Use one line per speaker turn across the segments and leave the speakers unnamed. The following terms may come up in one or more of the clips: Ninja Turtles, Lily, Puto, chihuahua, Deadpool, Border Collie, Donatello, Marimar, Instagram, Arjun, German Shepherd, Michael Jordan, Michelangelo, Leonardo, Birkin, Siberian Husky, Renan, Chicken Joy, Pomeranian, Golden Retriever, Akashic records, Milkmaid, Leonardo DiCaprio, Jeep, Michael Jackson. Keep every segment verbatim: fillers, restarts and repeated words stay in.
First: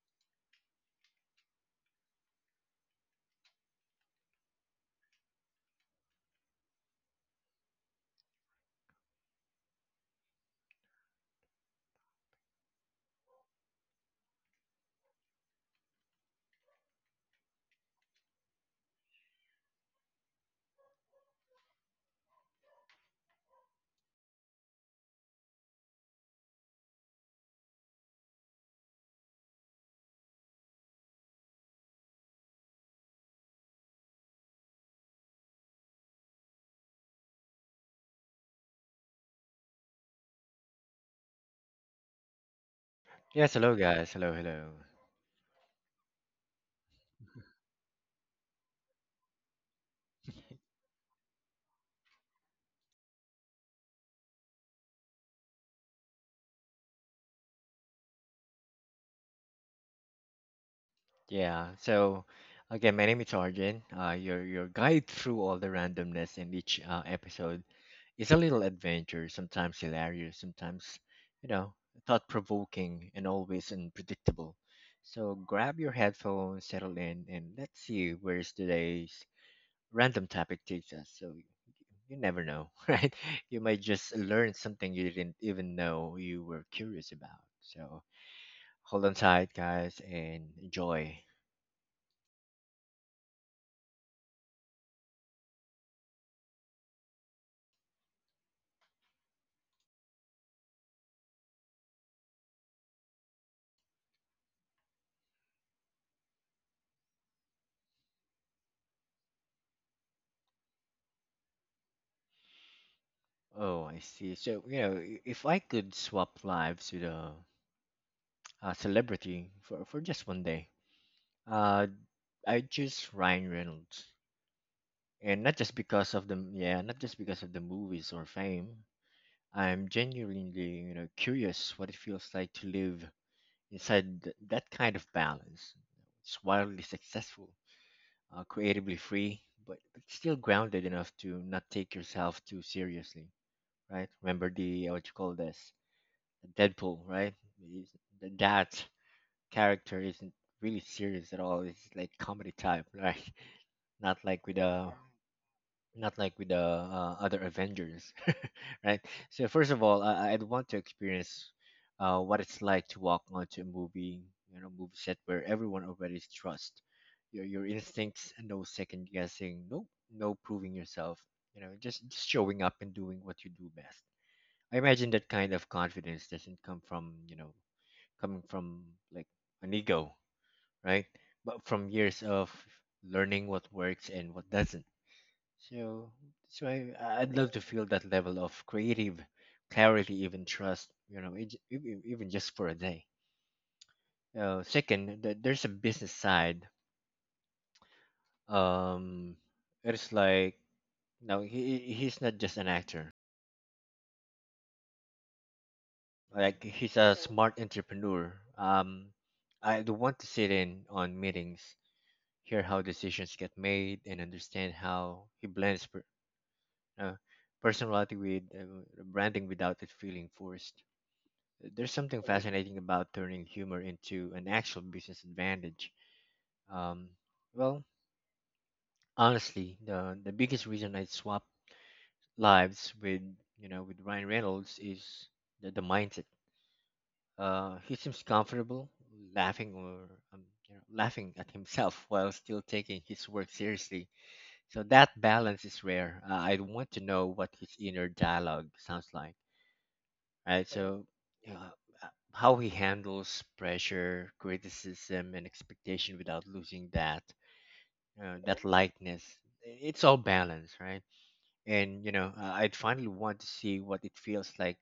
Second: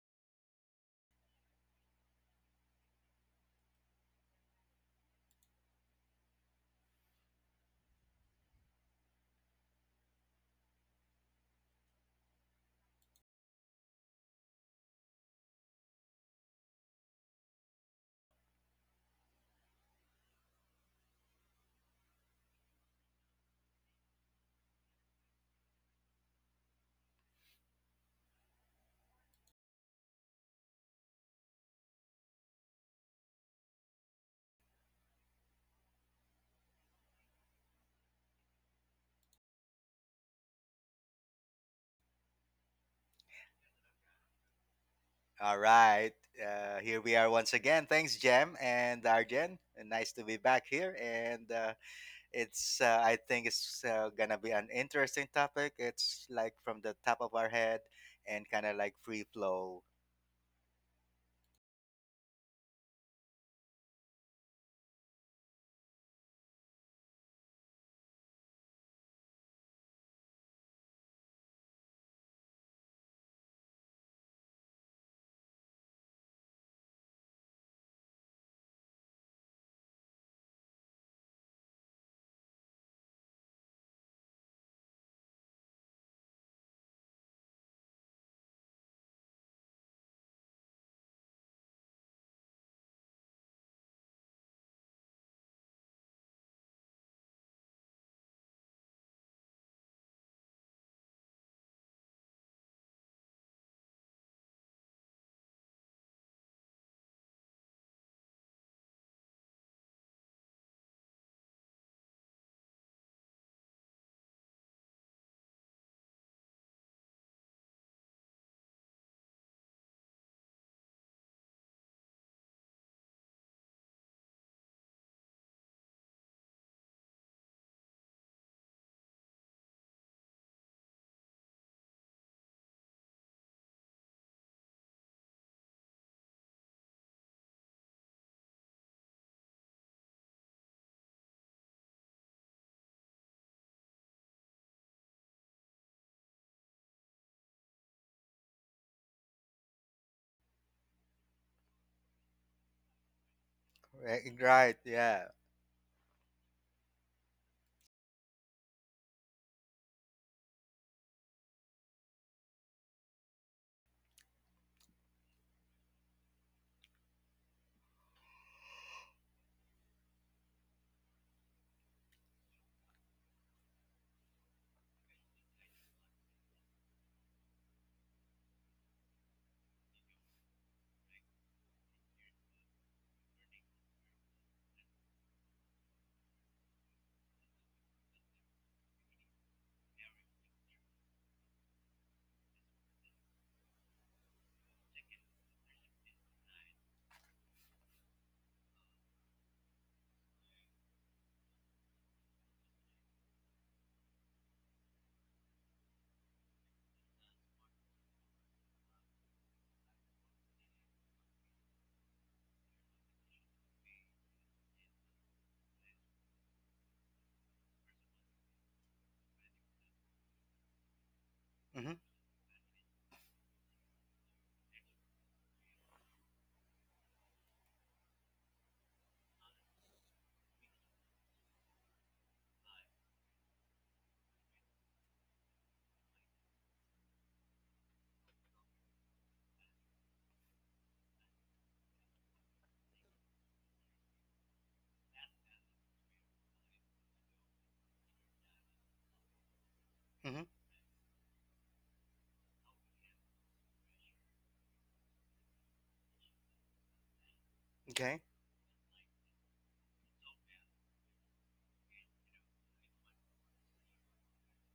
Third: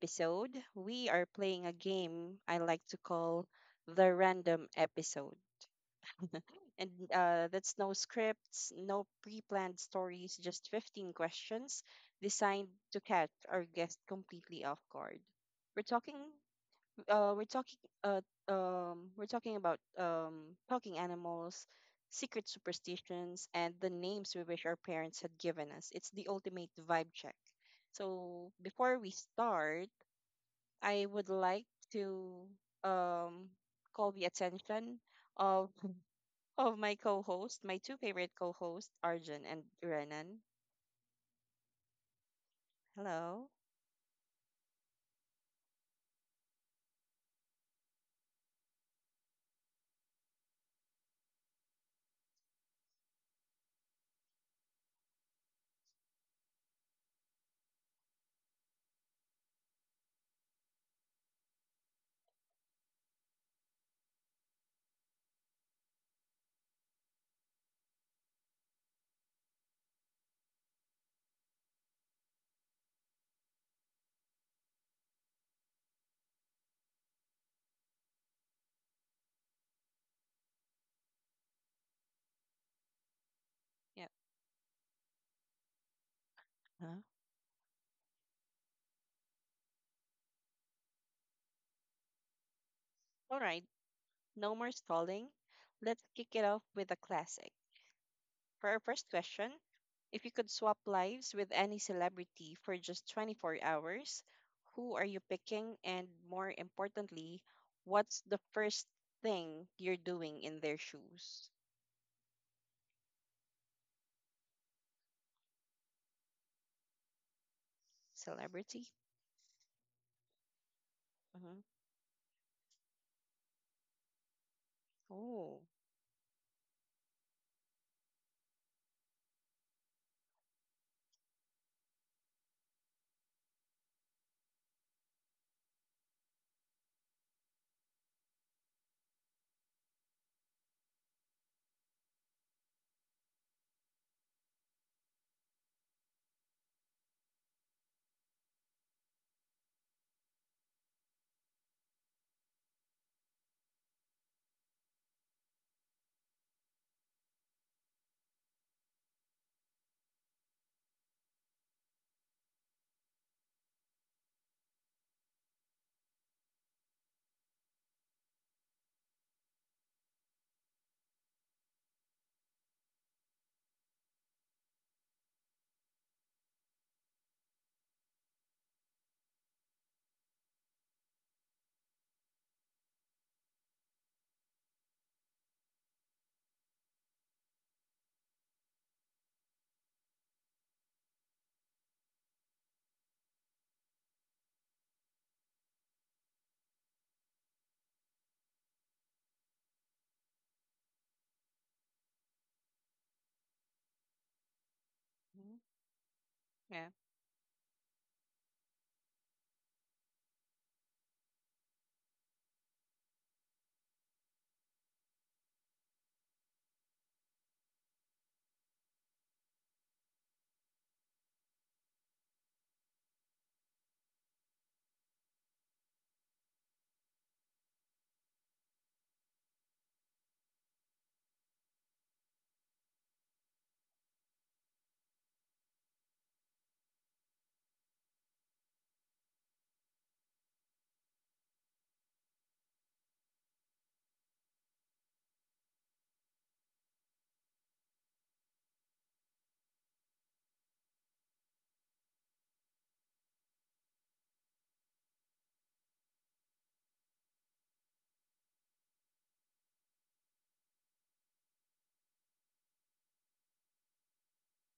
episode, we are playing a game I like to call the random episode. And uh, that's no scripts, no pre planned stories, just fifteen questions designed to catch our guest completely off guard. We're talking uh, we're talking uh, um, we're talking about um, talking animals, secret superstitions, and the names we wish our parents had given us. It's the ultimate vibe check. So before we start, I would like to um, call the attention of of my co-host, my two favorite co-hosts, Arjun and Renan. Hello.
Yes, hello guys. Hello, hello.
All right. Uh, here we are once again. Thanks, Jem and Arjen. Nice to be back here. And uh, it's, uh, I think it's uh, going to be an interesting topic. It's like from the top of our head and kind of like free flow.
Yeah. So again, my name is Arjun. Uh, your your guide through all the randomness in each uh, episode is a little adventure, sometimes hilarious, sometimes you know thought provoking, and always unpredictable. So grab your headphones, settle in, and let's see where's today's random topic takes us. So you never know, right? You might
Yep.
just learn something you didn't even know you were
Huh?
curious about. So hold on tight, guys, and enjoy.
All right. No more stalling. Let's kick it off with a classic. For our first question, if you could swap lives with any celebrity for just twenty-four hours, who are you picking? And more importantly, what's the first thing you're doing in their shoes?
Oh, I see. So, you know, i- if I could swap lives with a, a
Celebrity?
celebrity for, for just one day,
Mm-hmm.
uh, I'd choose Ryan Reynolds. And not
Oh,
just because of the, yeah, not just because of the movies or fame. I'm genuinely, you know, curious what it feels like to live inside th- that kind of balance. It's wildly successful, uh, creatively free, but, but still grounded enough to not take yourself too seriously, right? Remember the what you call this, Deadpool, right? He's- That character isn't really serious at all. It's like comedy type, right? Not
Right,
like with
right,
the
yeah.
not like with the uh, other Avengers, right? So first of all, I, I'd want to experience uh, what it's like to walk onto a movie, you know, movie set where everyone already trusts your your instincts, and no second guessing, no no proving yourself, you know, just just showing up and doing what you do best. I imagine that kind of confidence doesn't come from, you know, coming from like an ego, right? But from years of learning what works and what doesn't. So that's why I- I'd love to feel that level of creative clarity, even trust, you know, ej- ev- even just for a day. Uh, second, th- there's a business side. Um, it's like, no, he he- he's not just an actor.
hmm,
Like
yeah.
he's a smart entrepreneur. Um, I do want to sit in on meetings, hear how decisions get made, and understand how he blends per, uh, personality with uh, branding without it feeling forced. There's
Mm-hmm,
something fascinating about turning humor into an actual business advantage. Um, well, honestly, the the biggest reason I swapped lives with you know with Ryan Reynolds is the, the mindset. Uh, he seems comfortable laughing or um, you know, laughing at himself while still taking his work seriously. So that balance is rare. Uh, I want to know what his inner dialogue sounds like,
mm-hmm,
right? So you know, uh, how he handles pressure, criticism, and expectation without losing that
okay.
uh, that lightness. It's all balance, right? And you know, uh, I'd finally want to see what it feels like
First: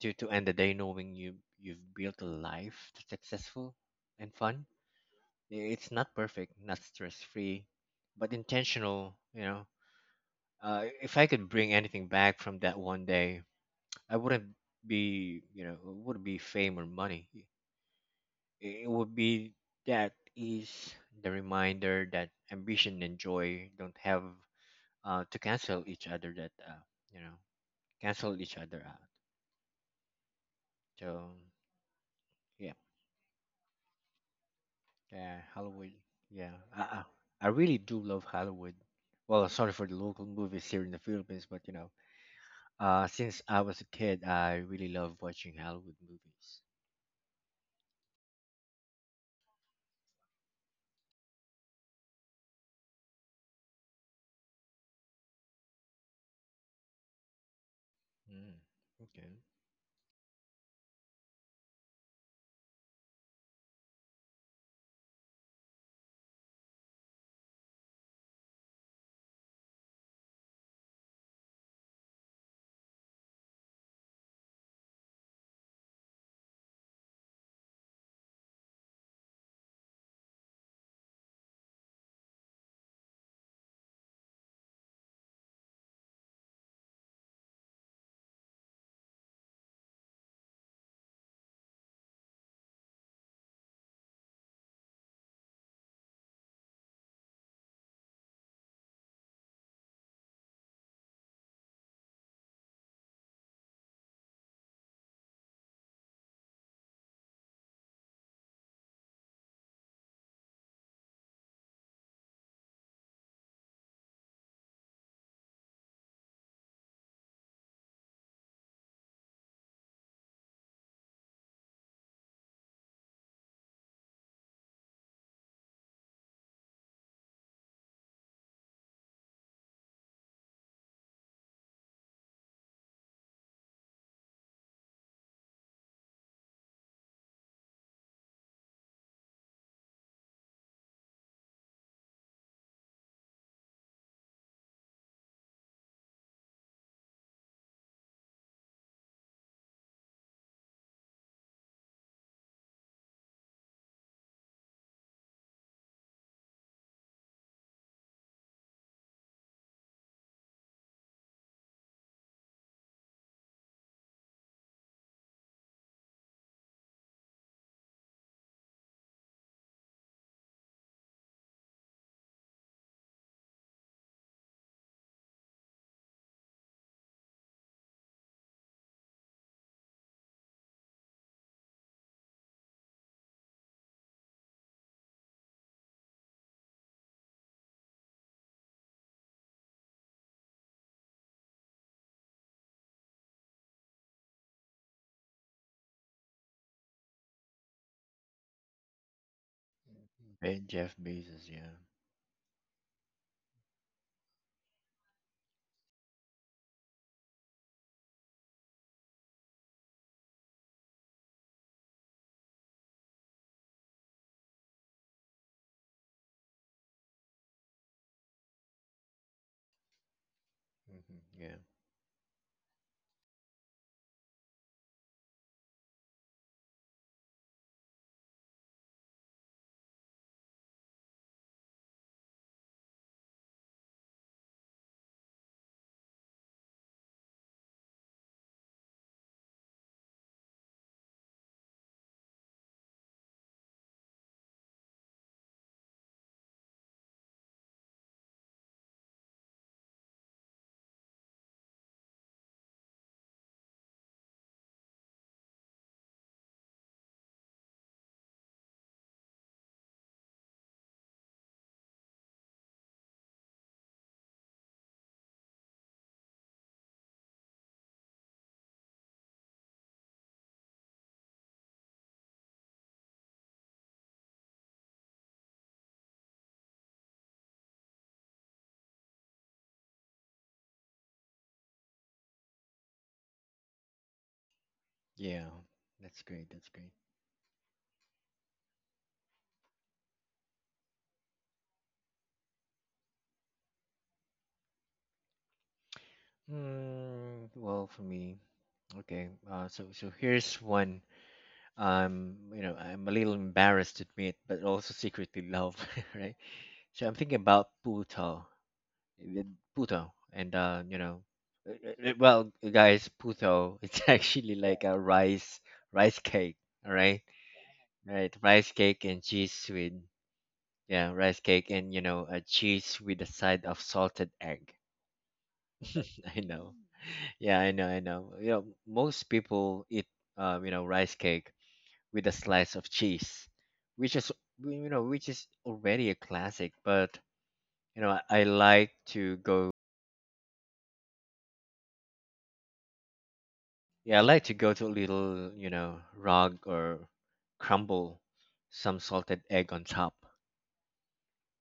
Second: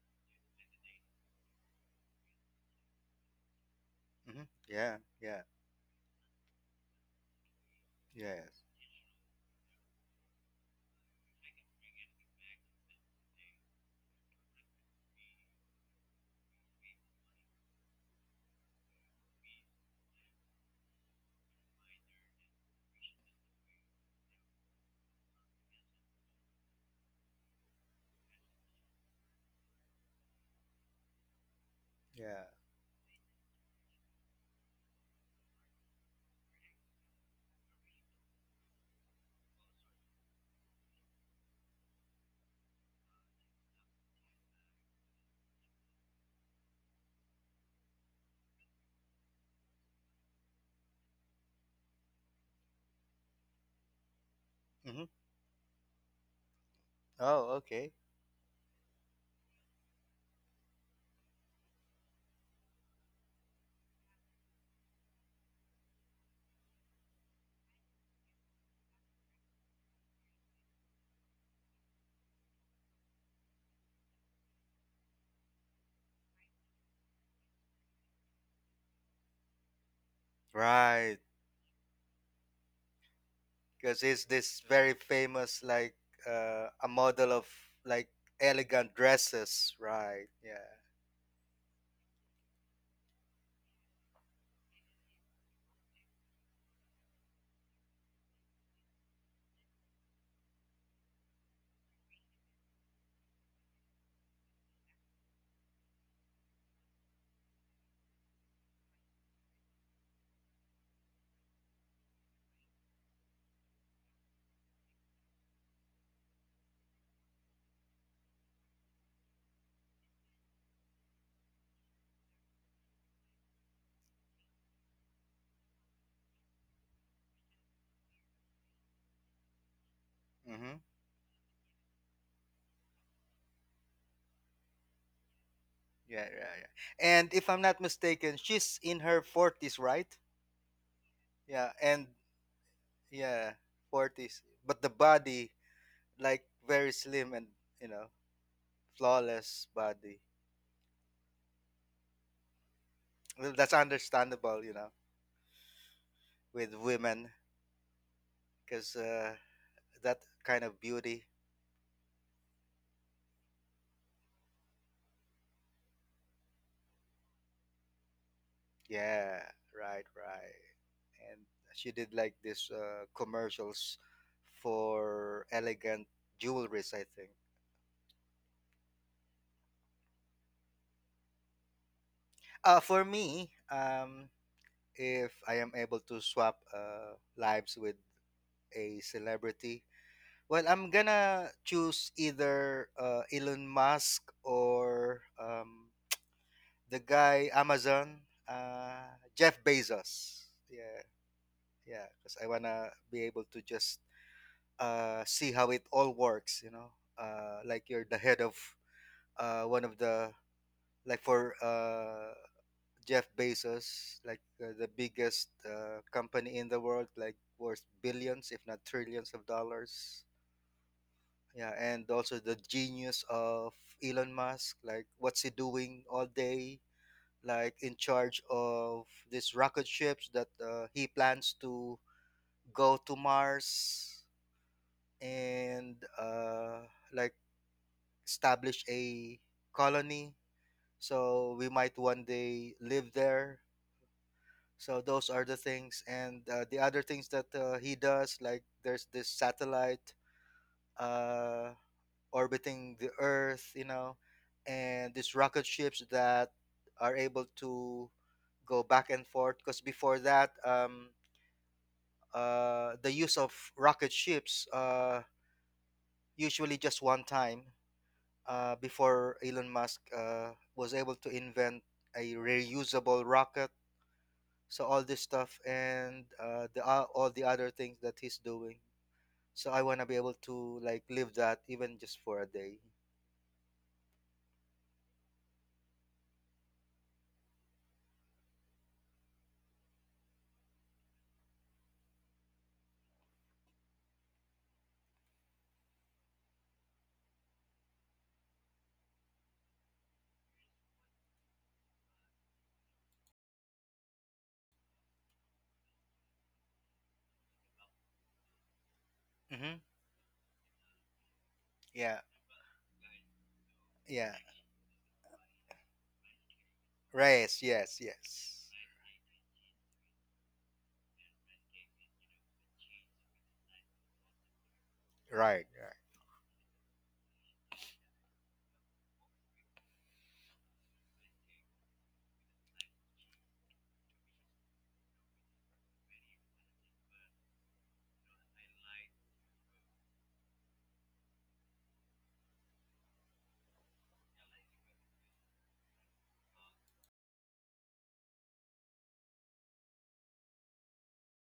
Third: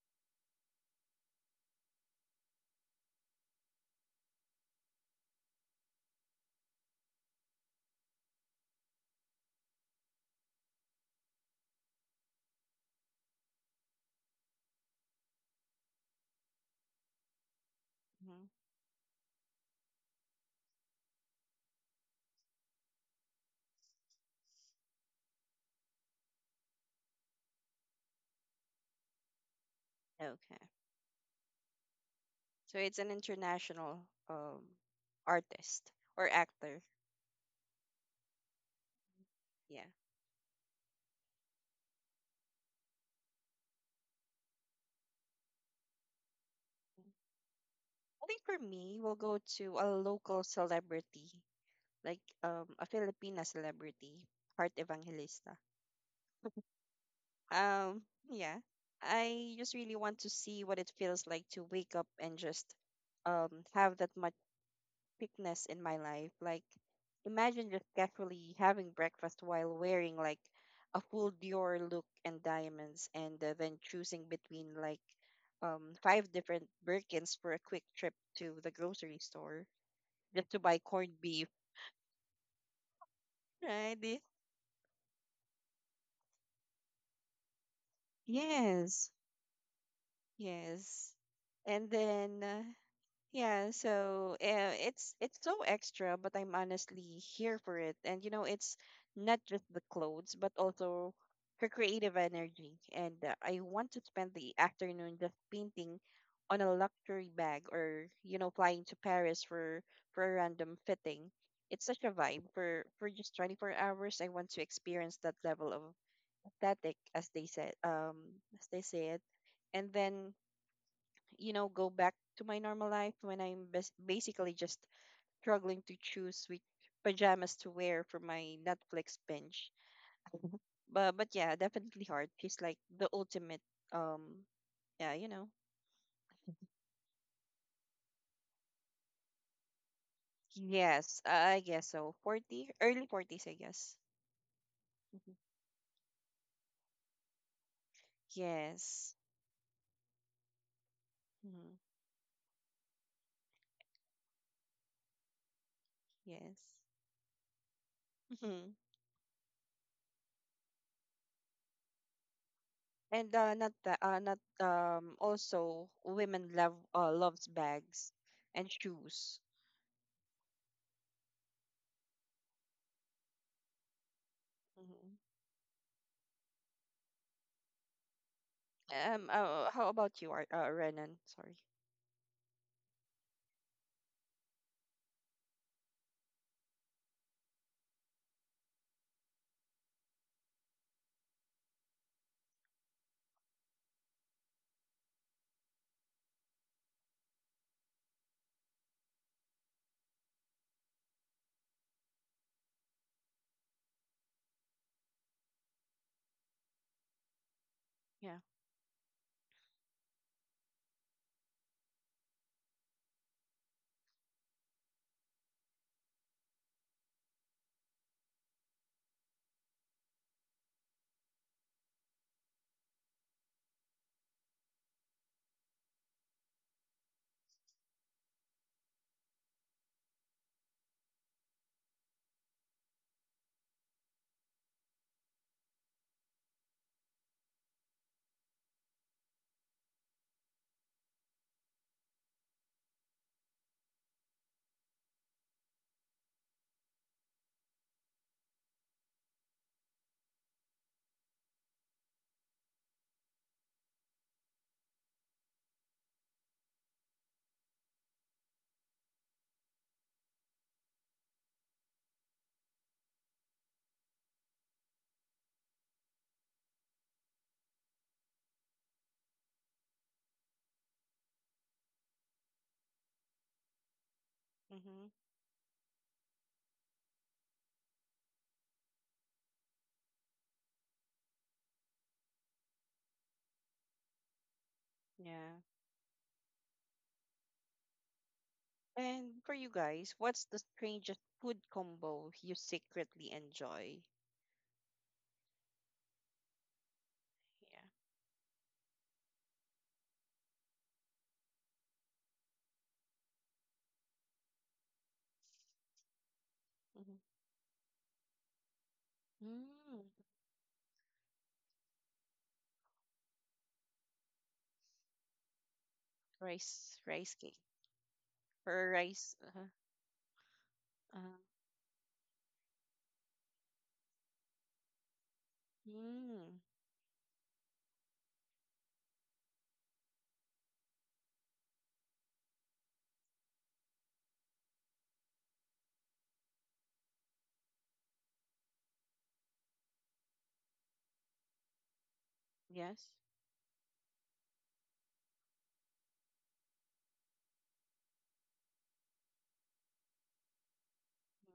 to to end the day knowing you you've built a life that's successful and
Mm-hmm,
fun.
yeah. Yeah.
It's not perfect, not stress free, but
Yes.
intentional. You know, uh, if I could bring anything back from that one day, I wouldn't be you know it wouldn't be fame or money.
Hmm.
It would be that is the reminder that ambition and joy don't have uh, to cancel each other. That uh, you know cancel each other out.
Okay.
So
Yeah.
yeah.
So it's an international um,
Yeah, Hollywood.
artist or
Yeah, I,
actor.
I I really do love Hollywood. Well, sorry
Yeah.
for the local movies here in the Philippines, but you know, uh, since I was a kid, I really love watching Hollywood movies.
I think for me, we'll go to a local celebrity like um a Filipina celebrity, Heart
Mm-hmm.
Evangelista.
Oh, okay.
Um,
Mm,
yeah.
okay.
I just really want to see what it feels like to wake up and just um have that much thickness in my life. Like imagine just casually having breakfast while wearing like a full Dior look and diamonds and uh, then choosing between like um five different Birkins for a quick trip to the grocery store just to buy corned
Right.
beef.
Because
Right?
it's this very famous, like, uh, a model of like elegant
Yes.
dresses. Right. Yeah.
Yes. And then uh, yeah, so uh, it's it's so extra, but I'm honestly here for it. And you know, it's not just the clothes, but also her creative energy. And uh, I want to spend the afternoon just painting on a luxury bag or you know, flying to Paris for for a random fitting. It's such a vibe for for just twenty-four hours. I want to experience that level of aesthetic, as they said, um, as they say it. And then you know, go back to my normal life when I'm bas- basically just struggling to choose which pajamas to wear for my Netflix binge.
Mm-hmm.
But but yeah, definitely hard. She's like the ultimate um yeah, you know.
Yeah, yeah, yeah. And if I'm not mistaken, she's in her forties, right?
Yes, I
Yeah,
guess
and
so. forty, early forties,
yeah,
I guess.
forties. But the
Mhm.
body, like, very slim and you know,
Yes.
flawless body.
Hmm.
Well, that's understandable, you know,
Yes.
with women,
Hmm.
because uh, that kind of beauty.
And uh, not that, uh, not um. Also, women love uh, loves bags and shoes.
Yeah, right, right. And she did like this uh, commercials for elegant jewelries, I think.
Um, uh, how about you, Ar- uh, Renan? Sorry.
Uh, for me, um, if I am able to swap uh, lives with a celebrity, well, I'm gonna choose either uh, Elon Musk or um, the guy Amazon, uh, Jeff Bezos.
And Jeff
Yeah,
Bezos, yeah.
yeah, because I wanna be able to just uh, see how it all works. You know, uh, like you're the head
Yeah.
of uh, one of the like for uh, Jeff Bezos, like uh, the biggest uh, company in the world, like worth billions, if not trillions of dollars.
Hmm, yeah,
Yeah, and also the genius of Elon Musk, like what's he doing all day, like in charge of these rocket ships that uh, he plans to go to Mars and uh, like establish a colony. So we might one day live there. So those are the things, and uh, the other things that uh, he does, like there's this satellite uh, orbiting the Earth, you know, and these rocket ships that are able to go back and forth. Because before that, um, uh, the use of rocket ships uh, usually just one time uh, before Elon Musk uh, was able to invent a reusable rocket, so all
Mm-hmm.
this stuff and uh, the uh, all the other things that he's doing. So I want to be able to like live that even just for a day.
yeah,
Yeah.
that's great. That's great.
And for you guys, what's the strangest food combo you secretly enjoy?
Mm, well,
Yeah.
for me, okay. Uh, so so here's one. Um, you know, I'm a little embarrassed to admit, but also secretly love, right? So I'm thinking
Mm-hmm.
about Puto. With
Mm-hmm.
Puto.
Mm.
And uh, you know, uh, uh, uh,
Yeah,
well, guys, Puto, it's
yeah.
actually like a rice rice cake. All
Rice,
right,
rice cake.
Race, yes,
right, rice
yes.
For
cake and
rice.
cheese
Uh-huh.
with, yeah, rice
Uh-huh.
cake and you know, a cheese with a side of salted egg.
Right, right.
I
Mm.
know. Mm. Yeah, I know, I know. You know, most people eat um, you know, rice cake with a slice of cheese, which is you know, which is already a classic, but you know, I like to go
Yes.
yeah, I like to go to a little, you know, rug or crumble some salted egg on top.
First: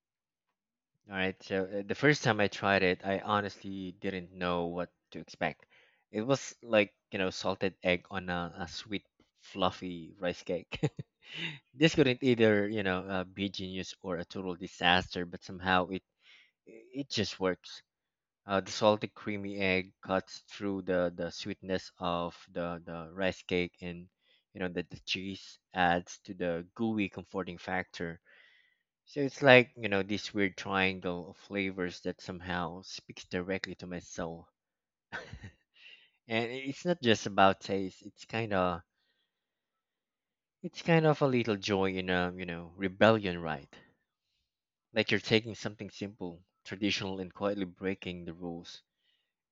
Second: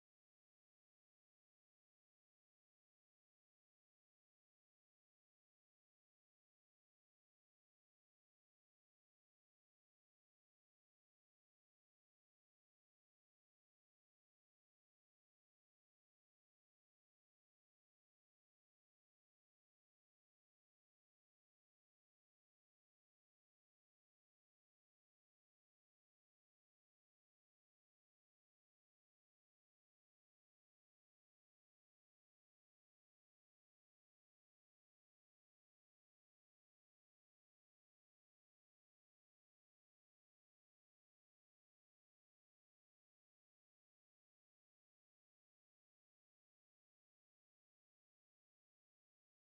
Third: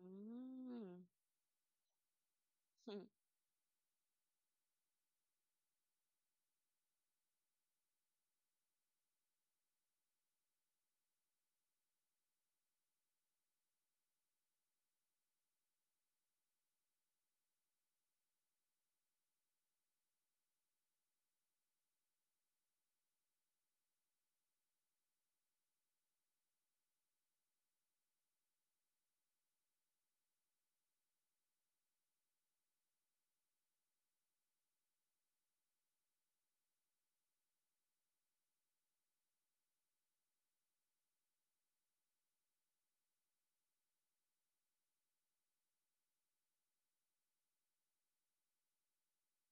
Mm.
All right. So uh, the first time I tried it,
Hmm.
I honestly didn't know what to expect. It was like, you know, salted egg on a, a sweet, fluffy rice cake. This couldn't either, you know, uh, be genius or a total disaster, but somehow it it just works. Uh, the salty, creamy egg cuts through the, the sweetness of the, the rice cake, and you know that the cheese adds to the gooey, comforting factor. So it's like you know this weird triangle of flavors that somehow speaks directly to my soul. And i- it's not just about taste. It's kind of it's kind of a little joy in a you know rebellion, right? Like you're taking something simple, traditional, and quietly breaking the rules,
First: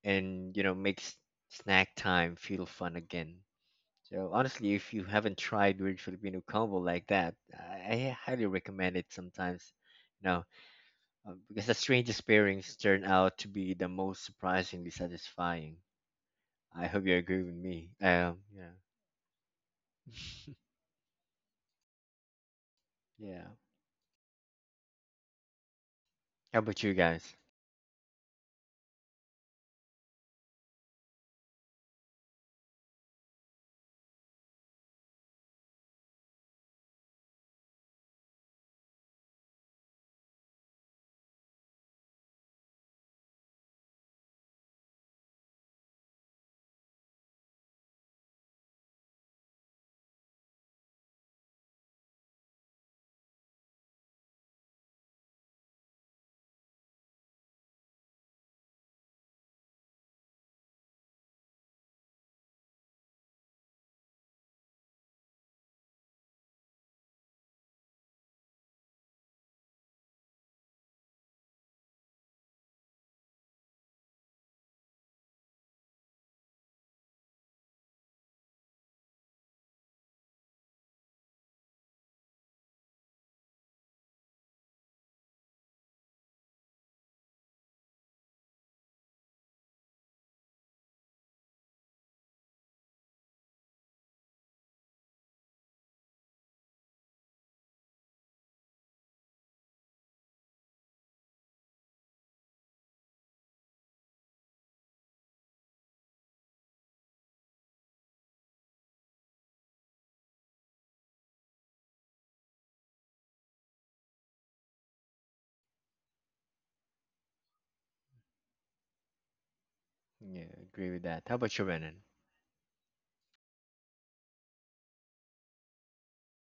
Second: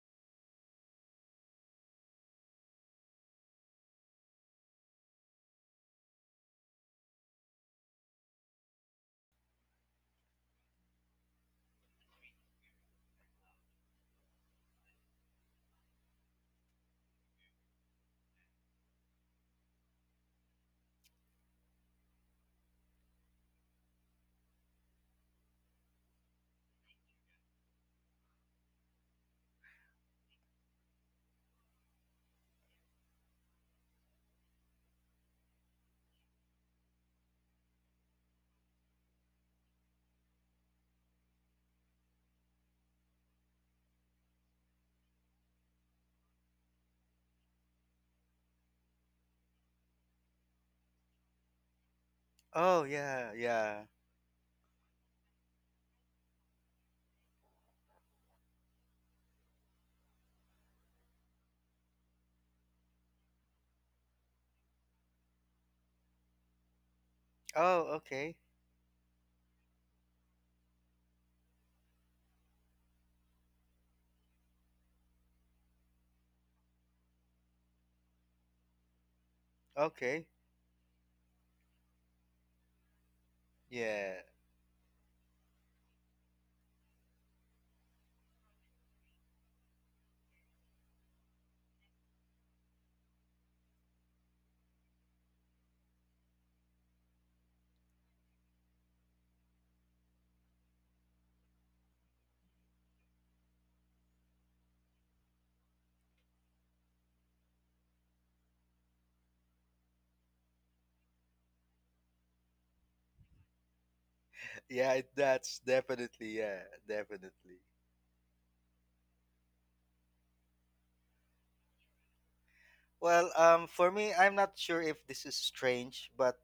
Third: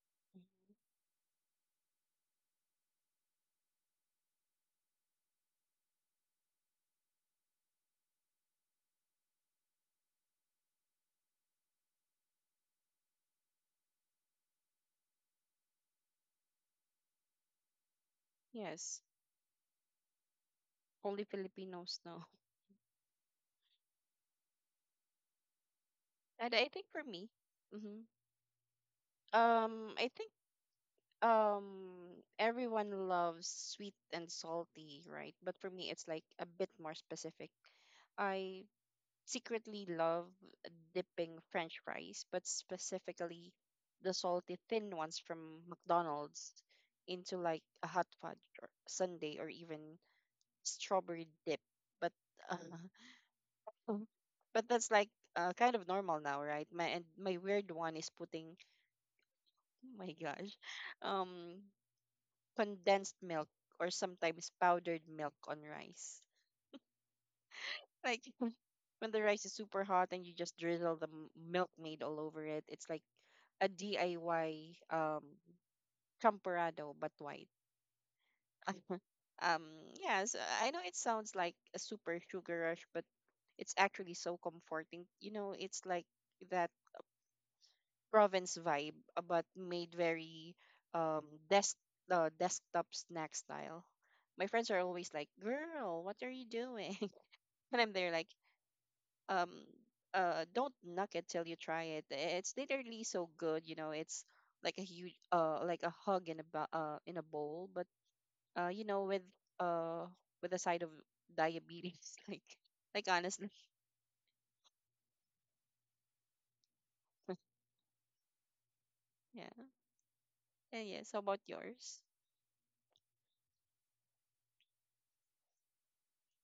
and you know makes snack time feel fun again. So honestly, if you haven't tried weird Filipino combo like that, I I highly recommend it sometimes. You know, um, because the strangest pairings turn out to be the most surprisingly satisfying. I hope you agree with me. Um, yeah,
Yes. Only Filipinos know.
yeah.
And
How
I
about
think
you
for me,
guys?
mm-hmm. um, I think um everyone loves sweet and salty, right? But for me it's like a bit more specific. I secretly love dipping french fries, but specifically the salty thin ones from McDonald's into like a hot fudge or sundae or even strawberry dip. But uh,
Oh yeah, yeah.
Mm. But that's like uh, kind of normal now, right? My and my weird one is putting my gosh, um condensed milk or sometimes powdered milk on rice.
Oh,
Like
okay,
when the rice is super hot and you just drizzle the m- milkmaid all over it, it's like a D I Y um champorado but white. um
okay,
yes, I know it sounds like a super sugar rush, but it's actually
yeah.
so comforting. You know, it's like that province vibe, uh, but made very um desk uh, desktop snack style. My friends are always like, "Girl, what are you doing?" and I'm there like, um, uh, don't knock it till you try it. It's literally so good, you know. It's like a huge, uh, like a hug in a bo- uh in a bowl, but uh, you know, with uh with a side of diabetes, like like honestly,
yeah it- that's definitely, yeah, definitely.
yeah,
Yeah,
yeah,
agree with
yeah. So
that. How
about
about you, Renan?
yours,
Well, um for me, I'm not sure if this is strange, but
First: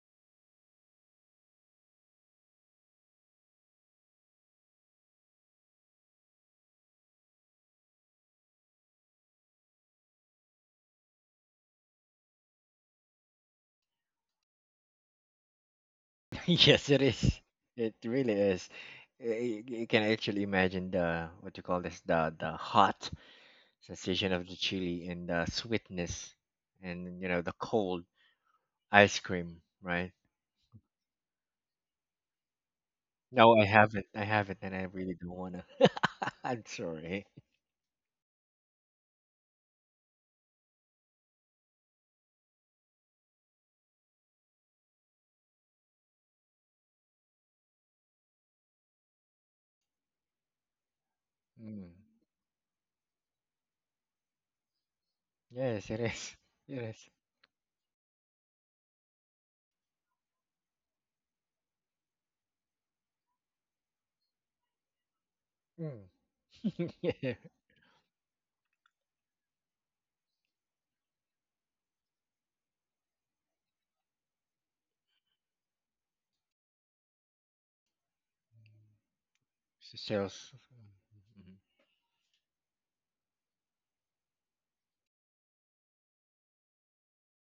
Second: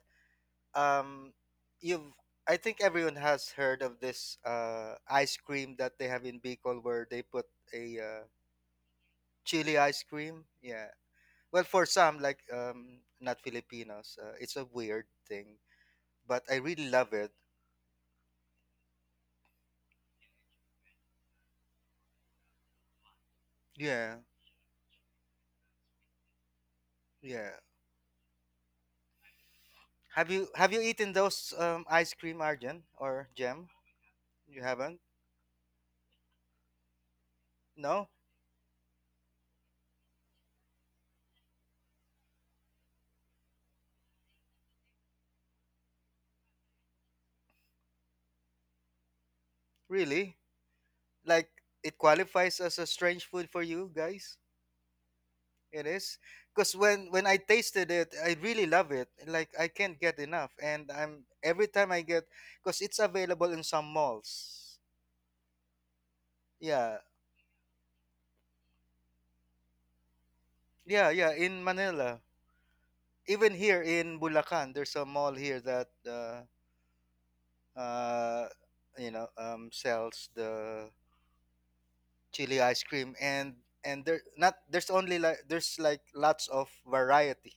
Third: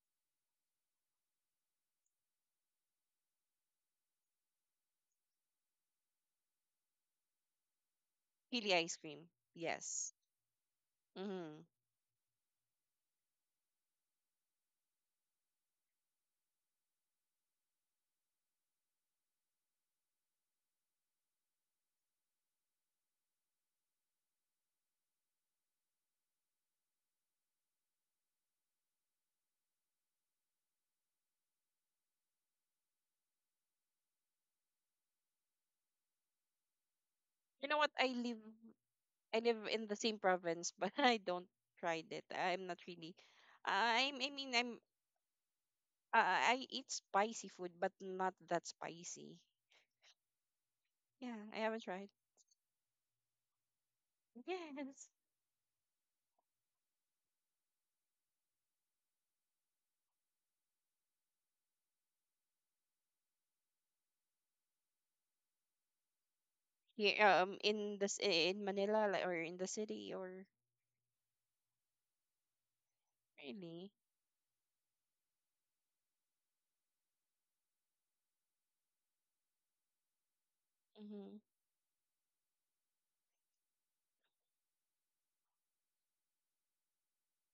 um you've I think everyone has heard of this uh ice cream that they have in Bicol where they put a uh,
Pili ice cream,
chili ice
yes.
cream. Yeah.
Mm-hmm.
Well, for some like um not Filipinos, uh, it's a weird thing, but I
Yes,
really
it
love it.
is. It really is. Y- y- You can actually imagine the what you call this the the hot
Yeah.
sensation of the chili and the sweetness, and you know
Yeah.
the cold ice cream, right?
Have you have you eaten those um ice cream, Arjun or
No, I
Gem?
haven't. I haven't,
You
and I
haven't?
really don't wanna. I'm sorry.
You know what?
No?
I live, I live in the same province, but I don't tried it. I'm not really. I'm, I mean, I'm Uh, I eat spicy food, but not that spicy.
Really?
Yeah,
Like,
I haven't
Mm.
it
tried.
qualifies as a strange food for you guys?
Yes.
It
Yes, it
is
is.
because
It is.
when when I tasted it, I really love it. Like, I can't get enough, and I'm every time I get, because it's available in some malls.
Mm.
Yeah,
Here,
yeah.
um, in this in Manila like, or in the city or
yeah, yeah. In Manila, even here
really.
in Bulacan, there's a mall here that uh, uh, you know um,
S-
sells
Sales.
the
Mm-hmm.
chili ice cream, and and there not there's only like there's like lots of variety.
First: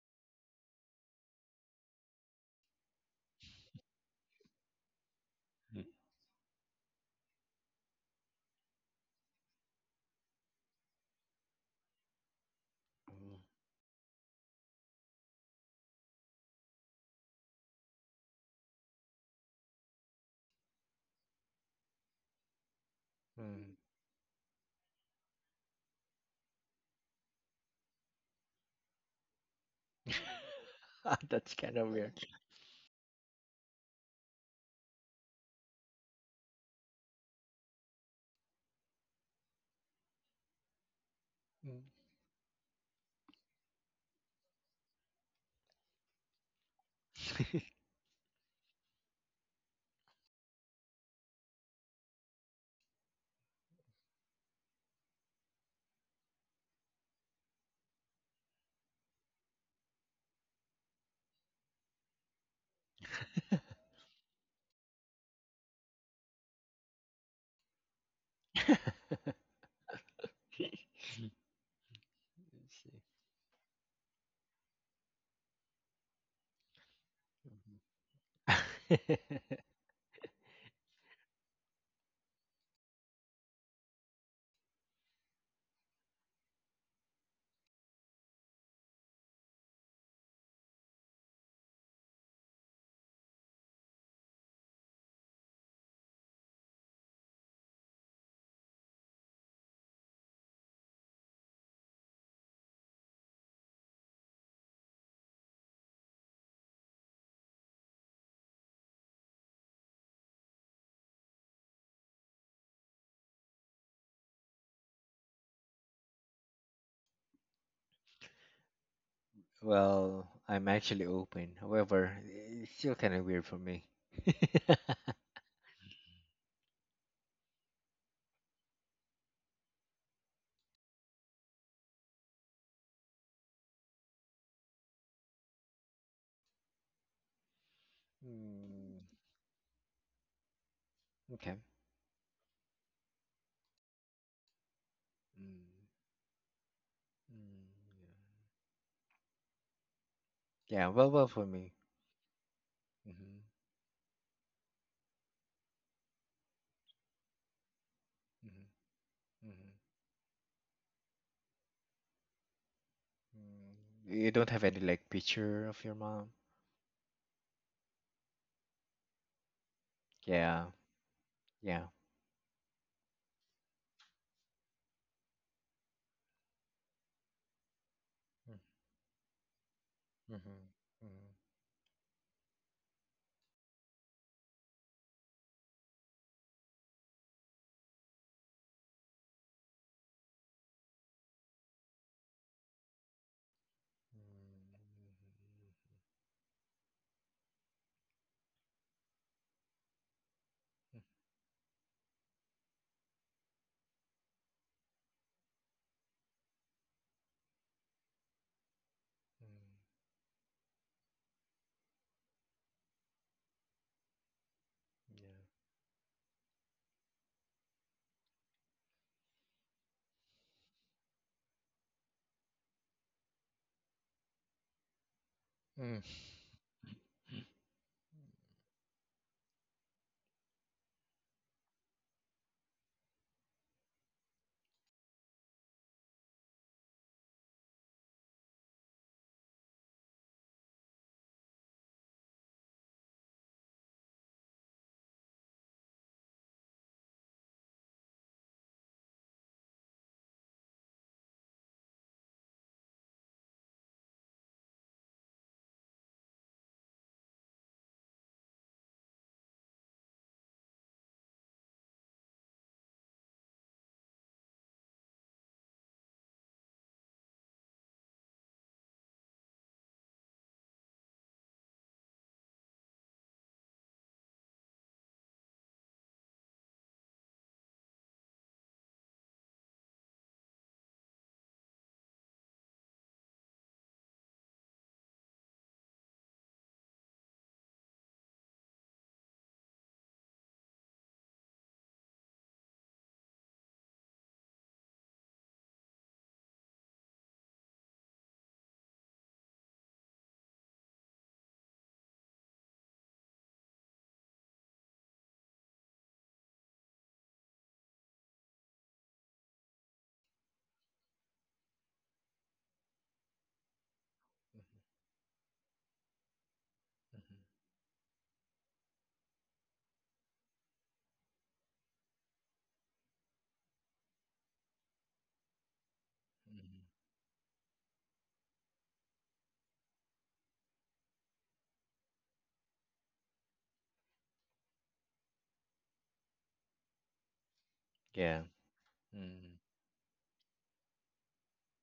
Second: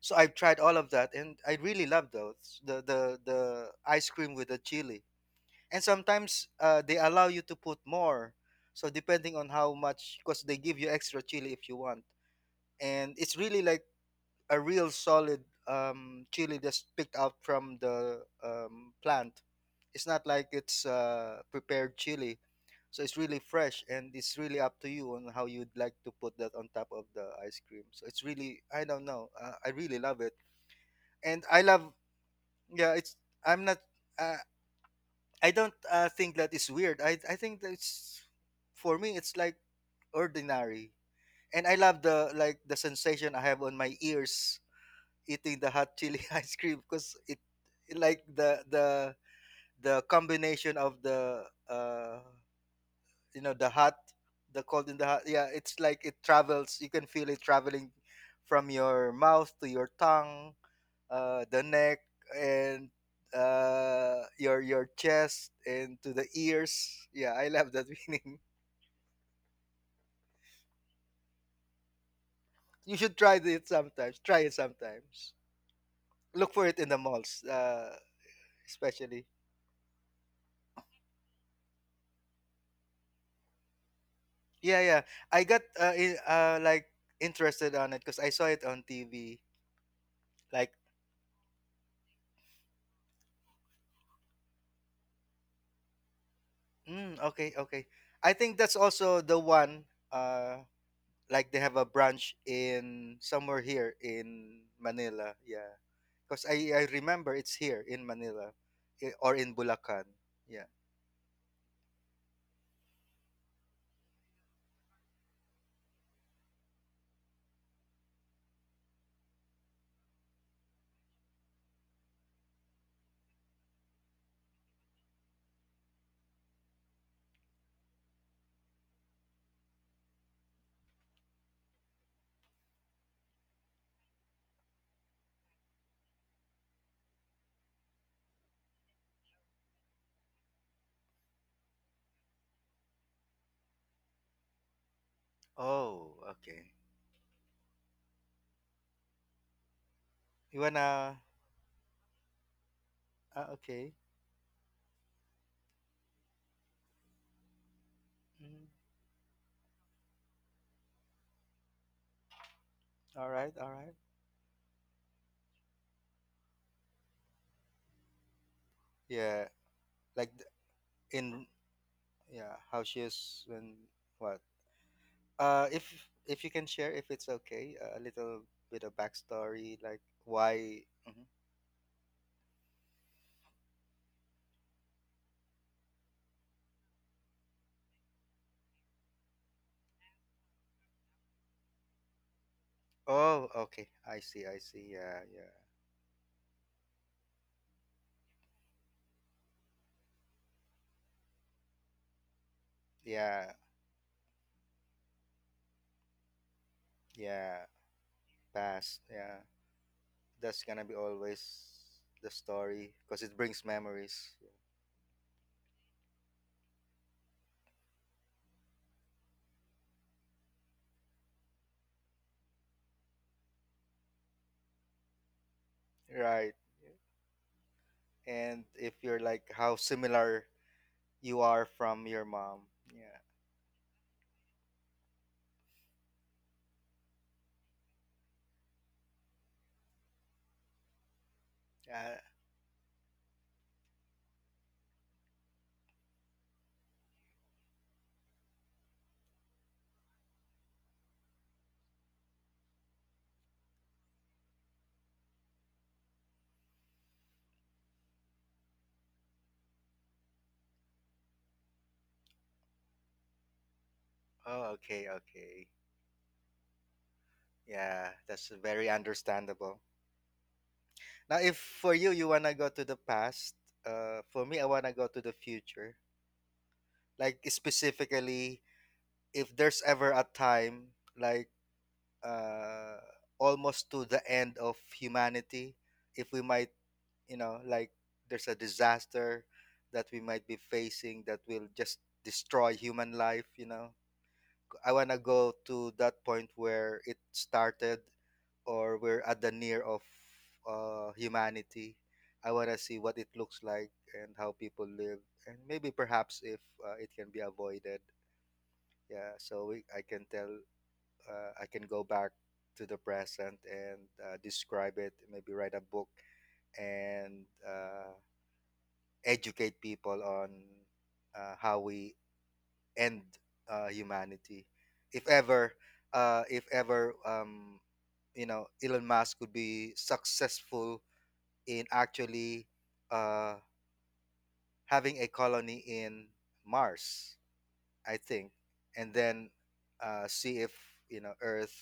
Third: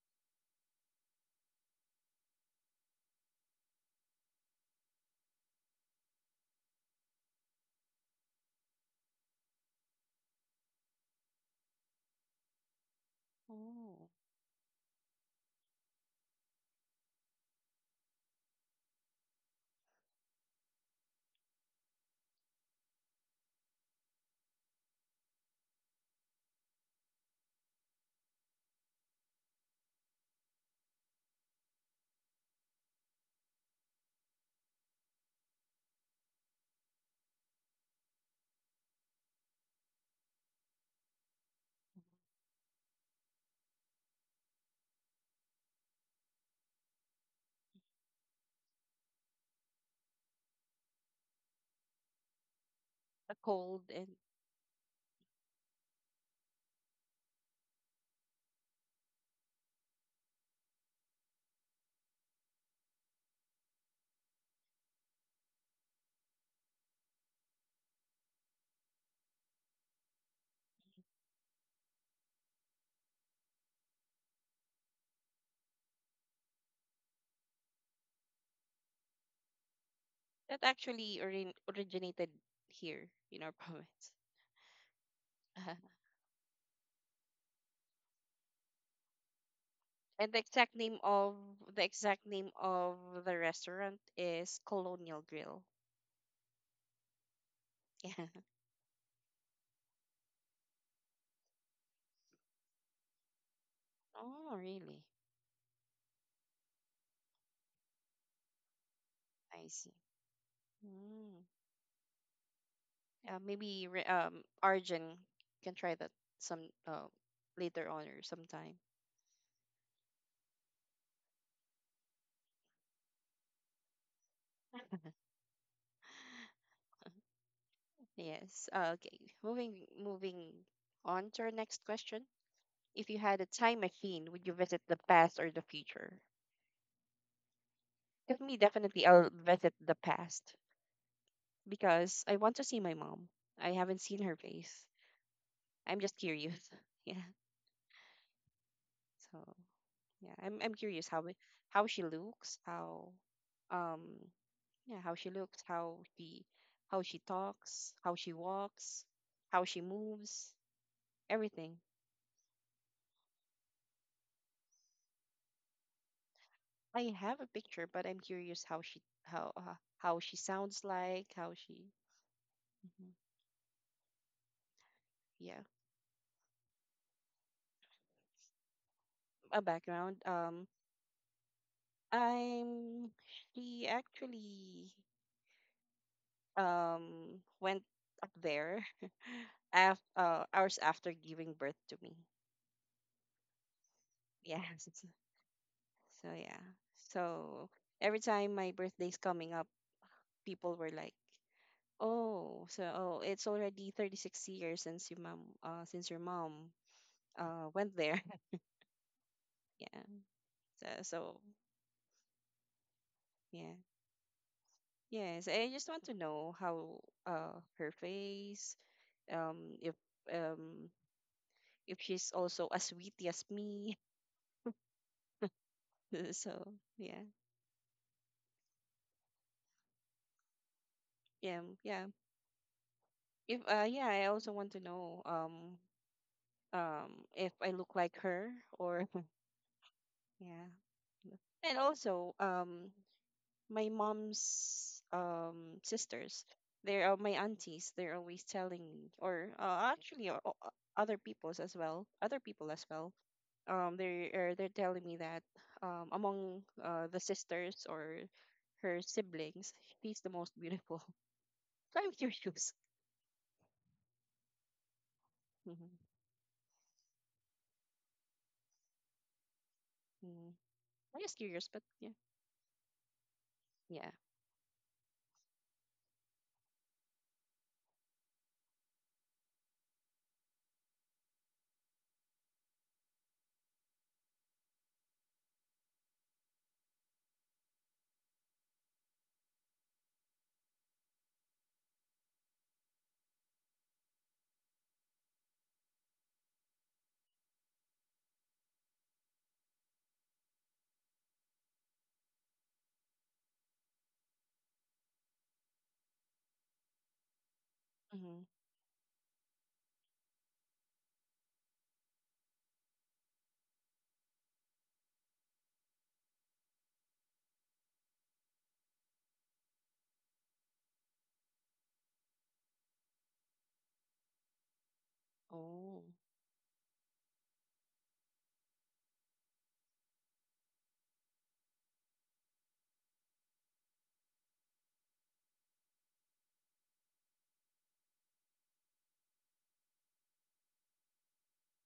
So I've tried all of that, and I really love those, the the the ice cream with the chili,
Mm,
and sometimes uh, they allow you to put more, so depending on how much, because they give you extra chili if you want, and
mm,
it's really like
Oh,
a real solid um, chili that's picked out from the um, plant. It's not like it's uh, prepared chili, so it's really
mm,
fresh and it's really up to you on how you'd like to put that on top of the ice cream. So it's really, I don't know, uh, I really
mm.
love it and
That's
I
kind of
love,
weird.
yeah, it's, i'm not uh, I don't uh, think that is weird. I I think that's, for me it's like ordinary. And I
Mm.
love the like the sensation I have on my ears eating the hot chili ice cream, because it like the the the combination of the uh
the
you know the
cold
hot,
and
the cold and the hot, yeah, it's like it travels, you can feel it traveling from your mouth to your tongue, uh, the neck, and uh, your your chest and to the ears. Yeah, I love that meaning.
Let's
You
see.
should try it sometimes. Try it sometimes. Look for it in the malls, uh,
Mhm.
especially.
that actually orin originated here in our province.
Yeah, yeah. I got uh, i- uh like interested on it because I saw it on T V.
And the exact
Like,
name of the exact name of the restaurant is Colonial Grill.
mm, okay, okay. I
Yeah.
think that's also the one. Uh, like they have a branch in somewhere here
Oh,
in
really?
Manila. Yeah. Because I, I remember it's here in Manila i- or in
I see.
Bulacan. Yeah.
Mm. Uh, maybe Re- um Arjun can try that some uh, later on or sometime.
Well, I'm actually open. However, it's still kind of weird for me.
Yes. Uh, okay. Moving moving on to our next question. If you had a time machine, would you visit the past or the future? For me,
Mm,
definitely I'll visit the past
okay. Mm,
because I want to see my mom. I haven't seen her face. I'm just
Oh,
curious.
okay.
Yeah.
mm, yeah.
So yeah, I'm
You
I'm
Yeah,
curious
well,
how
wanna?
well
it-
for me.
how she looks, how
Hmm,
Uh, okay.
um Yeah, how she looks, how she how she talks, how she
Mhm.
hmm,
walks, how
hmm.
she moves, everything.
All right. All
Mm,
right.
you don't have any like picture of your mom?
I have a picture, but I'm curious how she
Yeah.
how uh, how she
Like th-
Yeah,
sounds like,
in
how she
yeah.
yeah, how she
Mhm.
is when what?
Yeah,
Uh, if if you can share, if it's okay, uh, a little bit of
a
backstory, like
background. Um,
Mm-hmm.
why? Mhm.
I'm she actually um went up there af uh, hours after giving birth to me.
Oh, okay. I see. I
Yes.
see. Yeah. Yeah.
So yeah. So every time my birthday's coming up, people were like, "Oh, so oh, it's
Yeah.
already thirty-six years since your mom uh since your mom uh
Yeah.
went there."
Past. Yeah.
Yeah.
That's gonna be
So, so
always the story because it brings
yeah.
memories.
Yes, I just want to know how uh her face um if um if she's also as witty as me.
Mm-hmm. Yeah.
Right.
So, yeah.
And if you're like how similar you
Yeah,
are
yeah.
from your mom. Yeah.
If uh yeah, I also want to know um um if I look like her or yeah. And
Uh,
also um my mom's um sisters, they are my aunties, they're always telling me, or uh, actually uh, o- o- other people's as well other people as well, um they are they're telling me that um among uh, the sisters or her siblings she's the most beautiful. So I'm curious.
oh, okay, okay.
Mm-hmm.
Yeah, that's very understandable.
Mm-hmm. I'm just
Now, if
curious but
for
yeah.
you, you want to go to the past,
Yeah.
uh, for me, I want to go to the future. Like, specifically, if there's ever a time, like, uh, almost to the end of humanity, if we might, you know, like there's a disaster that we might be facing that will just destroy human life, you know. I want to go to that point where it started or we're at the near of uh, humanity. I want to see what it looks like and how people live, and maybe perhaps if uh, it can be avoided,
Mm-hmm.
yeah, so we, I can tell, uh, I can go back to the present and uh,
Mm.
describe it, maybe write a book
Mm-hmm.
and uh, educate people on uh, how we end uh, humanity. If ever,
Oh.
uh, if
Mm-hmm.
ever, um, you know, Elon Musk could be successful in actually uh, having a colony in Mars, I
Yeah.
think, and then
Mm-hmm.
uh, see if you know Earth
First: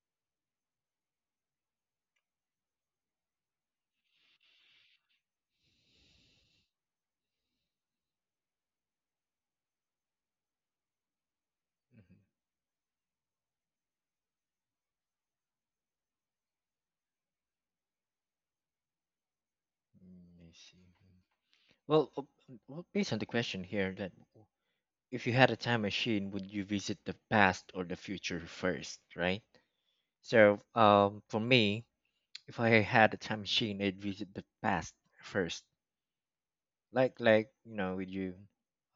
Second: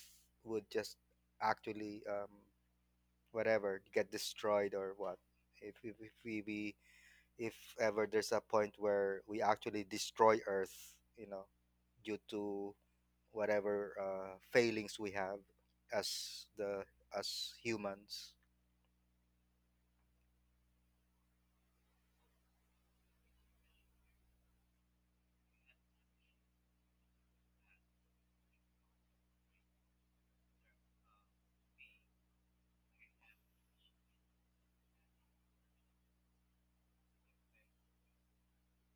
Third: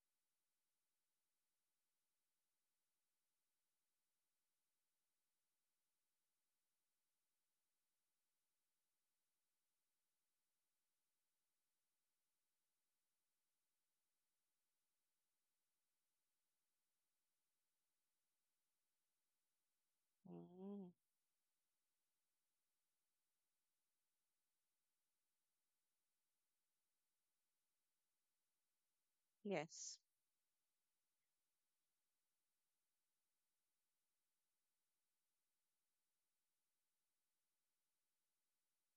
would just actually um, whatever get destroyed or what if if, if we, we if ever there's a point where we actually destroy Earth, you know, due to whatever uh, failings we have as the as humans.
Mm-hmm. I see.
Mm.
Mhm. Well, uh, um, well, based on the question here, that w- if you had a time machine, would you visit the past or the future first, right?
Yes.
So, um, for me, if I had a time machine, I'd visit the past first, like like you know with you,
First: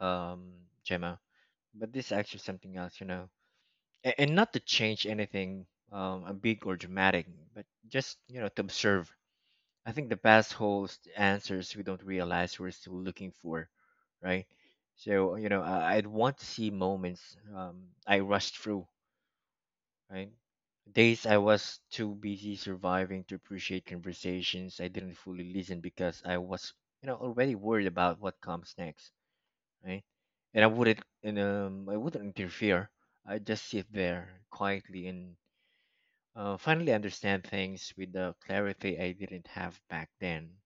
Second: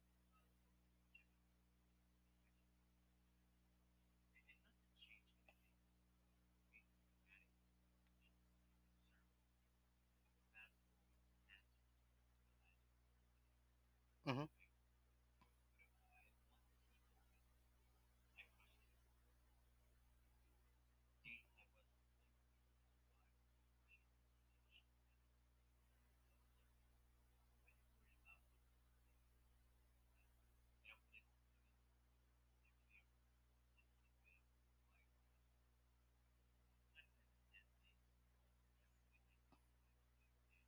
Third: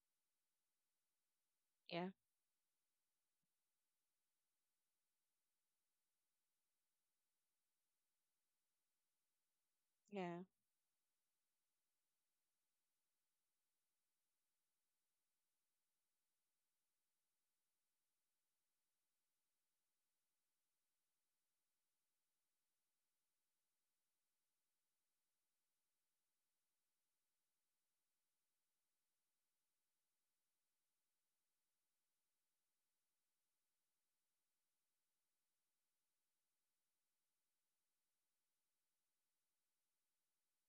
um, Gemma. But this
Yeah.
is actually something else, you know, and, and not to change anything, um, uh, big or dramatic, but just you know to observe. I think the
Yeah.
past holds the answers we don't realize we're still looking for,
Mm-hmm.
right? So you know, I, I'd want to see moments um, I rushed through, right? Days I was too busy surviving to appreciate conversations. I didn't fully listen because I was, you know, already worried about what comes next, right? And I wouldn't, and um, I wouldn't interfere. I just sit there quietly and uh, finally understand things with the clarity I didn't have back then.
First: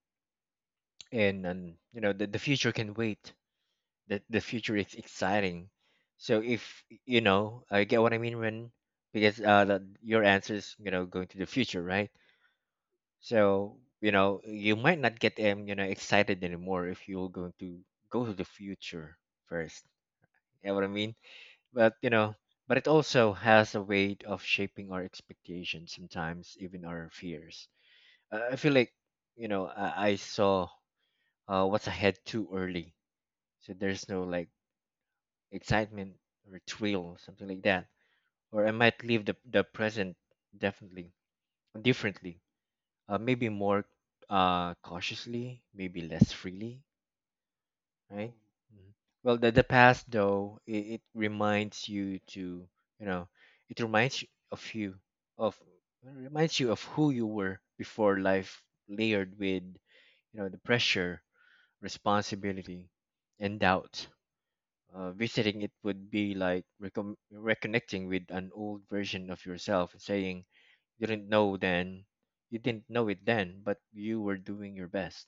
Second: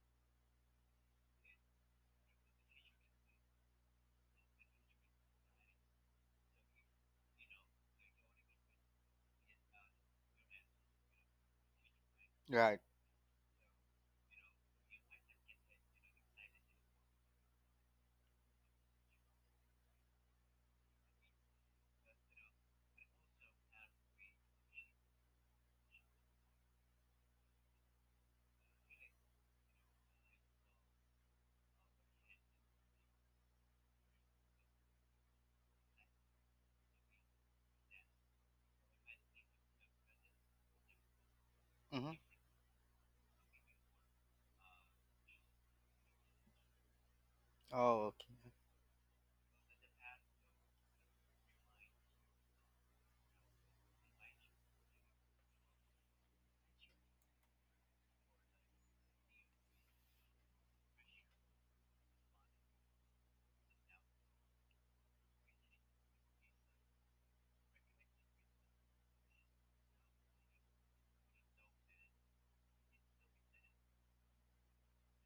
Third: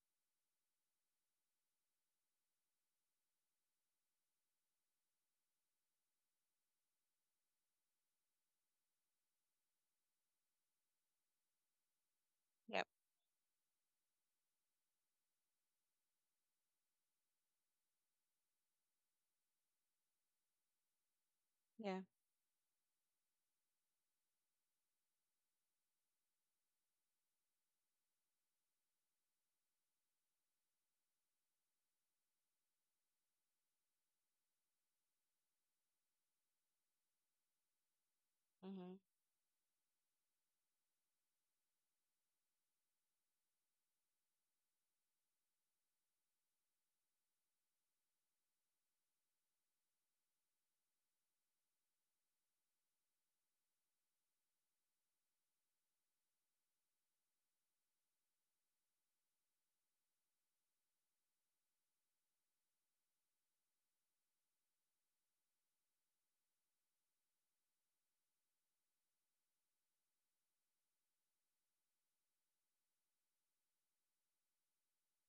And, and you know, the, the future can wait, the the future is exciting. So if you know, I get what I mean when, because uh the, your answer is you know going to the future, right?
Right.
Yep.
So you know you might not get um you know excited anymore if you're going to go to the future first. You know what I mean? But
Yeah.
you know, but it also has a way of shaping our expectations sometimes, even our fears. Uh, I feel like you know I, I saw uh, what's ahead too early, so there's no like excitement or thrill, something like that. Or I
Mm-hmm.
might live the, the present definitely
Mm-hmm.
differently. Uh, maybe more uh, cautiously, maybe less freely,
Oh,
right?
okay.
Mhm. Well, the, the past though, it, it reminds you to, you know, it reminds you of you, of reminds you of who you were before life layered with, you know, the pressure, responsibility, and doubt. Uh, visiting it would be like recon- reconnecting with an old version of yourself and saying you didn't know then, you didn't know it then, but you were doing your best.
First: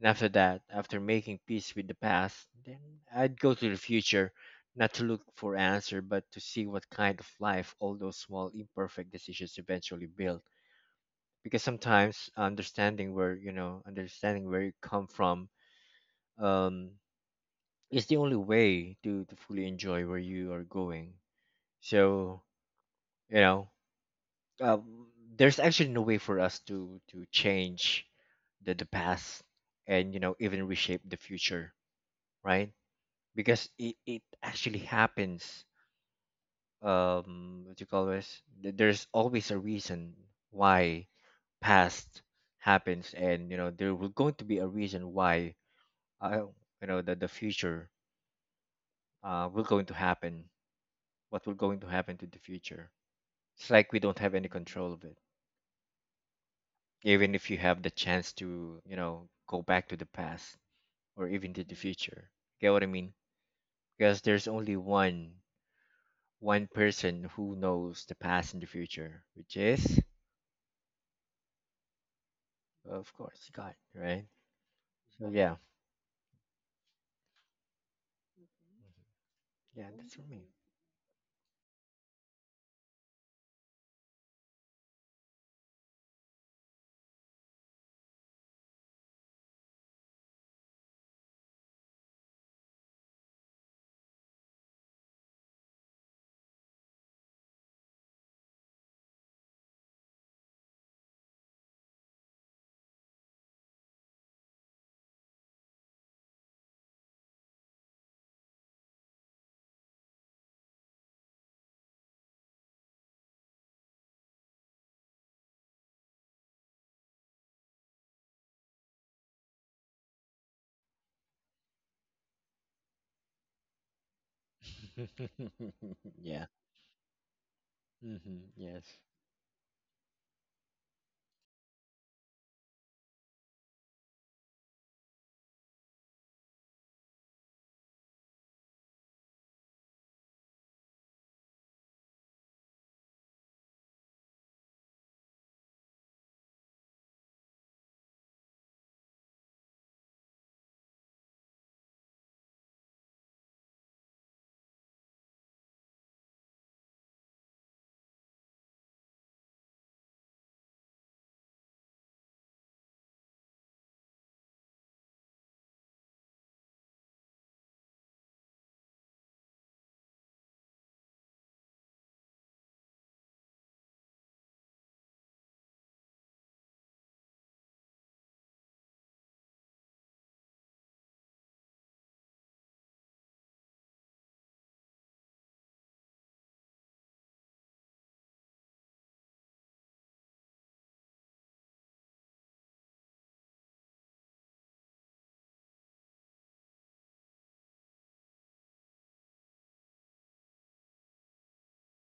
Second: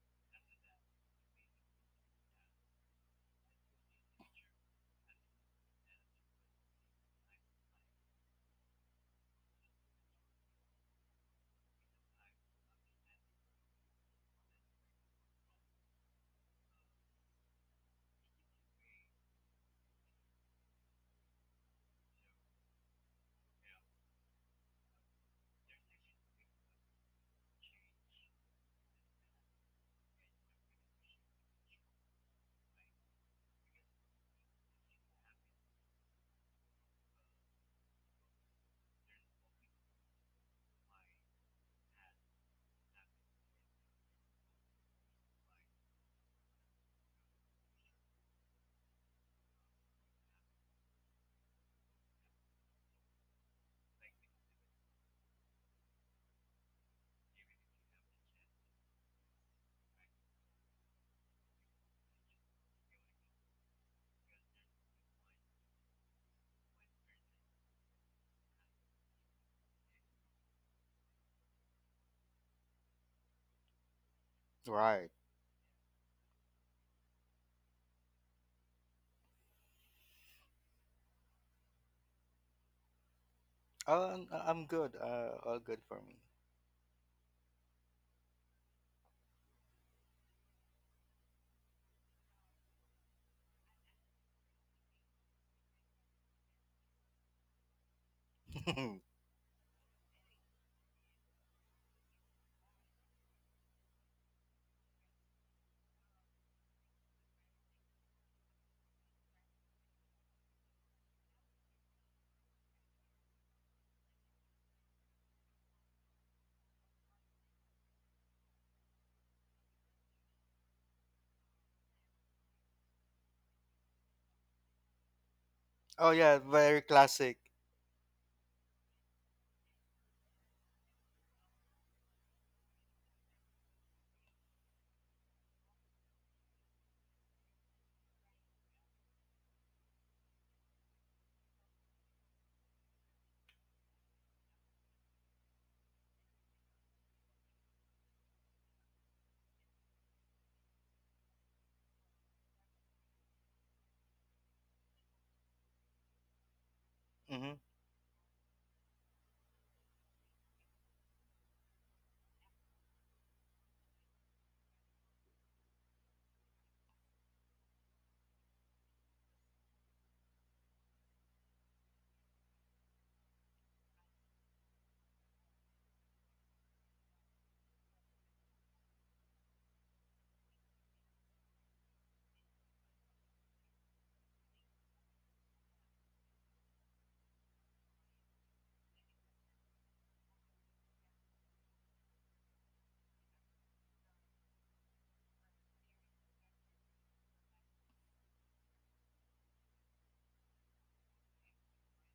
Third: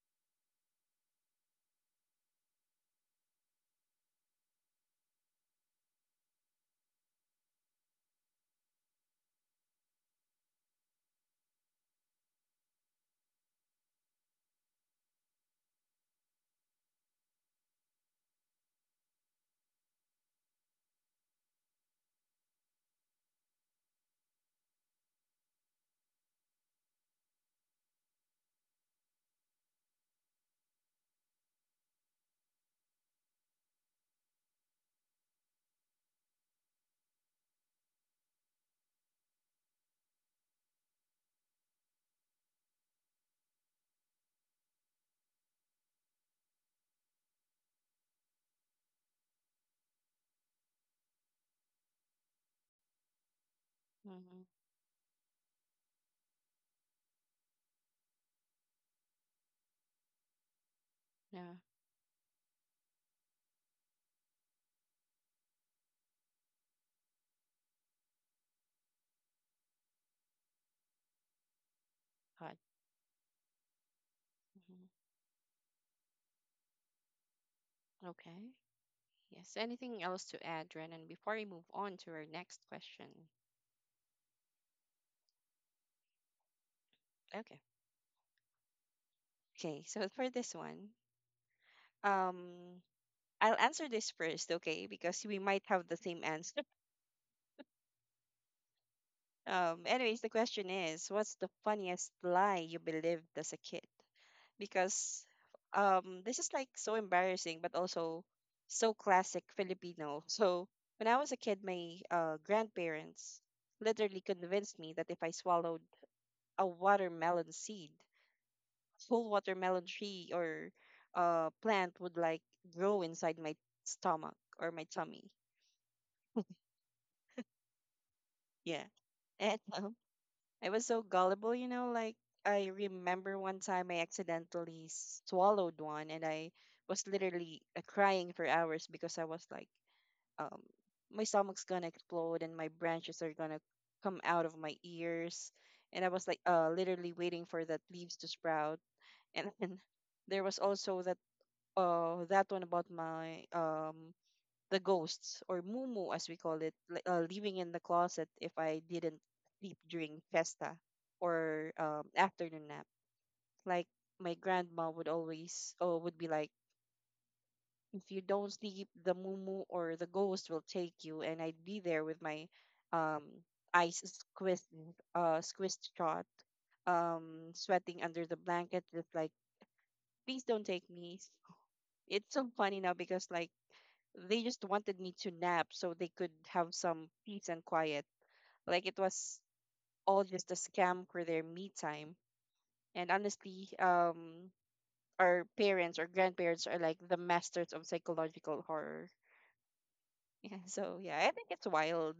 And after that, after making peace with the past, then I'd go to the future, not to look for answer but to see what kind of life all those small imperfect decisions eventually build. Because sometimes understanding where you know understanding where you come from um is the only way to, to fully enjoy where you are going. So you know, um, there's actually no way for us to to change the the past and you know even reshape the future, right? Because it, it actually happens. Um, what do you call this? Th- There's always a reason why past happens, and you know there will going to be a reason why uh, you know that the future uh will going to happen. What will going to happen to the future? It's like we don't have
Mm-hmm.
any control of it. Even if you have the chance to you know go back to the past or even
Yeah.
to the future, get what I mean? Because there's only one one person who knows the past and the future, which is
Hot.
of course God, right?
Right.
So yeah.
Okay. Yes.
Yeah,
Anything
that's for
else to
me.
add, Renan, before we move on to our next question?
Oh, I'm, I'm good. Uh, all good for
Okay. Okay. So for this one, um, I'll answer this first, okay, because we might have the same answer.
me.
Um, anyways, the question is, what's the funniest lie you believed as a kid? Because um, this is like so embarrassing, but also so classic Filipino. So when I was a kid, my uh, grandparents literally convinced me that if I swallowed a watermelon seed, whole watermelon tree or uh plant would like grow inside my stomach or my tummy.
Oh yeah,
Yeah.
very classic.
Hmm.
Yeah.
Yes.
And um, I was so gullible, you know, like I remember one time I accidentally swallowed one and I was literally uh, crying for hours because I was like, um, my stomach's gonna explode and my branches are gonna come out of my ears. And I was like, uh, literally waiting for that leaves to sprout. And then there was also that uh that one about my um the ghosts or mumu as we call it, li- uh, living
Mm-hmm.
in the closet if I didn't sleep during festa or um, afternoon nap. Like my grandma would always oh would be like, "If you don't sleep, the mumu or the ghost will take you," and I'd be there with my um eyes squeezed uh squeezed shut, um sweating under the blanket just like, "Please don't take me." It's so funny now because like they just wanted me to nap so they could have some peace and quiet. Like it was all just a scam for their me time. And honestly, um, our parents or grandparents are like the masters of psychological horror. Yeah, so yeah, I think it's wild.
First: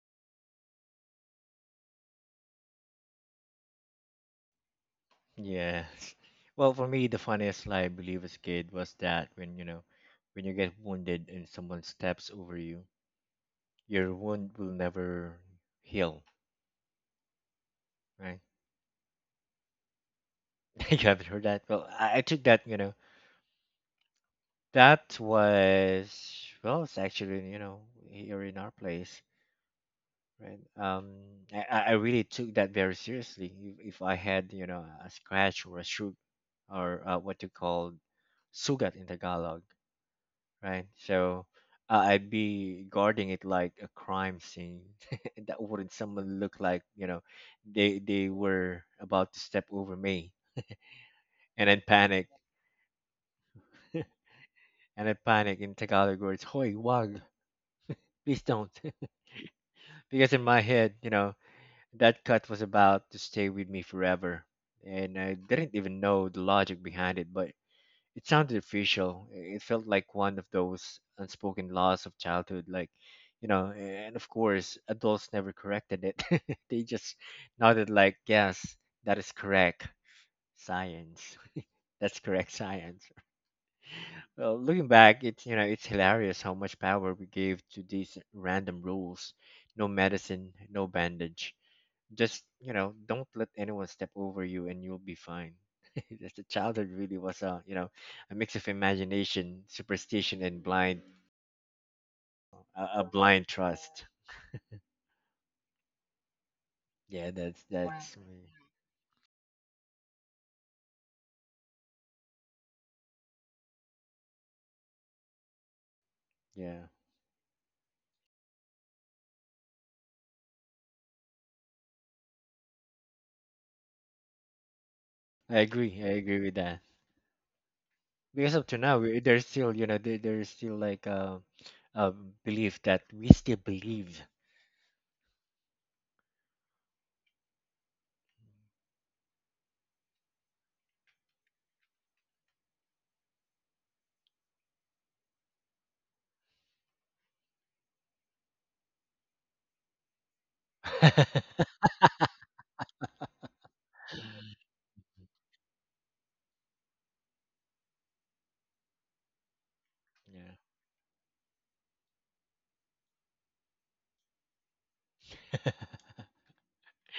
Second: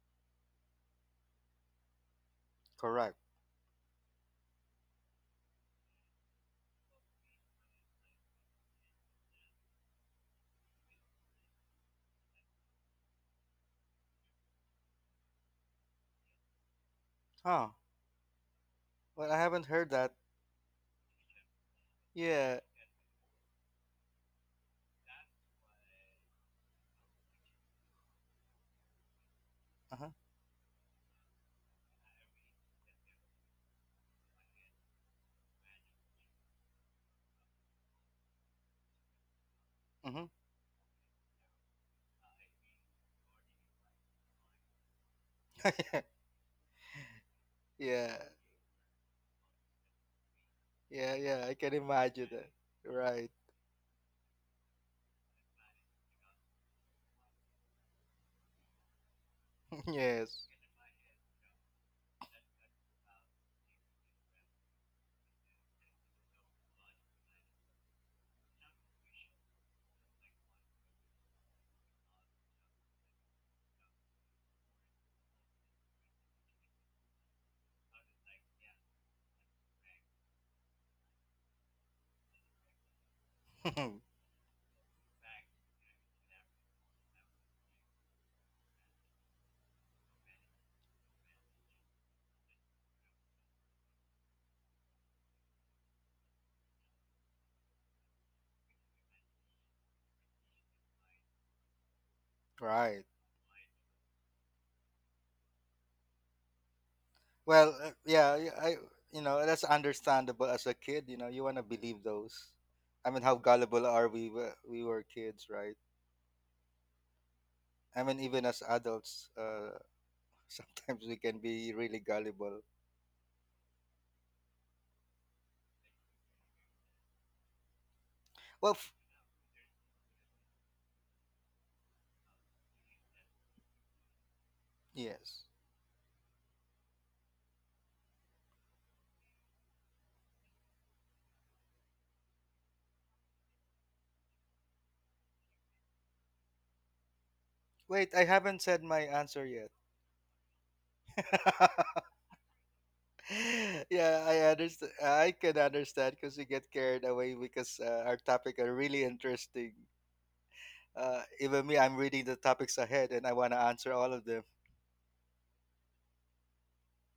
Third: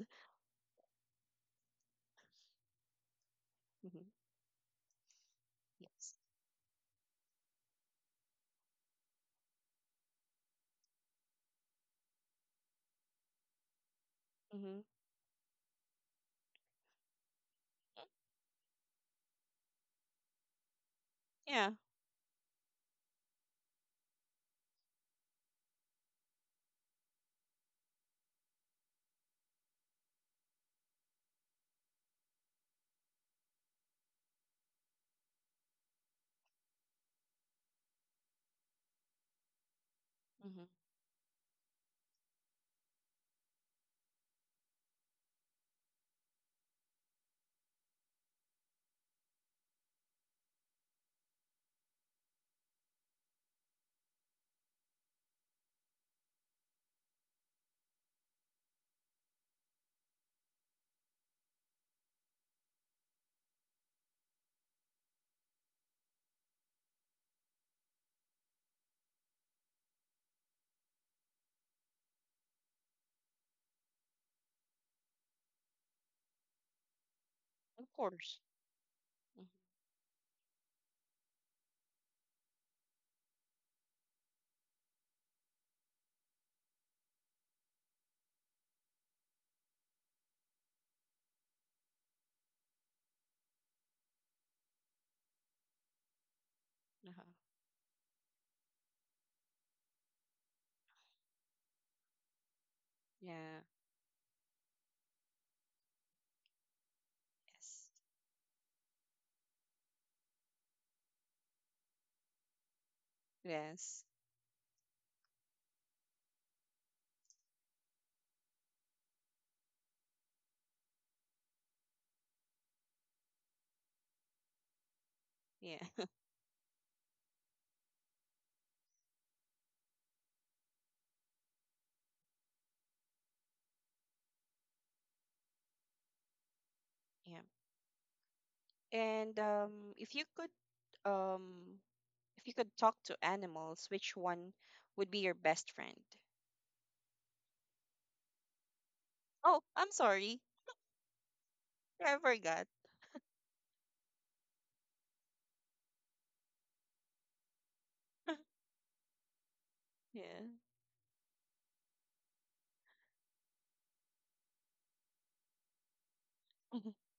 Correct.
Hmm. Yes.
Yes, well for me the funniest lie I believe as a kid was that when you know when you get wounded and someone steps over you, your wound will
Mm-hmm.
never heal,
Huh.
right?
Well, I haven't heard that.
You haven't heard that?
Yeah.
Well, I, I took
Yeah.
that, you know, that was, well, it's actually, you know, here in our place,
Uh-huh.
right? Um, I, I I really took that very seriously. If, if I had, you know, a scratch or a shoot or uh, what you call sugat in Tagalog,
Mm-hmm.
Mm-hmm.
right? So uh, I'd be guarding it like a crime scene. That wouldn't someone look like, you know, they,
yeah.
they were about to step over me
Yeah. Yeah. I
and
can
then panic.
imagine that. Right.
And I panic in Tagalog words, Hoy, wag, please don't. Because in
yes.
my head, you know, that cut was about to stay with me forever. And I didn't even know the logic behind it, but it sounded official. It felt like one of those unspoken laws of childhood, like, you know, and of course, adults never corrected it. They just
Of
nodded, like,
course.
yes, that is correct science. That's correct science. Well, looking back, it's you know it's hilarious how much power we gave to these random rules. No medicine, no bandage. Just you know, don't let anyone step over you, and you'll be fine. Just the childhood
Mm-hmm.
really
Uh-huh.
was a you know a mix of imagination, superstition, and blind a, a
right.
blind
Yeah.
trust. Yeah, that's
Well,
Yes.
uh,
that's
yeah,
me.
y- I you know that's understandable as a kid. You know, you want to believe those. I mean, how gullible
Yes.
are we? wh- We were kids, right?
Yeah.
I mean, even as adults, uh, sometimes we can be really gullible.
I agree.
Yeah.
I agree with that. Because up
Well,
to
f-
now, we- there's still you know there, there's still like a, a belief that we still believe.
yes.
Yeah. And um, if you could um if you could talk to animals, which one would be your best friend?
Wait, I haven't said my answer
Oh,
yet.
I'm sorry. I forgot.
Yeah, I understand. I can understand because we get carried away because uh, our topic are really interesting.
Yeah.
Yeah.
Uh, even me, I'm reading the topics ahead and I want to answer all of them.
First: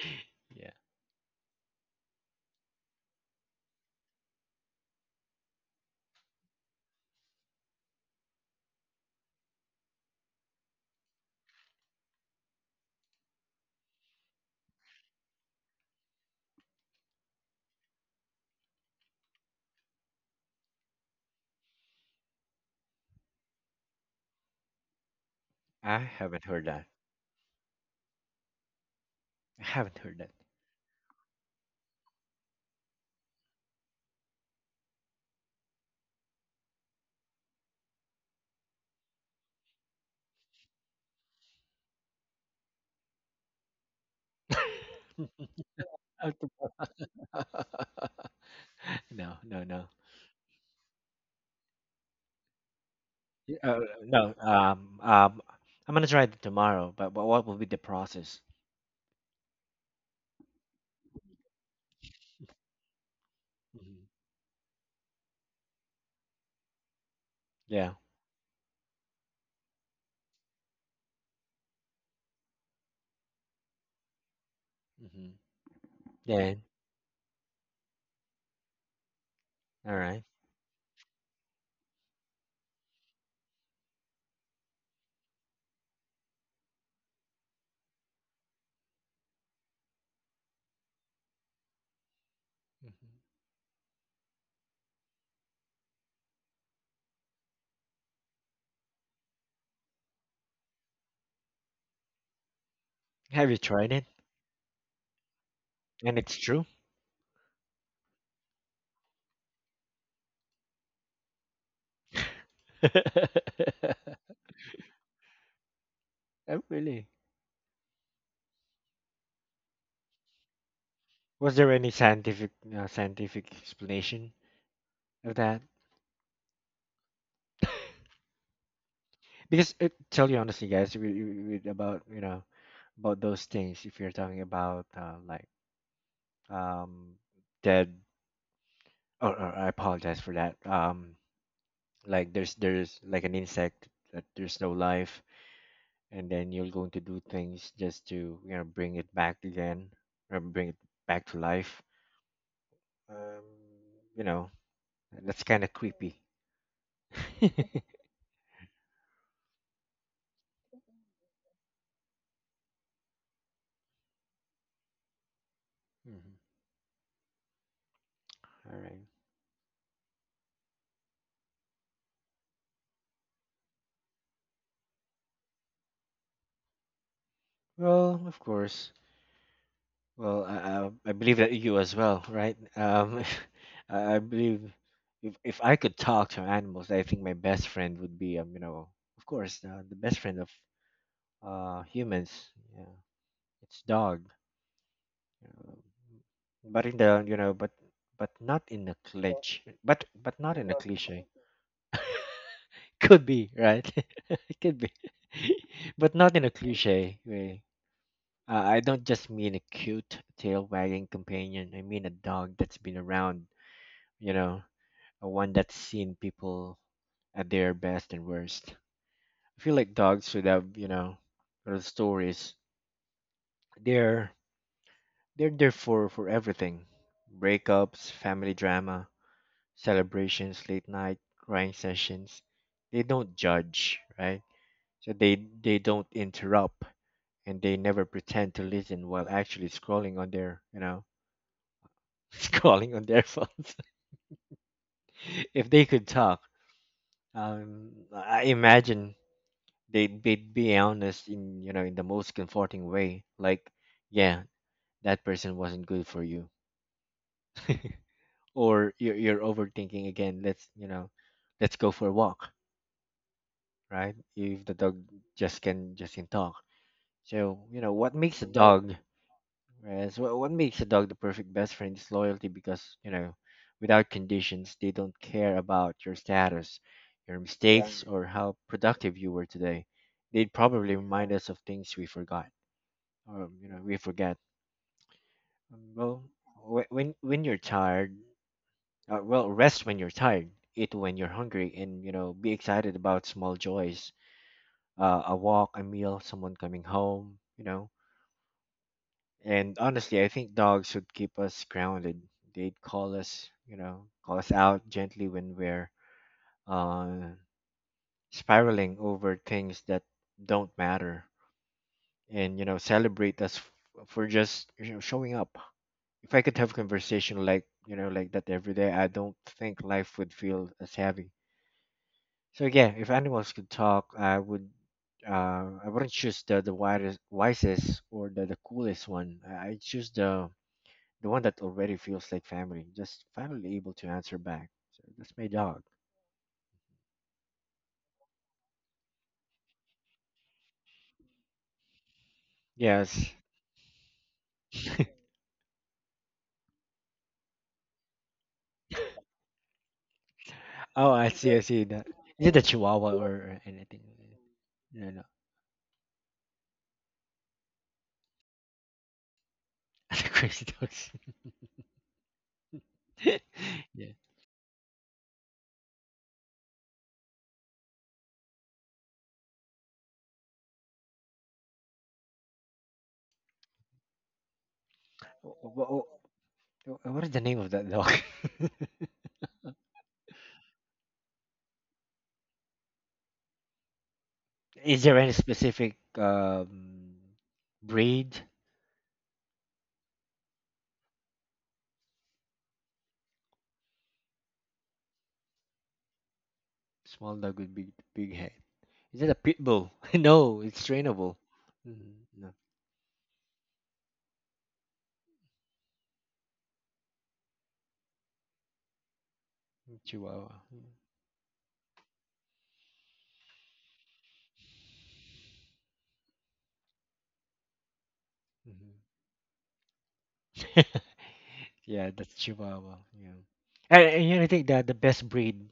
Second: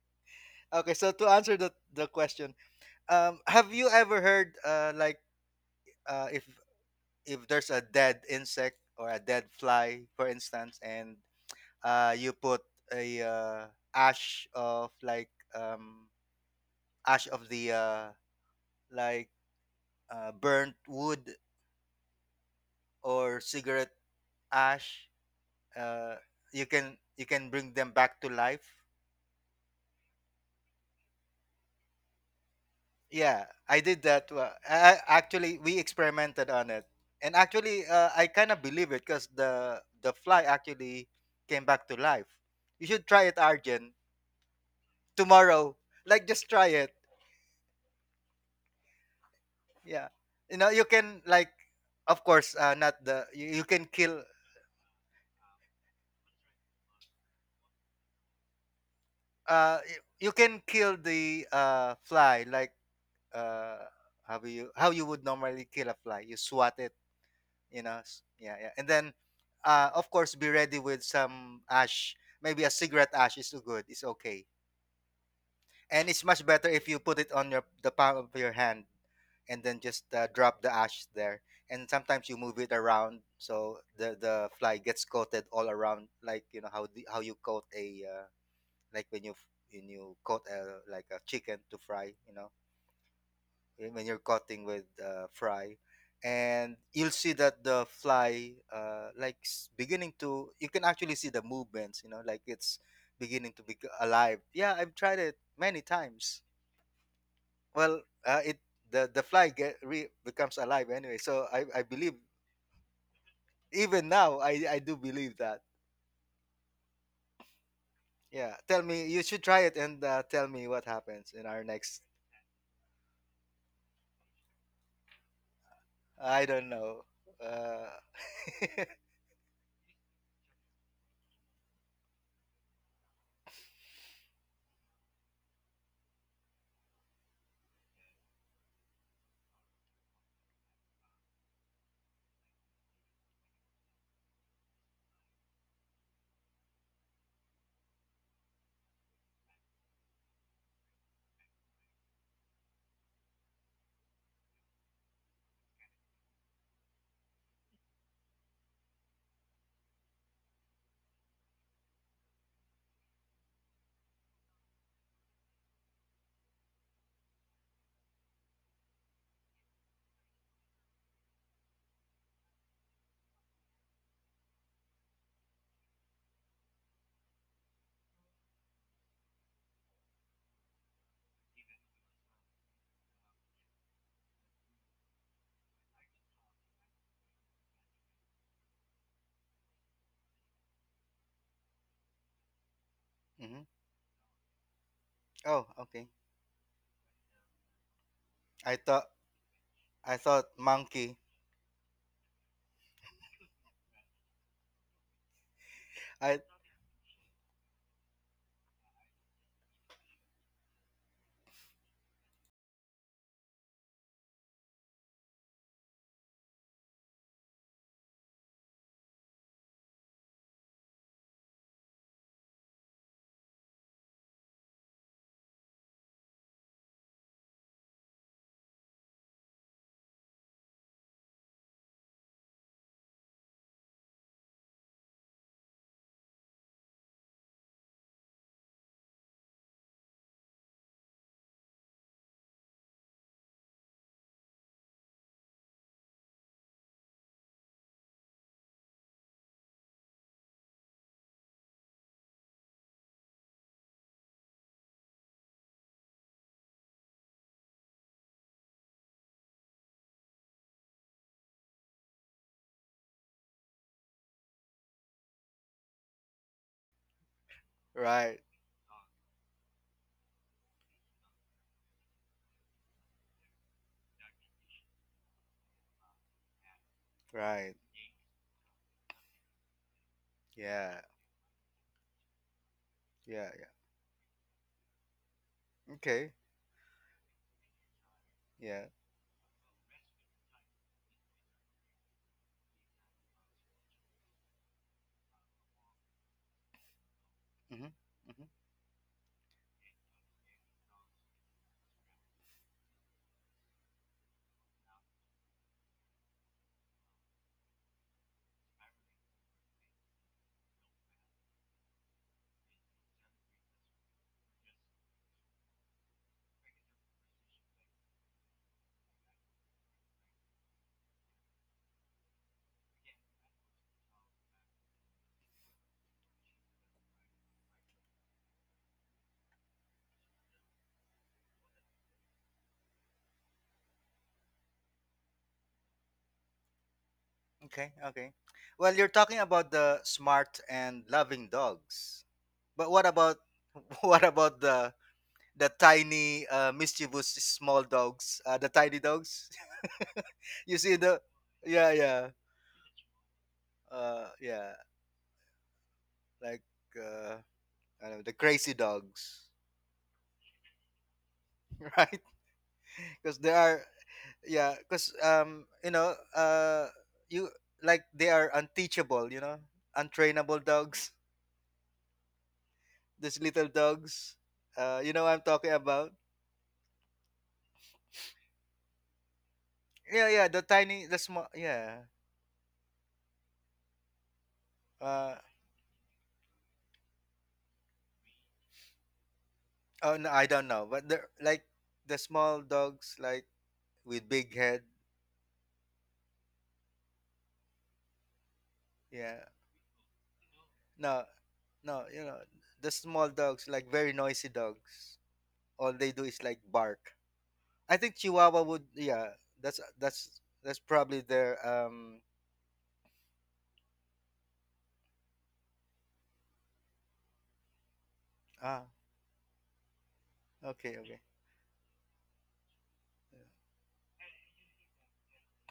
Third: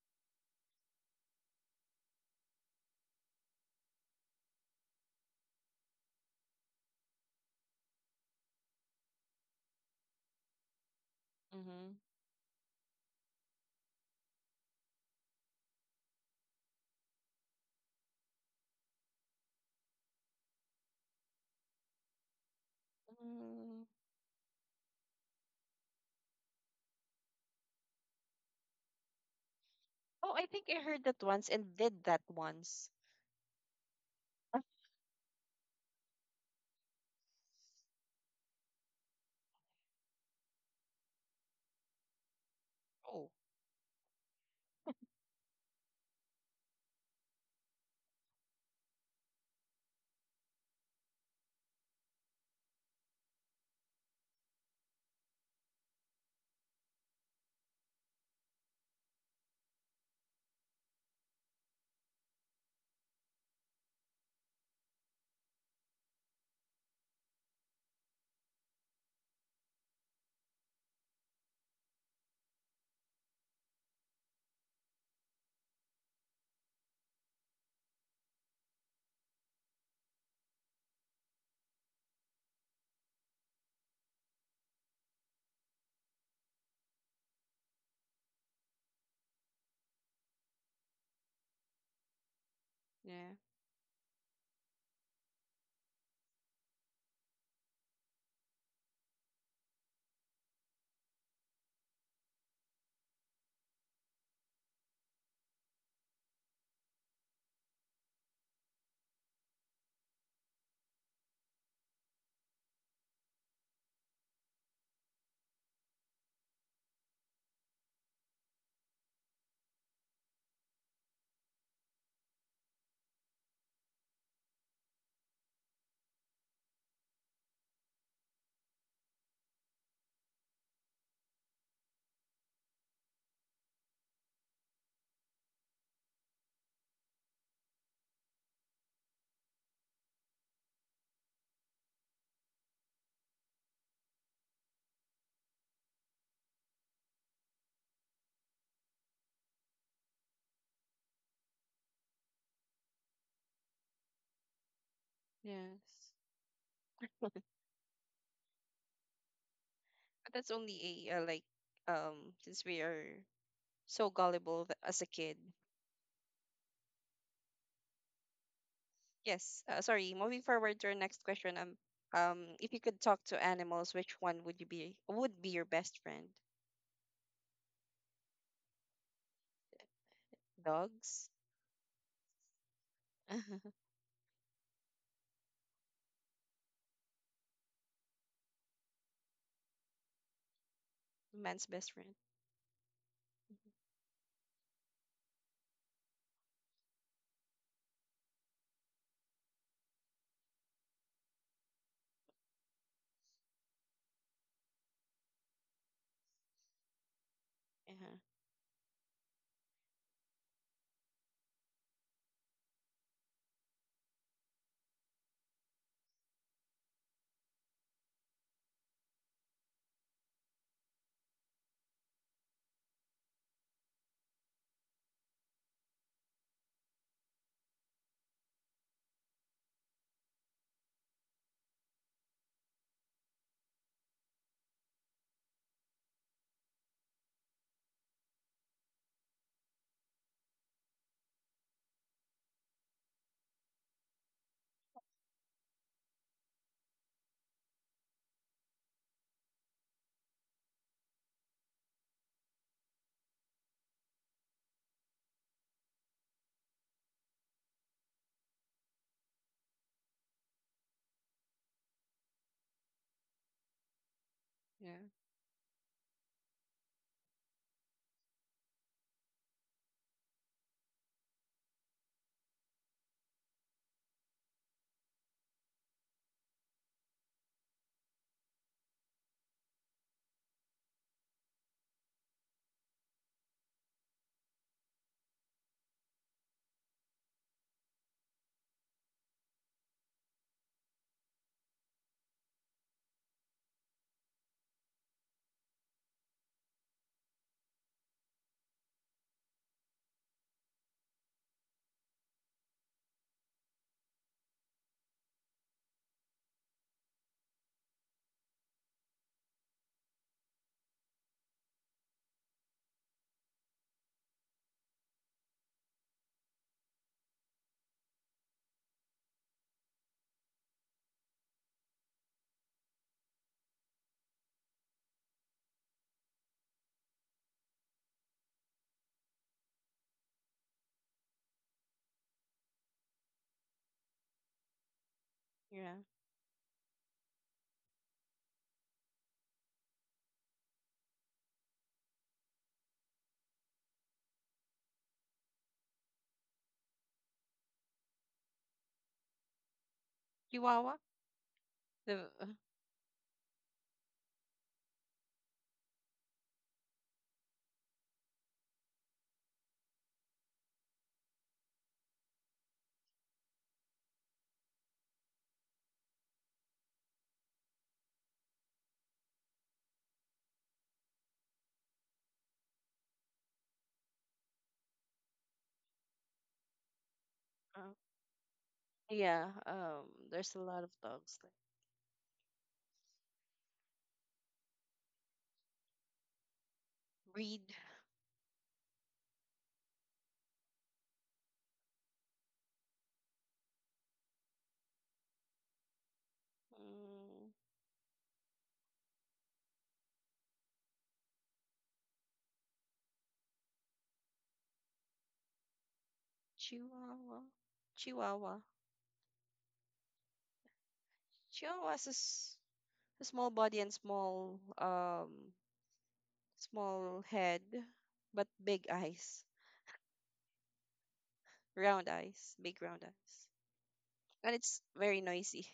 Yeah.
Okay, so to answer the, the question. Um, have you ever heard uh, like uh, if if there's a dead insect or a dead fly, for instance, and
Mm-hmm.
uh, you put a uh, ash of like um, ash of the uh, like uh, burnt wood or
Mm.
cigarette ash,
I
uh,
haven't
you
heard that.
can you can bring them back to life.
I haven't heard
Oh, I think I heard that once and did that once.
Yeah, I did that. Uh,
Uh,
I, actually, we experimented on it, and actually, uh, I kind of believe it because the the fly actually came back to life. You should try
Oh,
it, Arjen, tomorrow. Like, just try it.
that. Uh, no, no, no.
Yeah, you know, you can like, of course, uh, not the
Y-
you, you
Uh,
can kill.
no. Um. Um. I'm gonna try it tomorrow. But, but what will be the process?
Uh, y- you can kill the uh fly like uh
Hmm.
how you how you would normally kill a fly. You swat it, you
Yeah.
know, s- yeah yeah, and then uh of course be ready with some ash, maybe a cigarette ash is good, it's okay,
Mm-hmm.
and it's much
Then.
better if you put it on your the palm of your hand, and then
All
just
right.
uh, drop the ash there, and sometimes you move it around so the the fly gets coated all around, like you know how the, how you coat a uh, like when you when you coat a, like a chicken to fry, you know,
Mhm.
yeah,
eh, when you're cutting with uh, fry, and you'll see that the fly, uh, like s- beginning to, you can actually see the movements, you know like it's beginning
Have you
to be
tried it?
alive. Yeah, I've tried it many
And it's
times.
true.
Well, uh, it the, the fly get re- becomes alive anyway, so I, I believe,
Oh,
even now I, I do believe that.
really?
Yeah, tell me, you should try it and uh, tell me what happens in
Was
our
there any
next.
scientific uh, scientific explanation of that?
I don't know, uh,
Because it, tell you honestly, guys, we, we, we- about you know about those things. If you're talking about uh, like um dead or, or I apologize for that. Um like there's there's like an insect that there's no life and then you're going to do things just to you know bring it back again or bring it back to life. Um you know, that's kind of
yes.
creepy.
But that's only a uh, like um since we are so gullible th- as a kid.
Mhm. All right.
Yes. Uh, sorry. Moving forward to our next question. Um, um, if you could talk to animals, which one would you be? Would be your best friend?
Well, of course. Well, I, I I
Dogs.
believe that you as well, right? Um, I I believe if if I could talk to animals, I think my best friend would be um, you know, of course, uh, the best friend of
Man's
uh
best friend.
humans. Yeah,
mhm.
it's dog.
Oh
Uh,
okay.
but in the you know, but but not
i
in a
thought
cliche. But
I
but
thought
not in a
monkey.
cliche. Could be right. It could be. But
I,
not in a cliche way.
Yeah,
Uh, I don't just mean a cute tail wagging companion. I mean a dog that's been around, you know, a one that's seen people at their best and worst. I feel like dogs should have, you know, little stories. They're they're there for for everything. Breakups, family drama, celebrations, late night crying sessions. They don't judge, right? So they they don't interrupt and they never pretend to listen while actually scrolling on their, you know, scrolling on their phones. If they could talk, um, I imagine they they'd be honest in you know in the most comforting way, like, yeah, that person wasn't good for you. Or you're, you're overthinking again. Let's you know Let's go for a walk, right? If the dog
yeah,
just can just can talk. So you know what
right,
makes a dog Right, so what makes a dog the perfect best friend is loyalty, because you know without conditions they don't care about your status, your
right.
mistakes, or how productive you were today. They'd probably
Yeah,
remind us of things we forgot or
yeah, yeah.
you know we forget. Um, Well,
Okay,
wh- when when you're tired,
yeah.
uh, well, rest when you're tired, eat when you're hungry, and you know be excited about small joys, uh, a walk, a meal, someone coming home, you
Mm-hmm,
know.
mm-hmm.
And honestly, I think dogs should keep us grounded. They'd call us, you know, call us out gently when we're uh, spiraling over things that don't matter, and you know celebrate us f- for just you know, showing up. If I could have conversation like you know like that every day, I don't think life would feel as heavy. So yeah, if animals could talk, I would. Uh, I wouldn't choose the the widest, wisest, or the, the coolest one. I I'd choose the the one that already feels like family, just finally able to answer back. So that's my dog.
yeah.
Okay, okay. Well, you're talking about the smart and loving dogs, but what
Yes.
about what about the the tiny, uh, mischievous small dogs? Uh, the tiny dogs. You
Chihuahua.
see
Oh,
the,
I see. I see
yeah,
that.
The
yeah,
uh,
Is it the Chihuahua or anything?
uh, yeah.
No, no.
Like uh, I don't know, the crazy dogs,
The Crazy dogs.
right? Because there are
Yeah.
yeah because um you know uh you like they are unteachable you know untrainable dogs these little dogs uh you know what I'm talking
What,
about.
what is the name of that
uh,
dog?
yeah. Um,
Yeah, yeah,
there's a
the
lot of
tiny, the
dogs.
small,
Like
yeah.
Is there any
uh
specific um
breed.
breed?
oh no, I don't know, but they're like the small dogs like with big head.
Small
Mm,
dog with big big head. Is it a
Yeah,
pit bull? No, it's
no,
trainable.
no,
Mm,
you know,
no.
the small dogs like very noisy dogs, all they do is like bark.
Chihuahua.
I think
Chihuahua.
chihuahua would, yeah. that's that's
Chihuahua.
that's probably their
Chihuahua has a,
um
s- a small body and small um small head, but big
Ah.
Mhm.
eyes,
Okay, okay.
round
Yeah, that's
eyes, big
Chihuahua.
round
Yeah,
eyes,
and, and you know, I
and
think
it's
that the
very
best breed,
noisy.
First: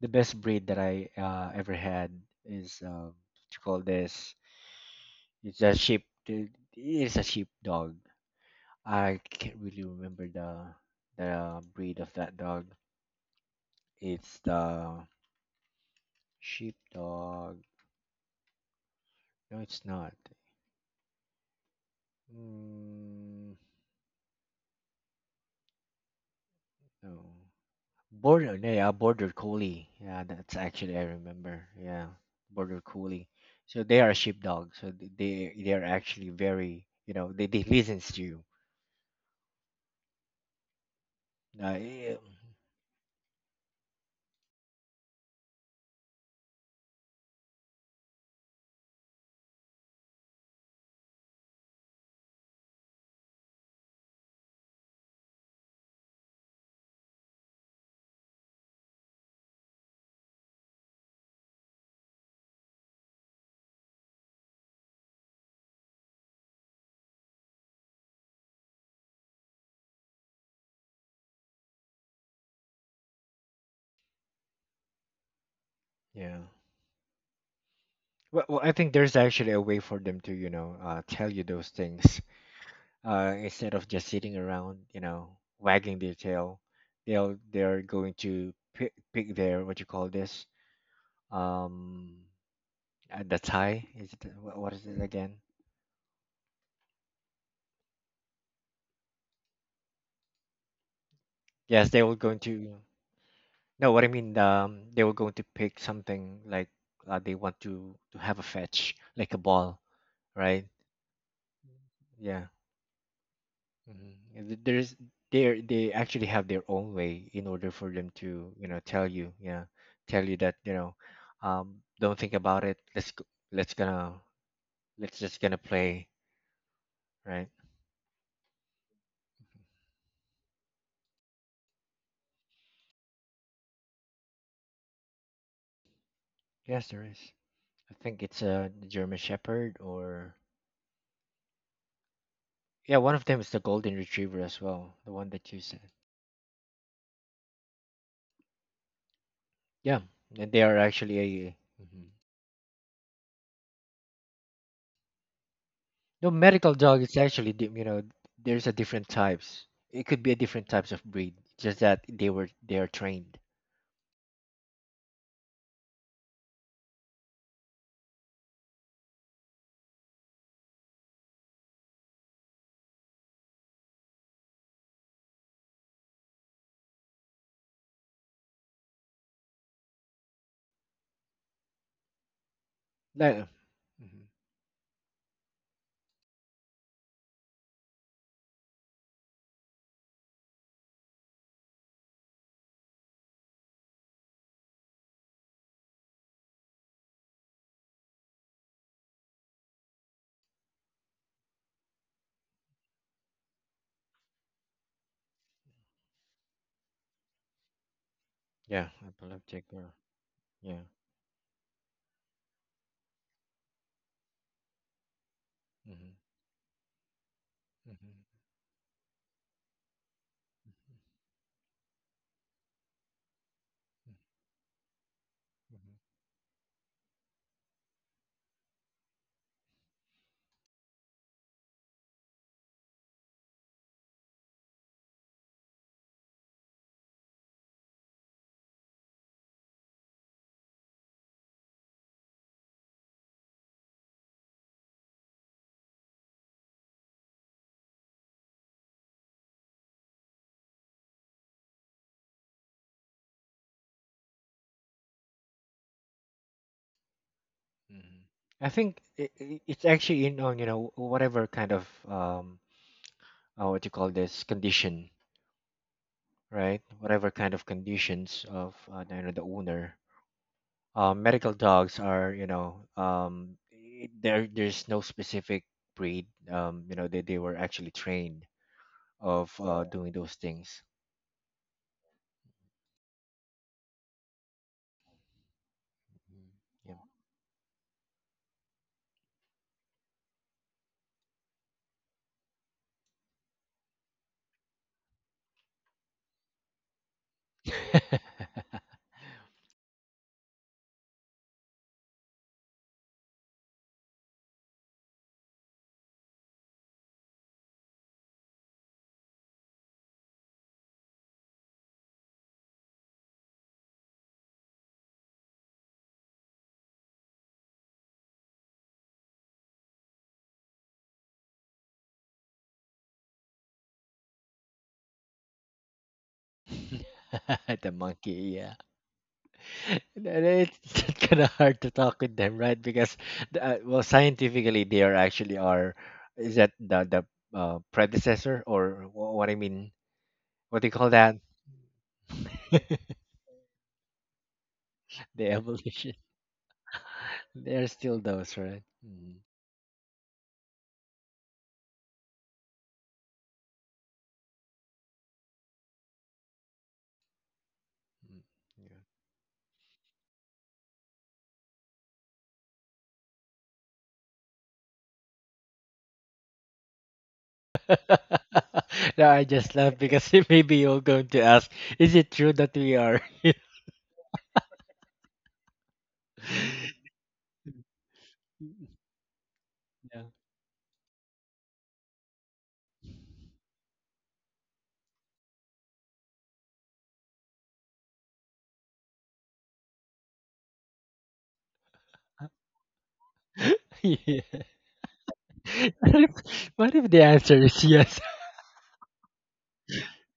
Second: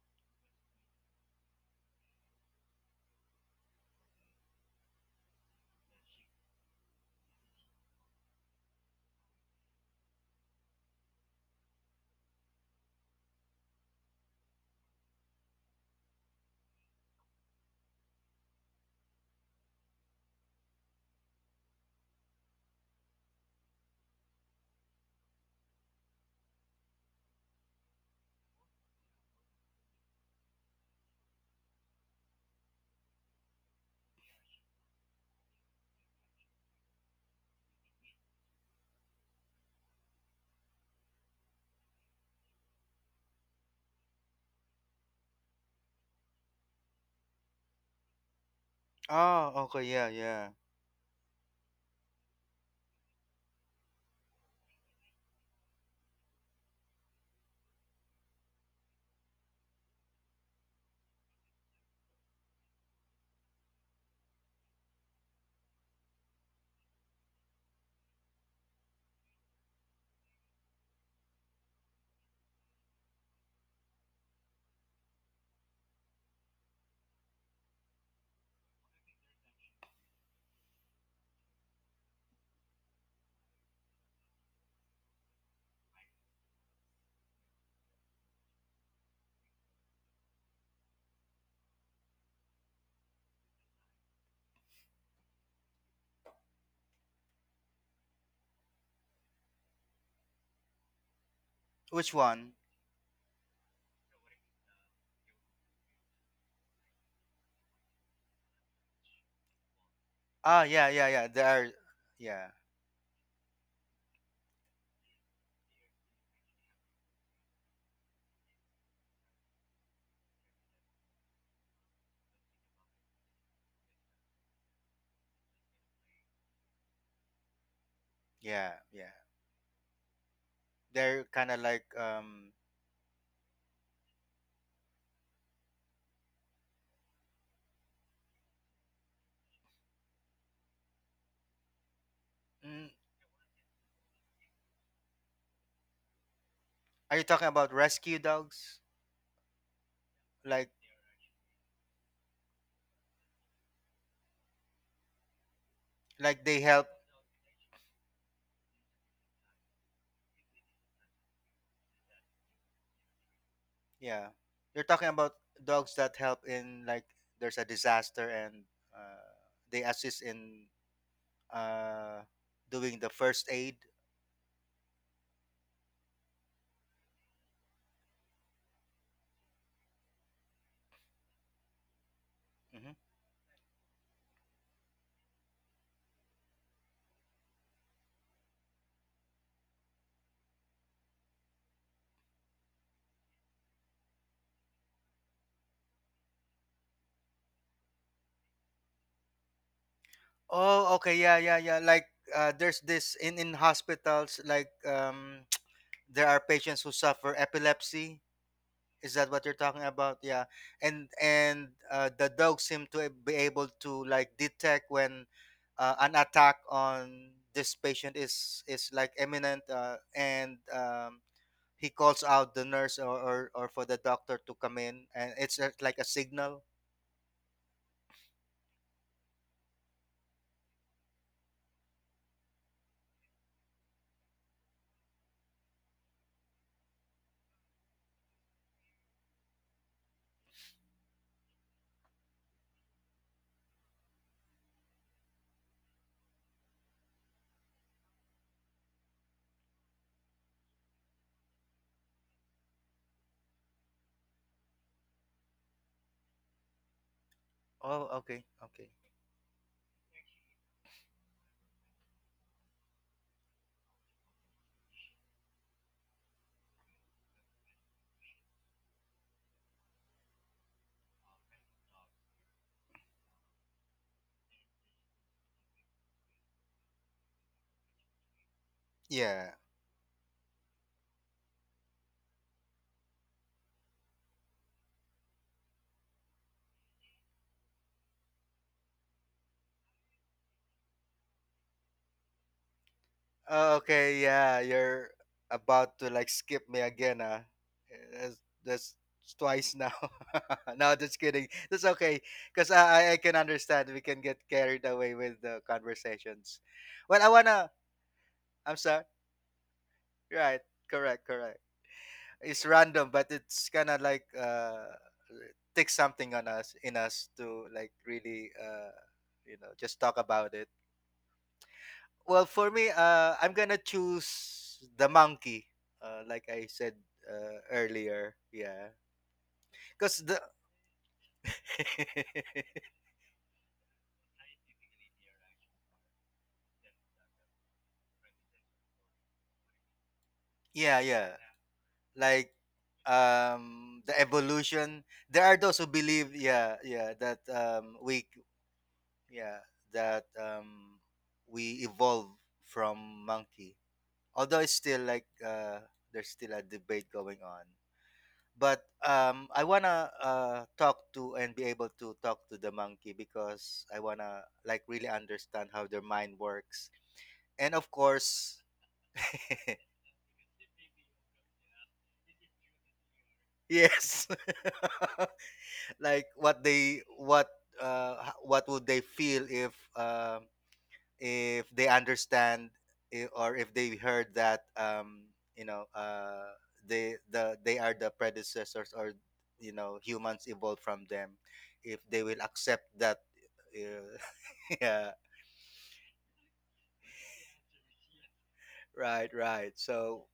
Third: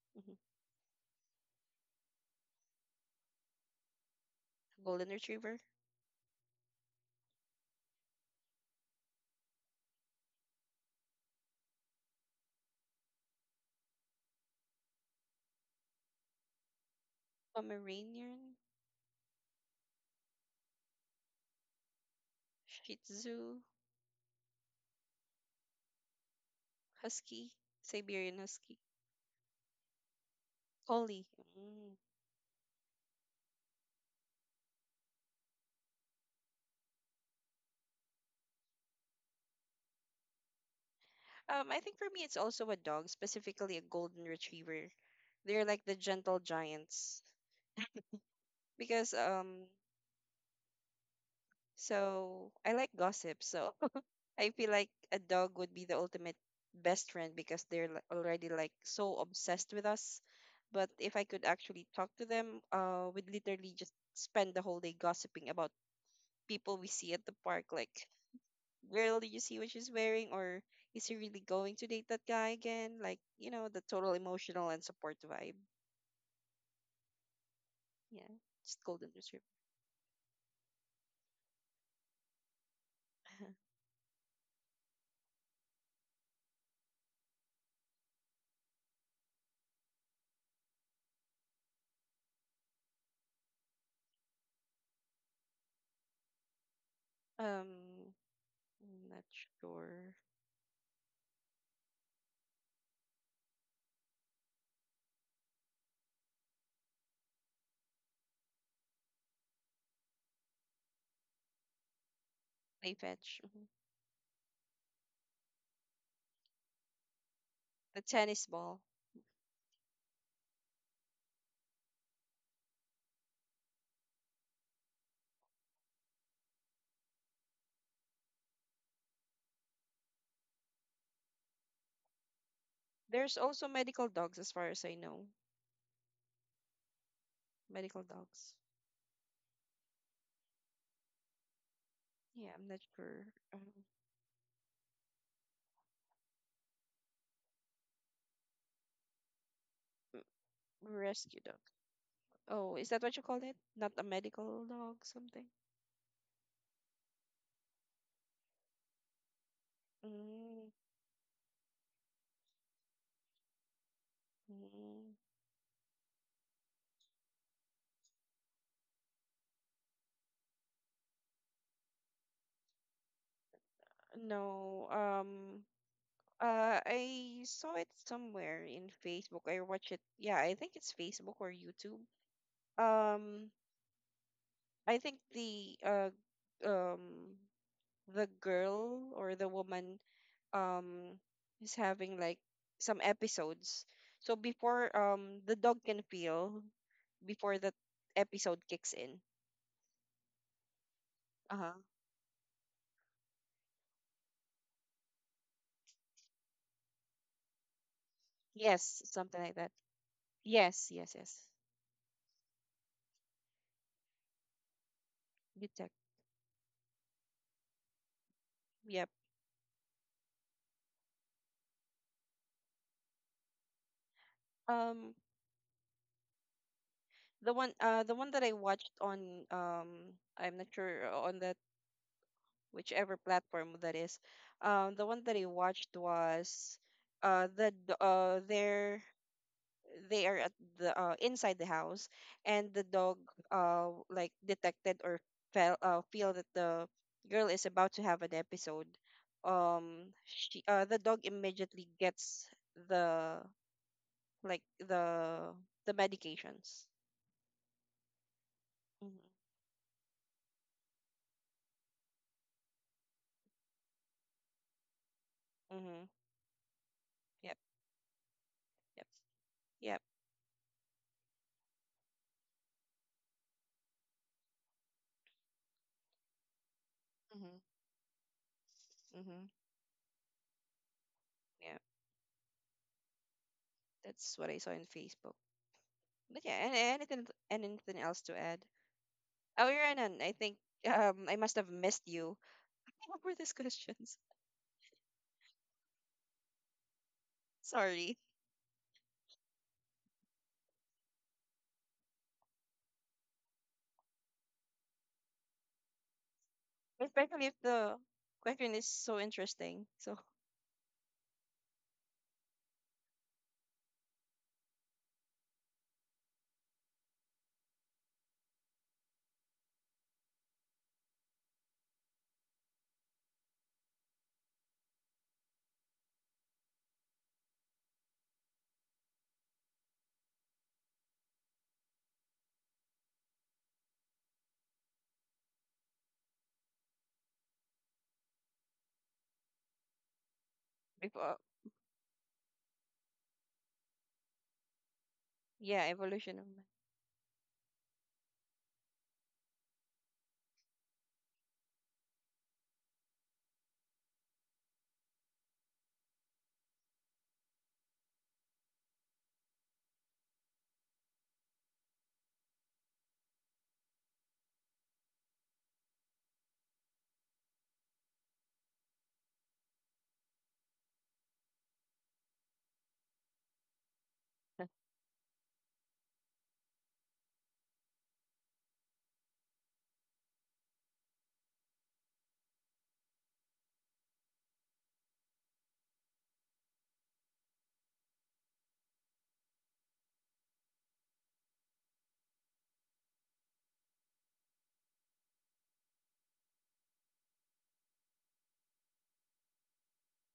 the
Mhm.
best breed that I uh, ever had is um, what you call this?
Golden
It's
Retriever,
a sheep. It is a sheep dog. I can't really remember the the um, breed of that dog. It's the sheepdog.
Pomeranian,
No, it's not.
Shih Tzu,
Mm, no.
Husky, Siberian
Border. No,
Husky,
yeah, border collie. Yeah, that's actually I
Collie.
remember.
Mm.
Yeah, border collie. So they are sheepdog. So th- they they are actually very you know they they listen to you.
Um,
Uh,
I think for
yeah.
me, it's also a dog, specifically a golden retriever. They're like the gentle giants because
Oh,
um,
okay, yeah, yeah.
so I like gossip, so I feel like a dog would be the ultimate best friend because they're li- already like so obsessed with us. But if I could actually talk to them, uh, we'd literally just spend the whole day gossiping about people we see at the park. Like, girl, did you see what she's wearing? Or is he really going to date that guy again? Like, you know, the total emotional and support vibe.
Yeah.
Yeah,
Well, well, I
just
think
golden
there's
retriever.
actually a way for them to you know uh, tell you those things uh, instead of just sitting around you know wagging their tail. They'll they're going to pick pick their what you call this um uh, the Thai is it wha- what is it again?
Um, I'm not sure.
Yes, they were
Which
going
one?
to No, what I mean um they were going to pick something like uh, they want to to have a fetch like a ball,
Ah,
right?
yeah, yeah, yeah. They are,
Yeah.
yeah,
Play fetch. Mhm.
Mm-hmm. There's they they actually have their own way in order for
The
them
tennis
to you know
ball.
tell you, yeah, tell you that you know um don't think about it, let's go, let's gonna let's just gonna play, right?
yeah, yeah. They're kind of like, um,
There's also medical dogs, as far as I know.
Yes, there is. I
Medical
think it's
dogs.
a German Shepherd or.
Yeah, I'm not
mm,
Yeah, one of
sure.
them is the
Um,
golden retriever as well, the one that you said.
are you talking about rescue dogs?
Yeah,
m-
and they
Like,
are actually
rescue
a
dog.
mhm.
Oh, is that what you call it? Not a medical dog, something.
No
like they
medical
help?
dog. It's actually di- you know There's a different types. It could be a different
Mm,
types of breed. Just that they were they are trained.
Yeah. You're talking
mm.
about dogs that help in like there's a disaster and uh, they assist in uh doing the first aid.
No. Um. Uh, I saw it somewhere in Facebook. I watched it. Yeah, I think it's Facebook or YouTube.
Hmm.
Like, uh,
Um,
mm-hmm.
I think the uh um the girl or the woman um is having like some episodes. So before um the dog can feel before the episode kicks in.
Oh, okay, yeah, yeah,
Uh-huh.
yeah. Like, uh, there's this in in hospitals, like, um. There are patients who suffer epilepsy.
Yeah,
Yes,
Is that
something
what
like
you're
epileptic.
that.
talking
Or,
about? Yeah,
yeah.
Yes,
and
yes, yes.
and uh, the dog seem to be able to like detect when
You check.
uh,
Mm-hmm.
an attack on this
Hmm.
patient is is
Yep.
like imminent, uh, and um, he calls out the nurse, or, or or for the doctor
Hmm.
to come in,
Um
and it's uh, like a signal.
the one uh the one that I watched on um I'm not sure on that whichever platform that is. Um the one that I watched was uh the d- uh their they are at the uh, inside the house and the dog uh like detected or felt uh, feel that the girl is about to have an episode um she uh, the dog immediately gets the like the the medications.
Oh, okay,
I
okay,
think
Mm-hmm,
it, it- it's actually in on you know whatever kind of um uh, what you call this condition,
mm-hmm.
right? Whatever kind
Yep,
of conditions of uh,
yep,
you know the owner
yep.
uh, medical dogs are you know um, i- there there's no specific breed, um, you know, they, they were
Mm-hmm,
actually trained
mm-hmm.
of
yeah.
uh, yeah, doing those things.
Yeah, that's what I saw in Facebook. But
Mm,
yeah, and
yeah.
anything, anything else to add? Oh, you. I think um I must have missed you. What were these
Oh,
questions.
okay, yeah, you're about to like skip me again, huh?
Sorry.
That's, that's twice now. No, just kidding. That's okay, cause I I I can understand we can get carried away with the conversations. Well, I
Especially if
wanna.
the question
I'm
is
sorry.
so interesting. So
Right. Correct. Correct. It's random, but it's kind of like uh, takes something on us in us to like really uh, you know, just talk about it. Well, for me, uh, I'm gonna choose the monkey. Uh, like I said uh,
The
earlier,
monkey, yeah.
yeah, because the
Then it's kind of hard to talk with them, right? Because the- uh, well scientifically they are actually are. Is that the the uh, predecessor or wh- what I mean, what do you
yeah,
call
yeah,
that?
before,
like um, the evolution. There
The
are those
yeah,
who
evolution.
evolution
believe,
of man.
yeah, yeah, that
They're
um,
still
we,
those, right? Mm-hmm.
yeah, that um, we evolve from monkey. Although it's still like uh, there's still a debate going on.
Mm.
But um, I wanna uh, talk to and be able to talk to the monkey because I wanna like really understand how their mind works, and of
Yeah.
course,
No, I just laugh because maybe you're going to ask, is it true that we are?
yes, like what they what uh h- what would they feel if
Yeah.
um if they understand i- or if they heard that um you know uh they the they are the predecessors, or you know, humans evolved from them, if they will accept that, uh,
Yeah.
yeah.
What if, what if the answer is yes?
Right, right, so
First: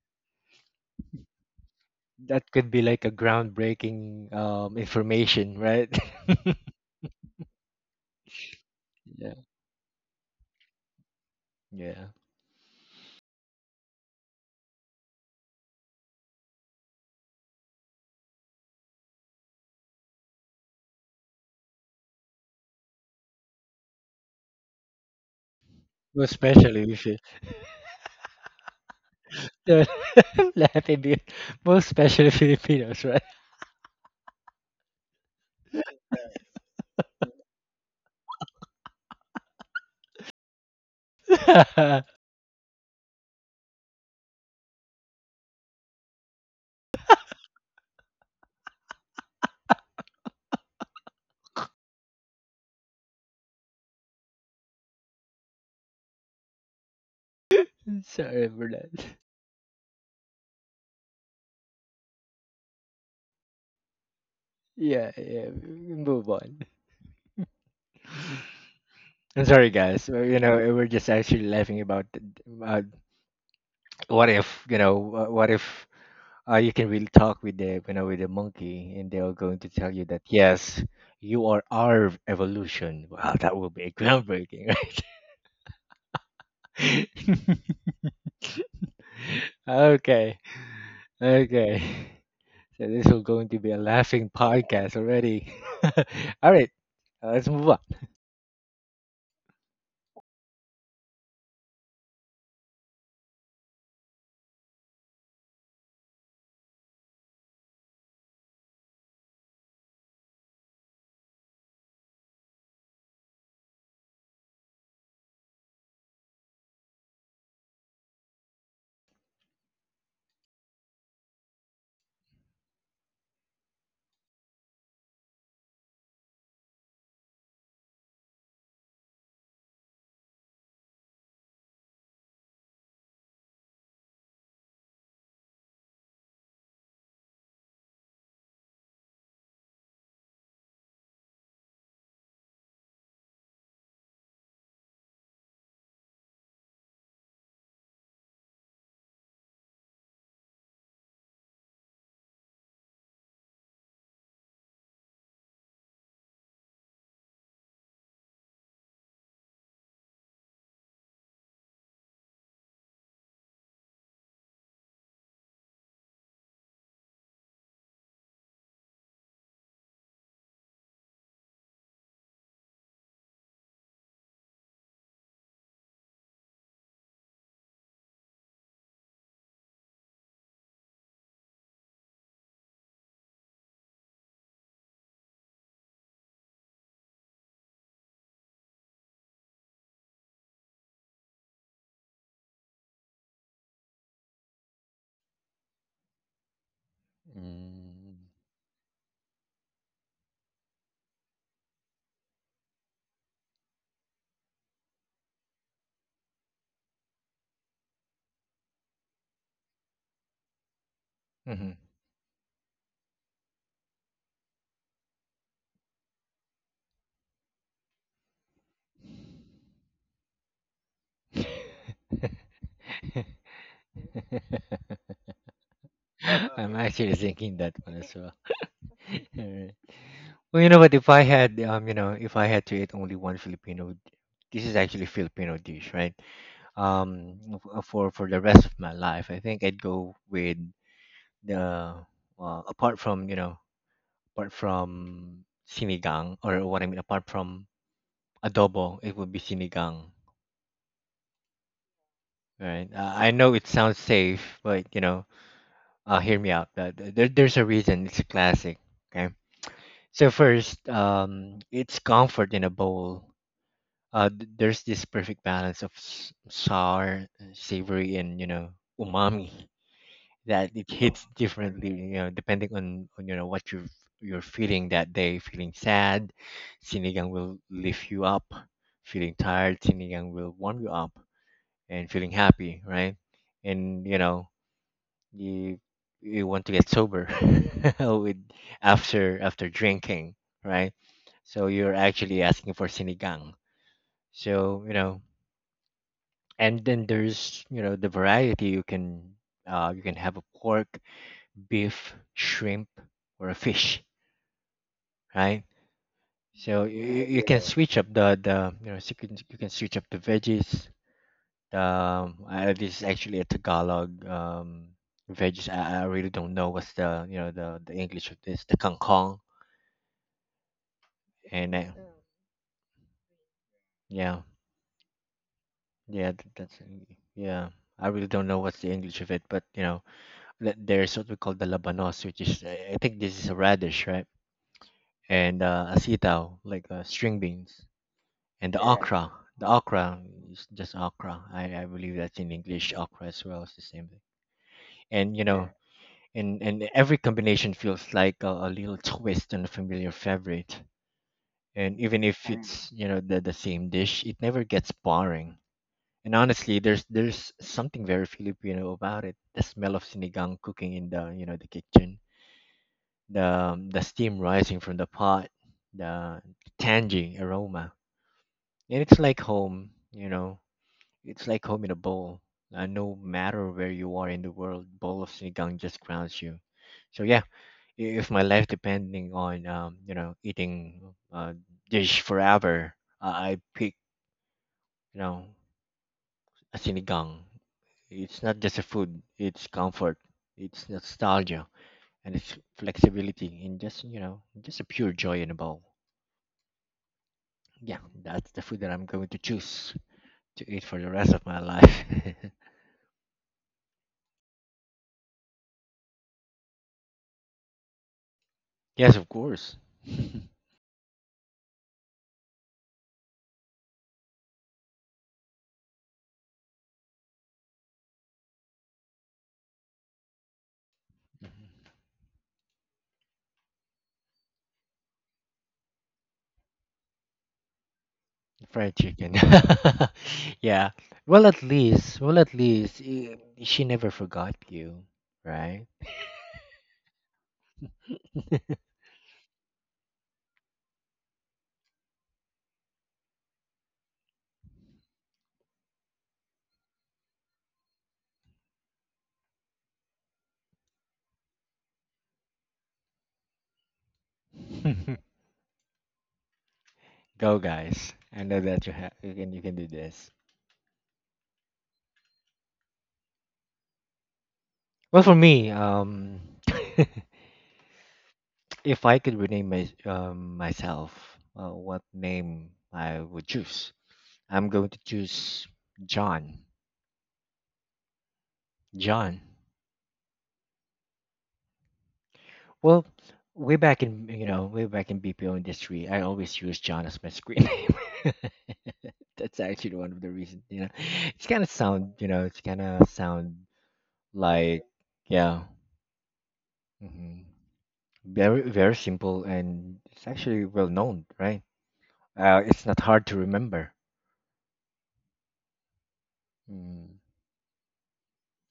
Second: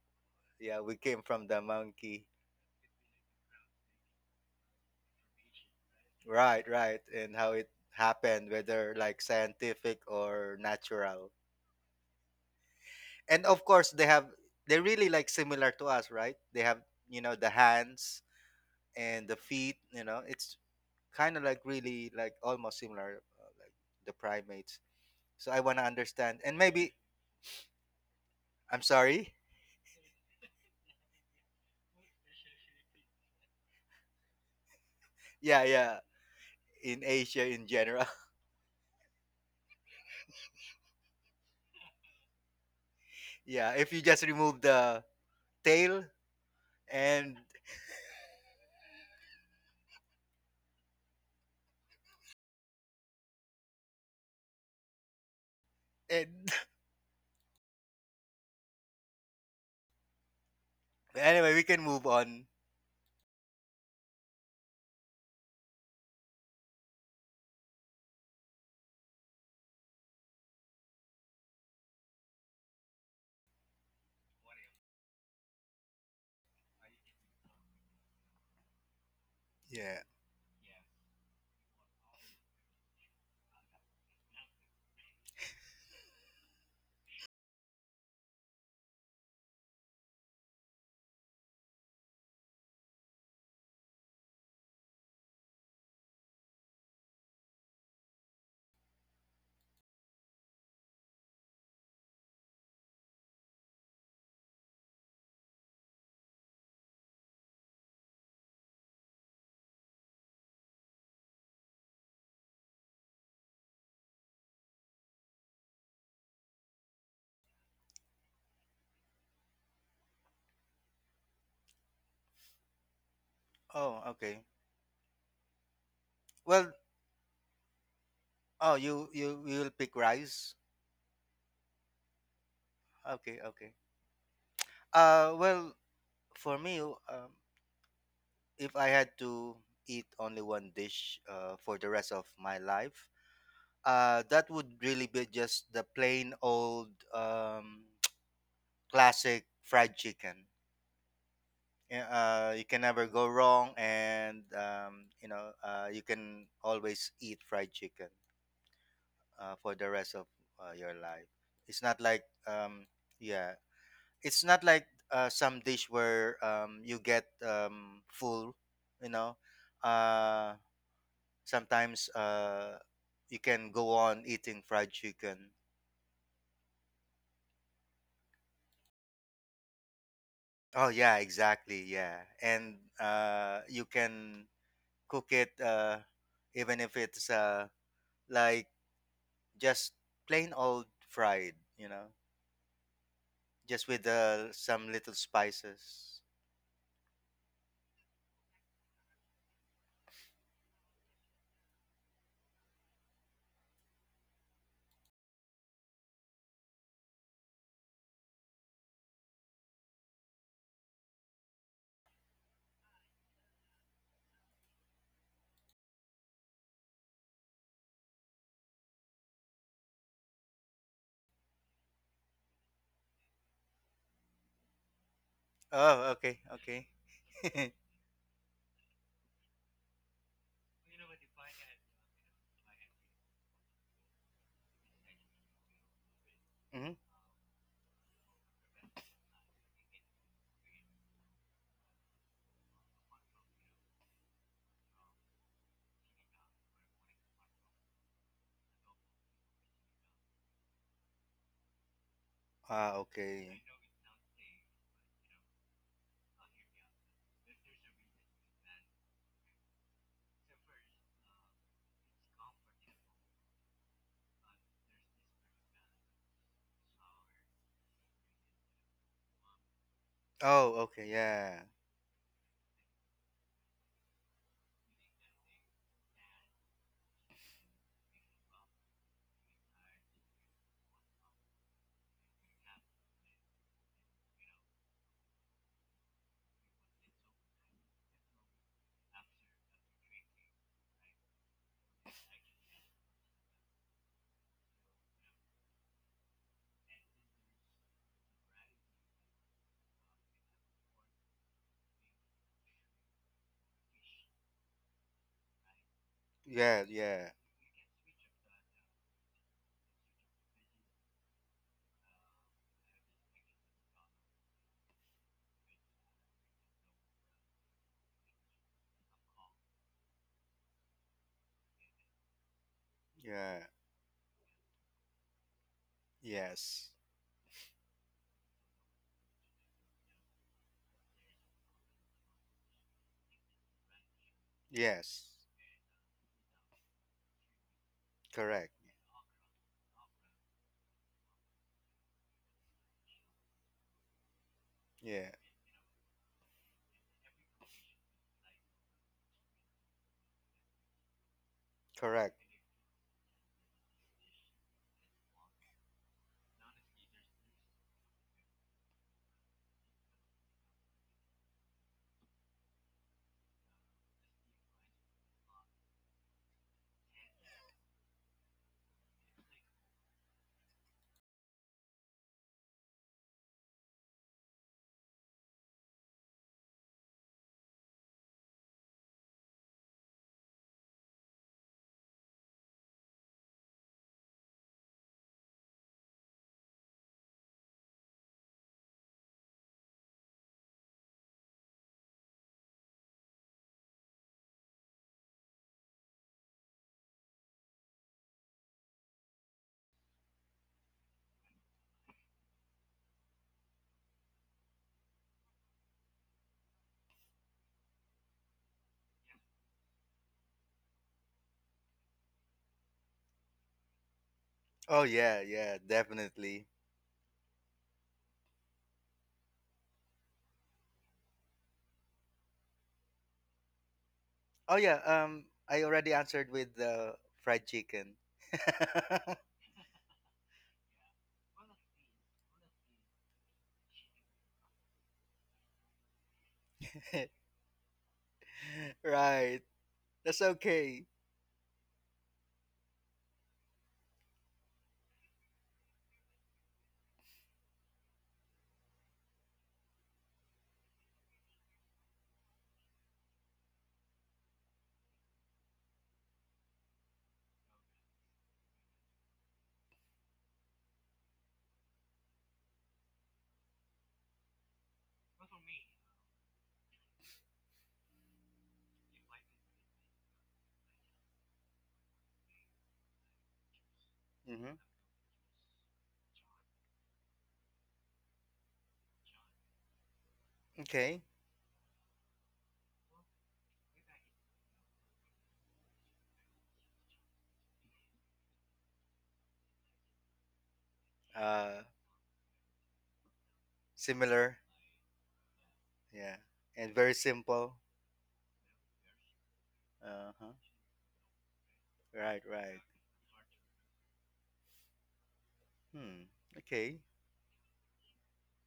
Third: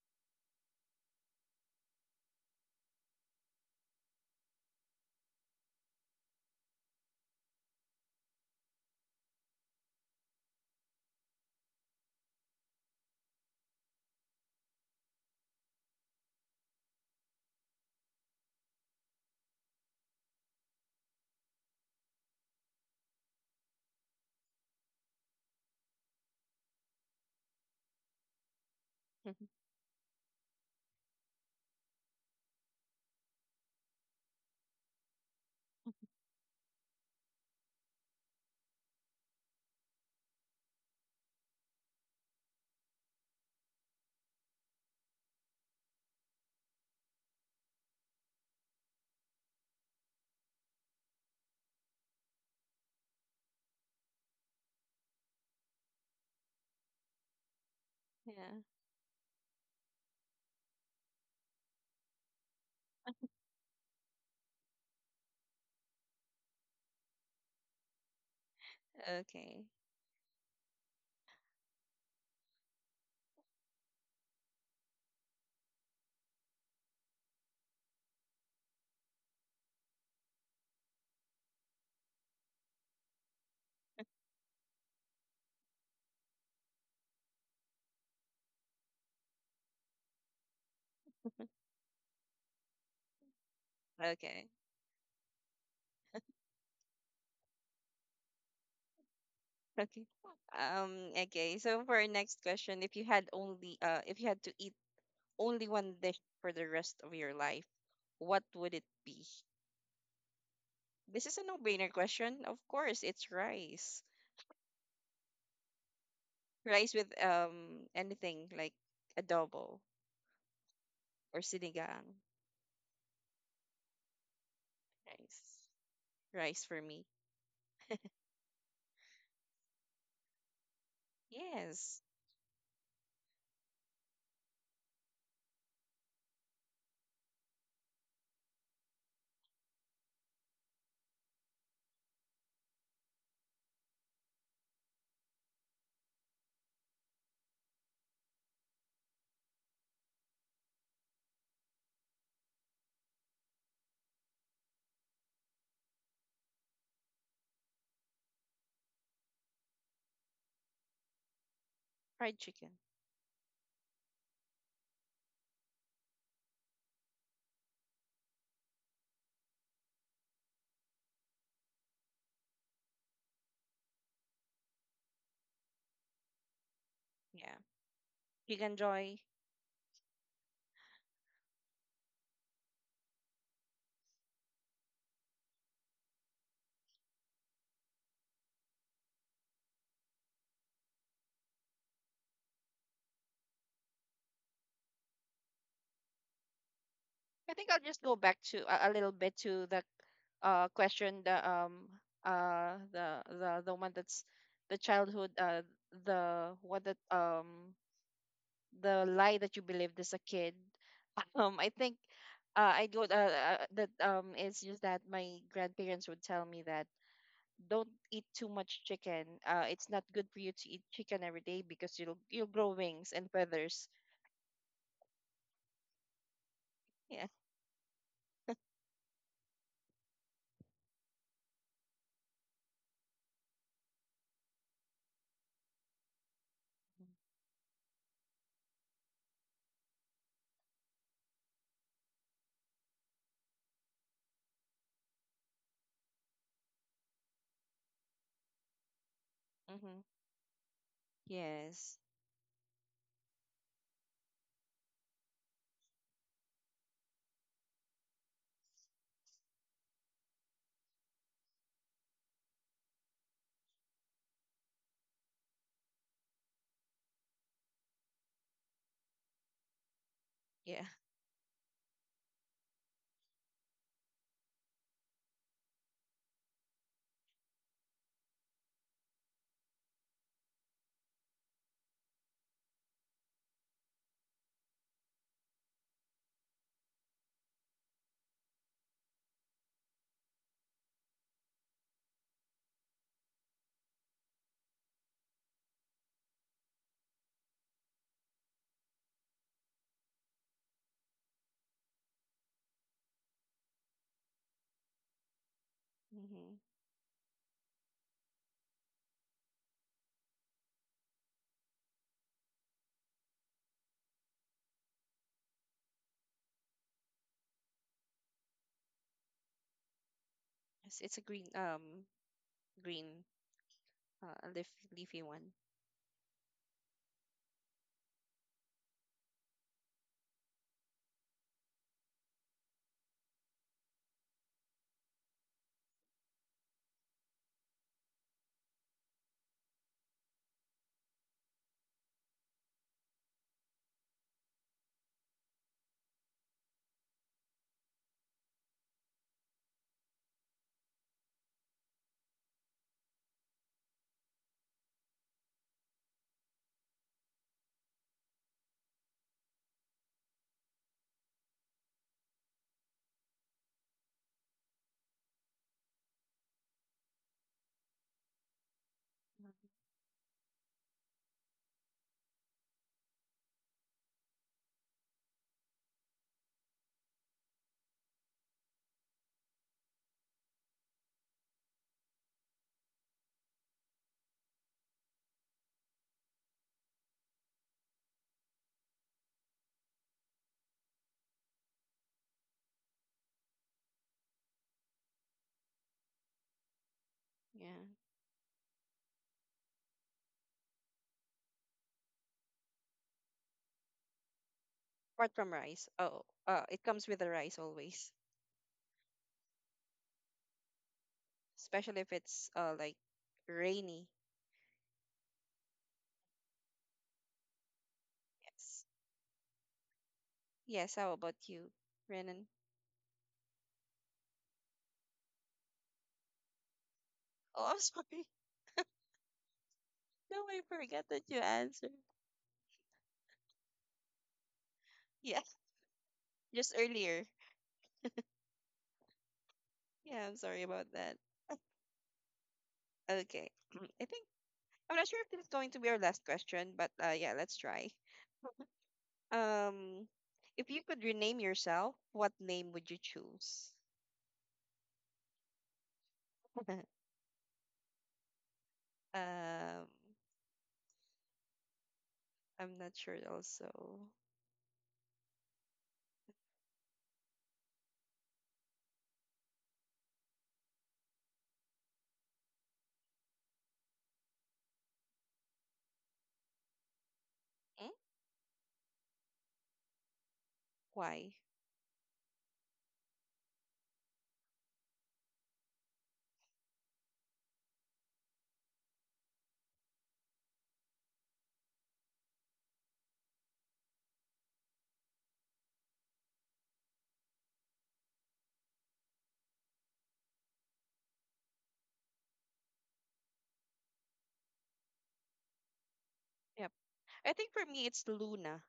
yeah, we came from the monkey.
That could be like a groundbreaking um information, right?
Right, right, and how it happened, whether like
Yeah.
scientific or natural,
Yeah.
and of course they have, they're really like similar to us, right? They have you know the hands and the feet, you know it's kind of like really like almost similar uh, like the primates, so I want to
Most
understand and
especially
maybe
if you
I'm sorry.
laughing because most especially Filipinos, right?
Yeah, yeah, in Asia in general. Yeah, if you just remove the tail and and
Sorry
Yeah.
for that.
anyway, we can move on.
Yeah, yeah. we- we Move on. I'm
Okay.
sorry, guys. Uh, You know, we're just actually laughing about uh, what if you know wha- what if uh, you can really talk with the you know with the monkey, and they're going to tell
Yeah.
you that yes, you are our evolution. Wow, that will be groundbreaking, right? Okay, okay. So this is going to be a laughing
Okay.
podcast already. All right, uh, let's move on.
Okay. Um. Okay. So for our next question, if you had only, uh, if you had to eat only one dish for the rest of your life, what would it be? This is a no-brainer question. Of course, it's rice. Rice with um anything like adobo or sinigang.
Oh, okay.
Rice. Rice
Well,
for me.
oh, you, you you will pick rice.
Yes.
Okay, okay. Uh well, for me, um, if I had to eat only one dish uh, for the rest of my life, Uh, that would really be just the plain old um, classic fried chicken. Yeah, Uh, you can never go wrong, and um, you know uh, you can always eat fried chicken uh, for the rest of uh, your life. It's not like
Fried chicken.
um, yeah, it's not like uh, some dish where um, you get um, full. You know, uh, sometimes uh, you can go on eating fried chicken.
Yeah. Chicken joy.
Oh yeah, exactly. Yeah, and uh, you can cook it uh, even if it's uh, like just plain old fried, you know, just with uh, some little spices.
I think I'll just go
Mm.
back to a, a little bit to the uh question the um uh the the the one that's the childhood uh the what that um the lie that you believed as a kid. Um I think uh, I go uh, uh, that um it's just that my grandparents would tell me that don't eat too much chicken. Uh, it's not good for you to eat chicken every day because you'll you'll grow wings and
Hmm.
feathers.
Oh, okay,
I'm
okay.
actually
Yeah.
thinking that one as well. Alright. Well, you know what? If I had, um, you know, if I had to eat only one Filipino, d- this is actually Filipino dish, right?
Hmm.
Um, f- uh, for for the rest of my life, I think I'd go with the uh, apart from you know, apart from sinigang or what I mean, apart from adobo, it would be
Mm-hmm.
sinigang,
Yes.
right?
Ah,
Uh, I know
okay.
it sounds safe, but you know, uh, hear me out. Uh, th- there, there's a reason. It's a classic. Okay. So first, um, it's comfort in a bowl. Uh, th- there's this perfect balance of s- sour, savory, and you know umami that
Oh,
Yeah.
it
okay.
hits
Yeah,
differently, you know, depending on, on you know what you you're feeling that day. Feeling sad, sinigang will lift you up. Feeling tired, sinigang will warm you up, and feeling happy, right? And you know, you you want to get sober with after after drinking, right? So you're actually asking for sinigang. So you know, and then there's you know the variety you can uh, you can have a pork, beef, shrimp, or a fish, right?
Mm-hmm.
So
yeah,
you, you
yeah,
you can. Yeah. Switch up the the you know so you can, you can switch up the veggies. Um, I, this is actually a Tagalog um, veggies. I, I really don't know what's the you know the the English of this. The kangkong
It's, it's a green
and uh,
um green
yeah.
yeah,
uh leaf leafy one.
yeah, th- that's
Yes,
yeah. I really don't know what's the English of it, but you know th- there's what we call the labanos, which is I I think this is a radish, right?
yes.
And uh, asitaw, like uh, string beans, and
Correct.
the. Yeah. Okra. The okra is just okra. I, I believe that's in English. Okra as well is the same thing.
Yeah,
And you. Yeah. Know, and and every combination feels like a, a little twist on a familiar favorite, and even if.
correct.
Mm. It's you know the, the same dish, it never gets boring. And honestly, there's there's something very Filipino about it: the smell of sinigang cooking in the you know the kitchen, the um, the steam rising from the pot, the tangy aroma, and it's like home, you know, it's like home in a bowl. Uh, no matter where you are in the world, bowl of sinigang just grounds you. So yeah, if my life depending on um, you know eating uh, dish forever, I I pick, you know a sinigang. It's not just a food; it's comfort, it's nostalgia, and it's flexibility, and just you know just a pure joy in a bowl.
Yeah.
Yeah, that's the food that I'm going to choose to eat for the rest of my life.
Apart from rice. Oh, uh it comes with the rice always,
Yes, of course,
especially if it's uh like rainy.
Oh yeah, yeah, definitely.
Yes. Yes, how about you, Renan?
Oh yeah, um I already answered with the
Oh,
fried
I'm
chicken.
sorry.
fried chicken.
No, I
Yeah.
forgot that you
Well, at
answered.
least, well, at least eh, she never forgot you,
Yeah,
right?
just earlier.
Right.
Yeah, I'm
That's
sorry about
okay.
that. Okay. I think I'm not sure if this is going to be our last question, but uh yeah, let's try. Um, if you could rename yourself, what name would you choose?
Go guys. I know that you have. You can you can do
um,
this.
I'm not sure also.
Well for me, um if I could rename my, um, myself, uh, what name I would choose. I'm
Mhm.
going to choose John.
Hmm?
John.
Okay.
Why?
Well, way back in you know, way back in B P O industry, I always use John as my screen name. That's actually one of the reasons, you know. It's kind of
Uh
sound, you know, it's kind of sound
Similar.
like yeah.
Yeah. And very
Hmm.
simple.
Very, very simple, and it's
Uh-huh.
actually well known, right?
Right,
Uh,
right.
it's not hard to remember.
Hmm.
Yep.
Okay.
Mm.
I think for me it's Luna.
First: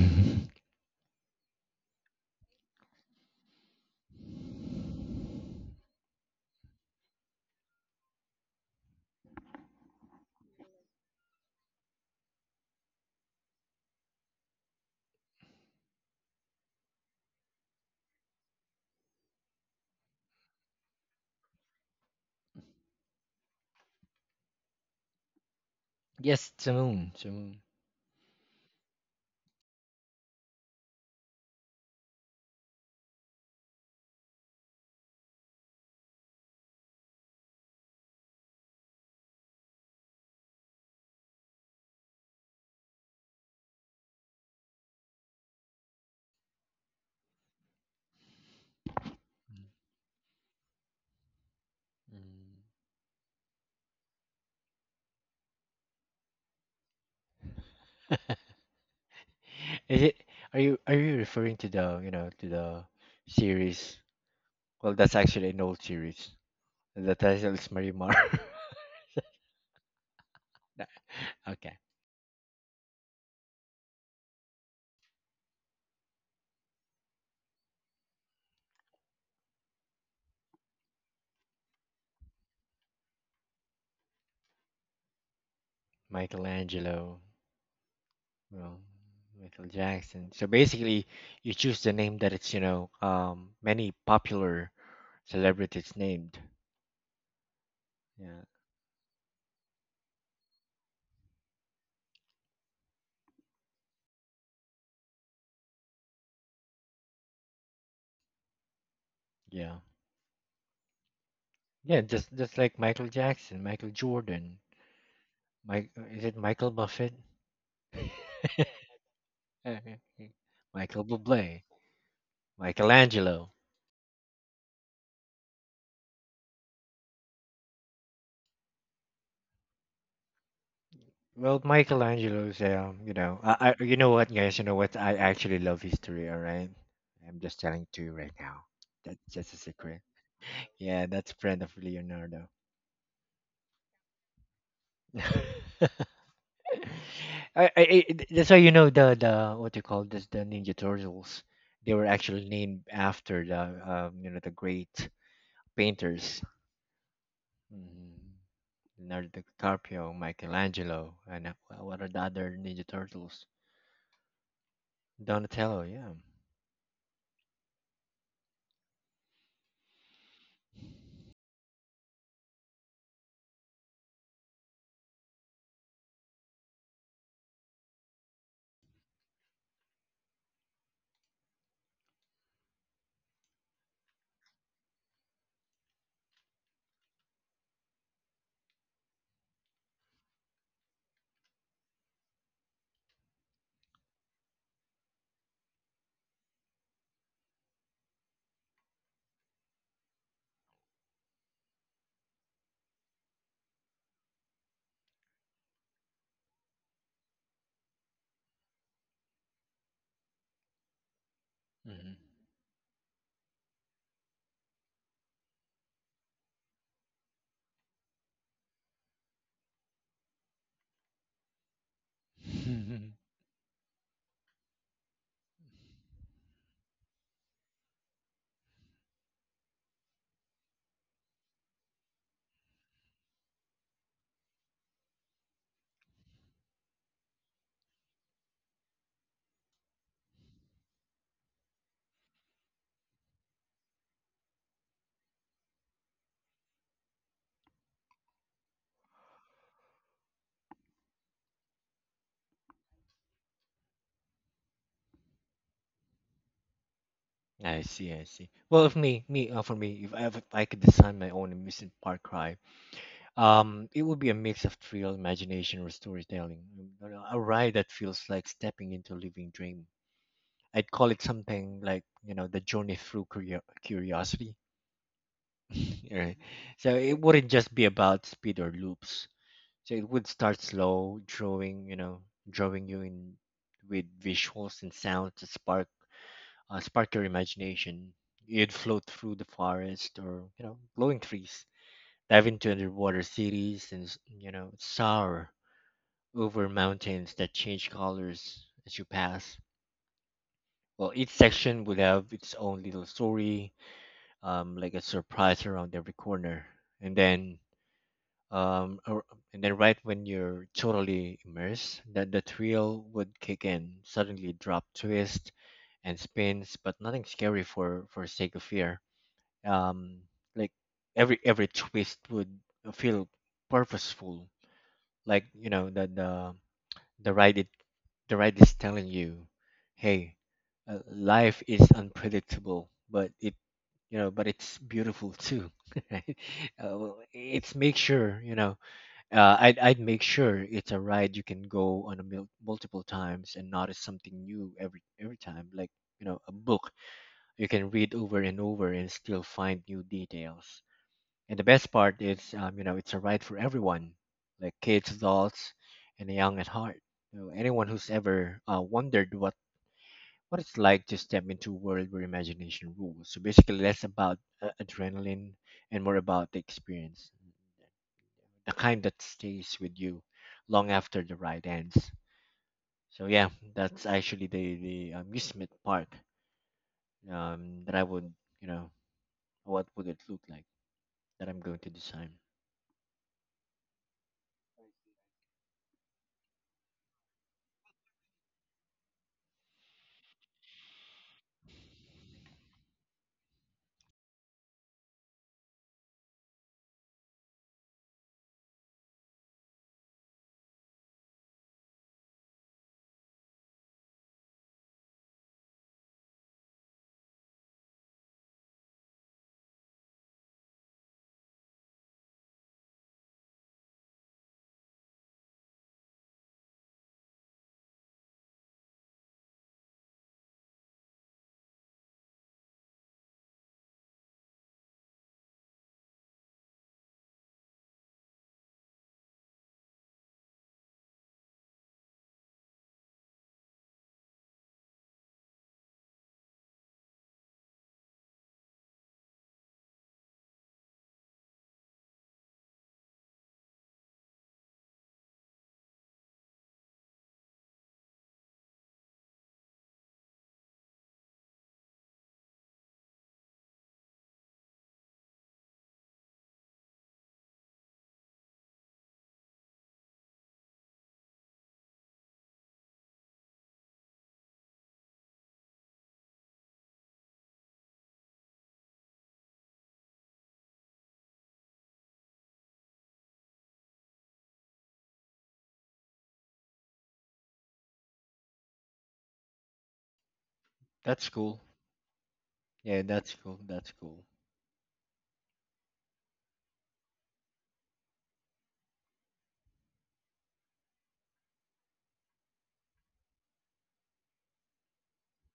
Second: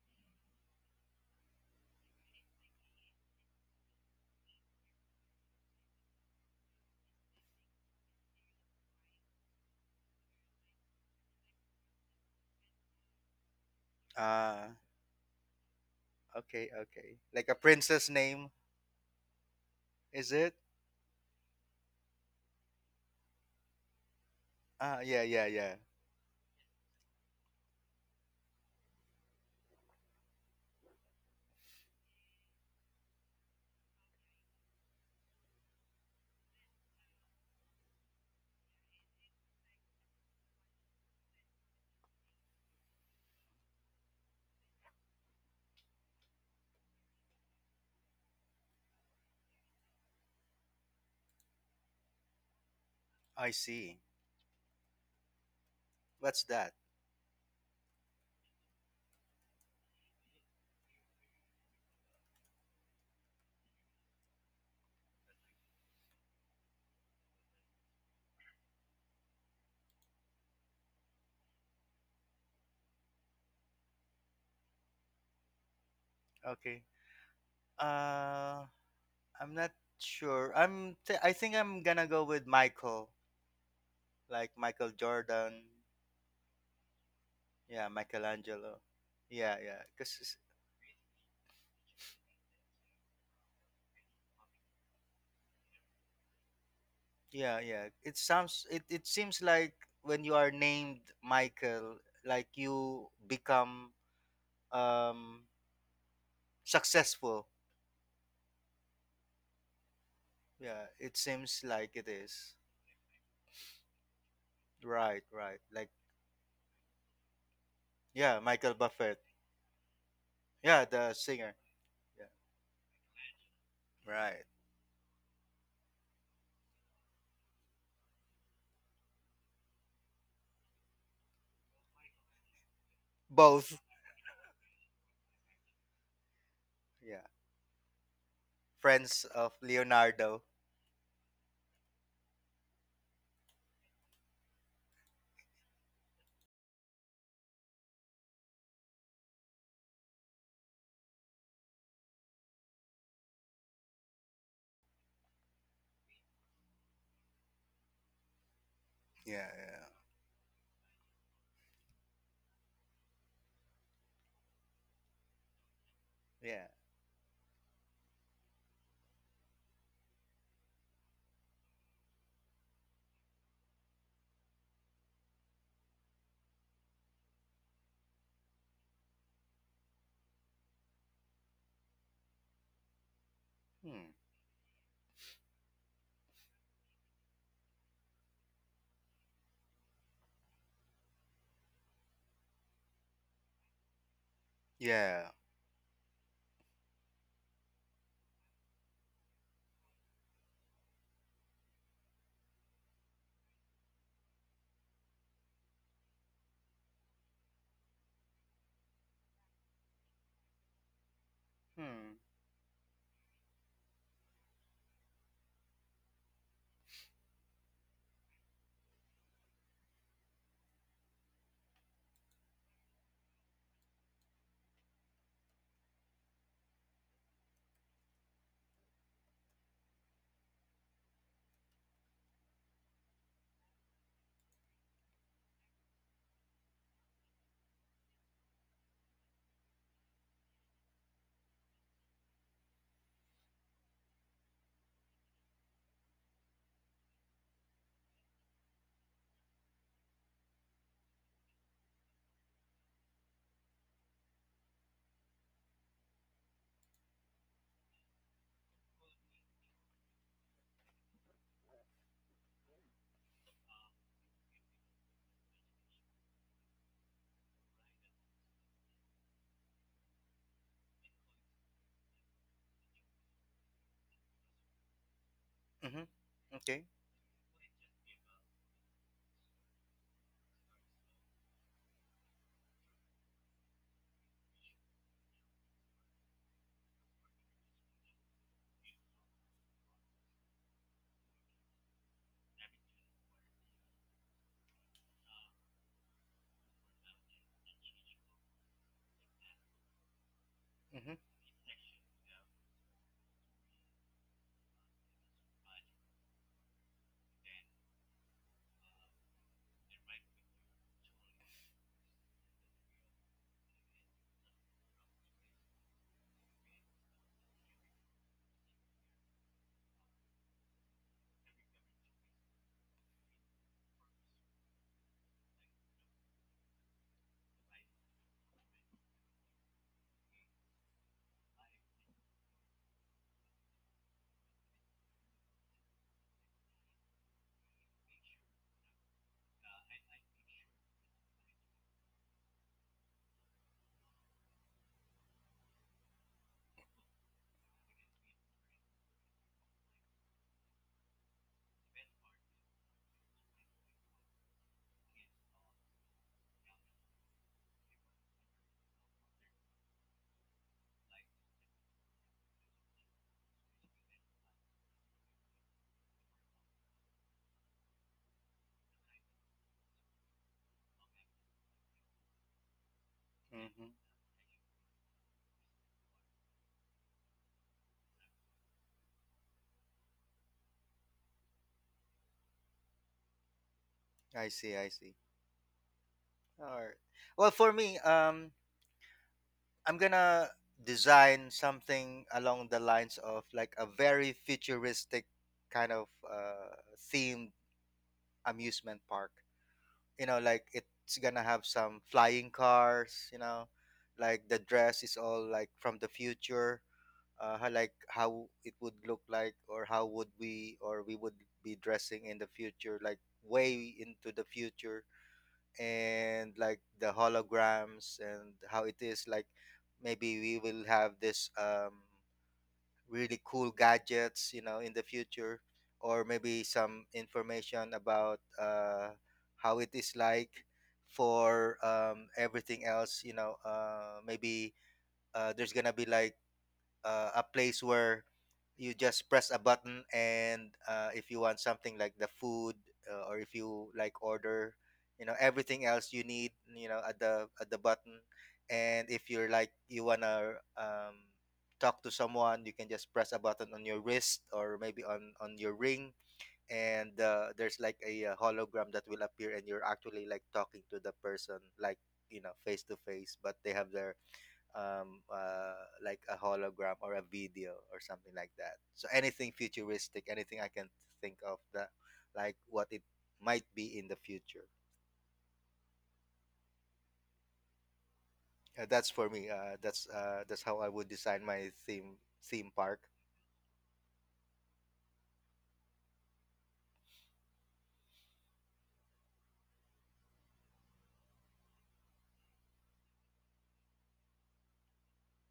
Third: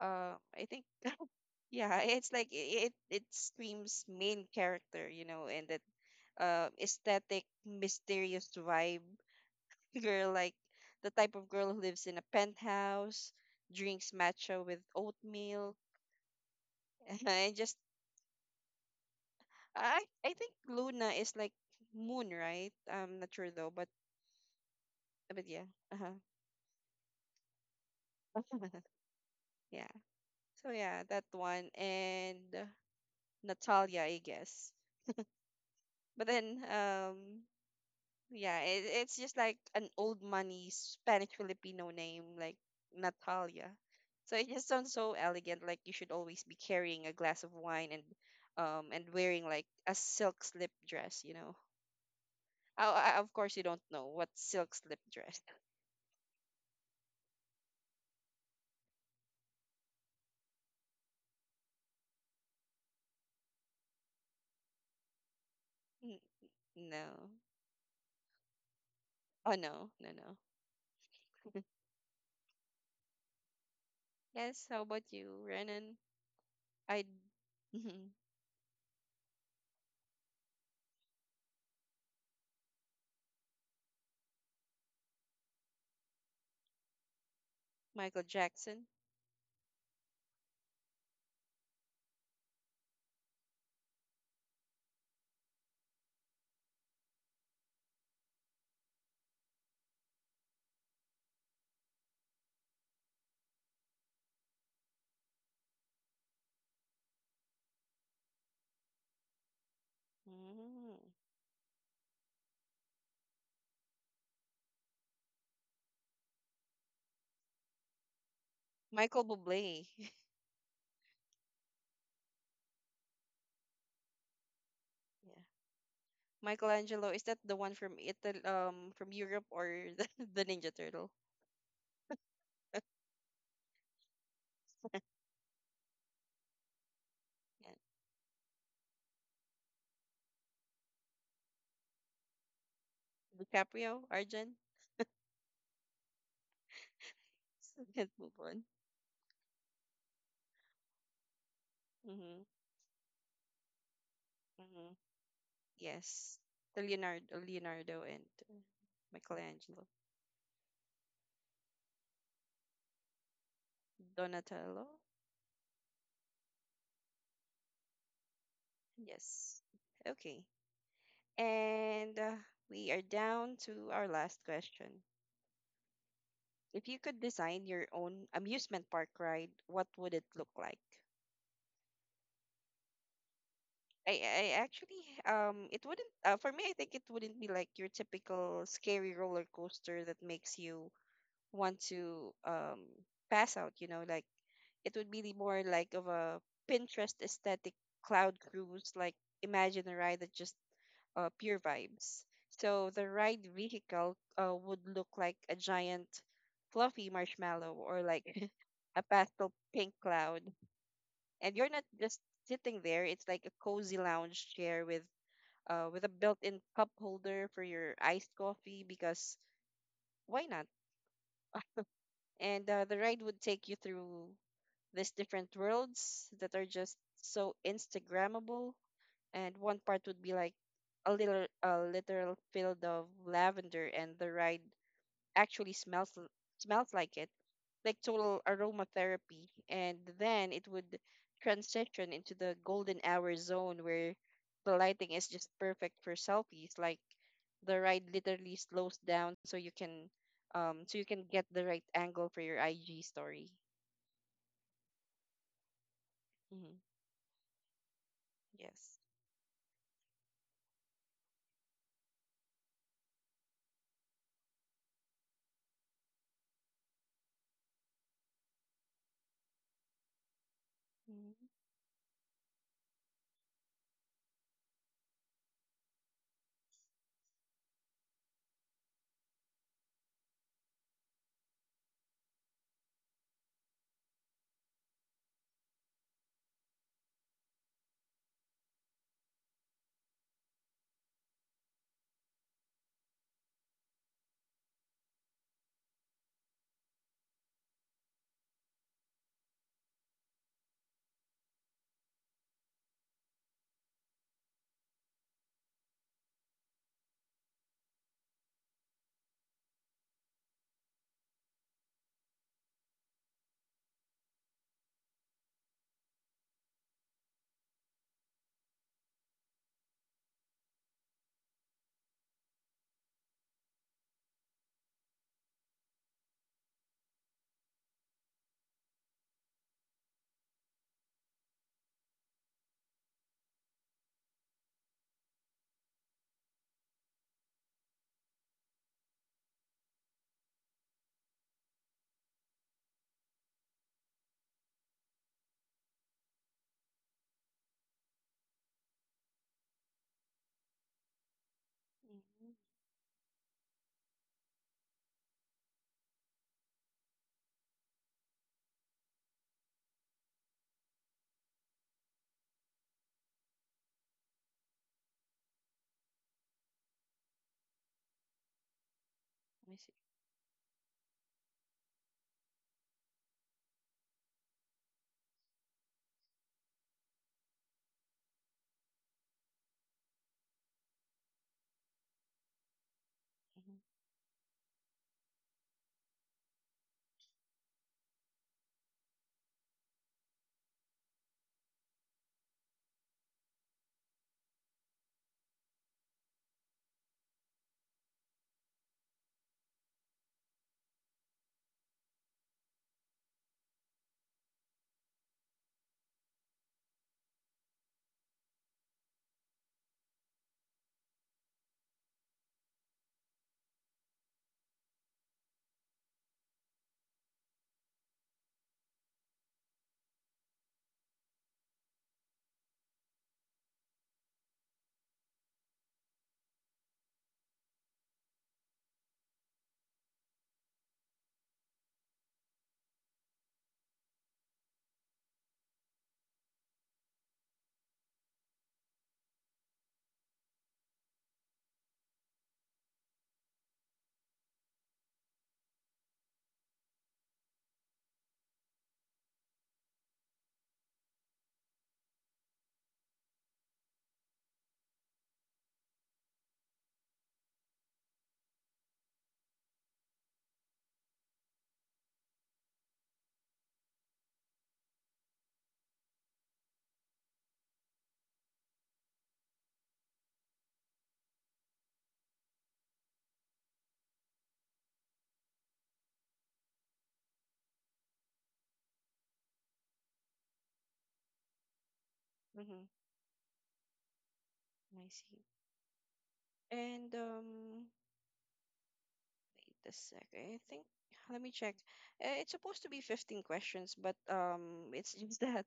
Um, I think yeah, it's like it it screams main character, you know, and that uh, aesthetic, mysterious vibe. Girl, like the type of girl who lives in a penthouse, drinks matcha
Uh
with oatmeal,
okay, okay. Like
and
a
just
princess name,
I I
is
think
it?
Luna is like moon, right? I'm not sure though, but
Ah. Yeah,
but
yeah,
yeah.
yeah.
Uh-huh.
Yes, Samoon, Samoon.
Yeah. So yeah, that one and uh, Natalia, I guess. But then um yeah, it, it's just like an old money Spanish Filipino name like Natalia. So it just sounds so elegant like you should always be carrying a glass of wine and um and wearing
Mm.
like a silk slip dress, you know. I, I, of
I
course you don't
see.
know what silk slip dress.
What's that?
Mm. Is it? Are you are you referring to the you know to the series? Well, that's actually an old
N-
series. The
No.
title is Marimar.
Oh no, no, no.
Okay,
Yes, how about you, Renan?
Okay.
I
Uh I'm not sure. I'm th- I think I'm going to go with Michael. Like Michael Jordan,
Michelangelo.
yeah,
Michael
Well,
Michelangelo,
Jackson.
yeah,
Michael
yeah,
Jackson.
because
So basically, you choose the name that it's you know um many popular celebrities named.
yeah, yeah, it
Yeah,
sounds, it it seems like when you are named Michael, like you become um successful.
yeah,
Yeah,
Mm.
it seems like
yeah.
it
Just
is.
just like Michael Jackson, Michael Jordan,
Right, right.
Mike.
Like
uh, Is it Michael Buffett?
yeah, Michael Buffett.
Michael Bublé.
Yeah,
Michael
the singer.
Bublé,
Yeah,
Michelangelo.
right.
Yeah. Michelangelo, is that the one from Italy, um, from Europe or the, the Ninja Turtle?
Well, Michelangelo's. Um, you know, I,
Both.
I. You know what, guys? You know what? I actually love history. All right,
Yeah,
I'm just
Yeah.
telling to you right now. That's
friends
just
of
a secret.
Leonardo.
Yeah, that's friend of Leonardo.
DiCaprio, Arjun.
I, I, I-
Let's move
that's how
on.
you know the the what you call this the Ninja Turtles. They were
Mm-hmm.
actually named after the um, you know the
Mm-hmm.
great
Yes.
painters,
The Leonardo, Leonardo and
mm,
uh,
Leonardo
Yeah,
Michelangelo.
DiCaprio, Michelangelo, and uh, wha- what are the other Ninja Turtles?
Donatello.
Donatello, yeah.
yeah, yeah.
Yes. Okay. And uh, we are down to our last question. If you could design your own amusement park ride, what would it look like?
Hmm.
I, I actually um it wouldn't uh, for me I think it wouldn't be like your typical scary roller coaster that makes you want to um pass out, you know, like it would be
Yeah.
the more like of a Pinterest aesthetic cloud cruise, like imagine a ride that just uh, pure vibes. So the ride vehicle uh, would look like a giant fluffy marshmallow or like a pastel pink cloud, and you're not
Hmm.
just
Hmm.
sitting there, it's like a cozy lounge chair with uh with a built-in cup holder for your iced coffee, because why not? And uh, the ride would take you through these different worlds that are just so instagrammable. And one part would be like a little a literal field of lavender, and the ride actually smells l- smells like it, like total aromatherapy. And then it would transition into the golden hour zone where the lighting is just perfect for selfies. Like, the ride literally slows down so you can um so you can get the right angle for your I G story. Mm-hmm.
I see, I see. Well,
Yes.
if me, me uh, for me, if I, if I could design my own amusement park ride, Um, it would be a mix of thrill, imagination, or storytelling. Um, you know, A ride that feels like stepping into a living dream. I'd call it
Mm-hmm.
something like, you know, the journey through curio- curiosity.
Mm-hmm.
Right?
Okay.
So it wouldn't just be about speed or loops. So it would start slow, drawing, you know, drawing you in with visuals and sounds to spark uh, spark your imagination. You'd float through the forest or, you know, glowing trees, dive into underwater cities, and s- you know soar over mountains that change colors as you pass. Well,
Mm-hmm.
each section would have its own little story, um, like a surprise around every corner. And then, um, ar- and then right when you're totally immersed, that the thrill would kick in. Suddenly, drop, twist, and spins, but nothing scary for for sake of fear. Um, like every every twist would feel purposeful, like you know that the the ride it, the ride is telling you, hey, uh, life is unpredictable, but it, you know, but it's beautiful too. uh, well, it's make sure, you know, uh, I'd I'd make sure it's a ride you can go on a mil- multiple times and notice something new every every time, like you know, a book you can read over and over and still find new details. And the best part is, um, you know, it's a ride for everyone, like kids, adults, and the young at heart. You know, anyone who's ever uh, wondered what what it's like to step into a world where imagination rules. So basically, less about uh, adrenaline and more about the experience, the kind that
I
stays
see.
with you long after the ride ends. So yeah,
Hmm.
that's actually the the amusement park um, that I would, you know, what would it look like that I'm going to design.
Mm-hmm.
I see. I see. All right. Well, for me, um, I'm gonna design something along the lines of like a very futuristic kind of uh, themed amusement park. You know, like it's gonna have some flying cars. You know, like the dress is all like from the future. Uh, how, like how it would look like, or how would we, or we would be dressing in the future, like way into the future, and like the holograms and how it is like maybe we will have this um, really cool gadgets you know in the future, or maybe some information about uh, how it is like for um, everything else you know uh, maybe uh, there's gonna be like uh, a place where you just press a button and uh, if you want something like the food uh, or if you like order you know everything else you need you know at the at the button, and if you're like you wanna um, talk to someone, you can just press a button on your wrist or maybe on on your ring, and uh, there's like a, uh hologram that will appear and you're actually like talking to the person like you know face to face, but they have their um, uh, like a hologram or a video or something like that. So anything futuristic, anything I can think of that, like what it might be in the future. Uh, that's for me. Uh, that's uh, that's how I would
That's
design
cool.
my theme
Mm-hmm.
theme
Yeah,
park.
that's cool. That's cool.
I see. And um, give a sec. I think let me check. Uh, It's supposed to be fifteen questions, but um, it's just that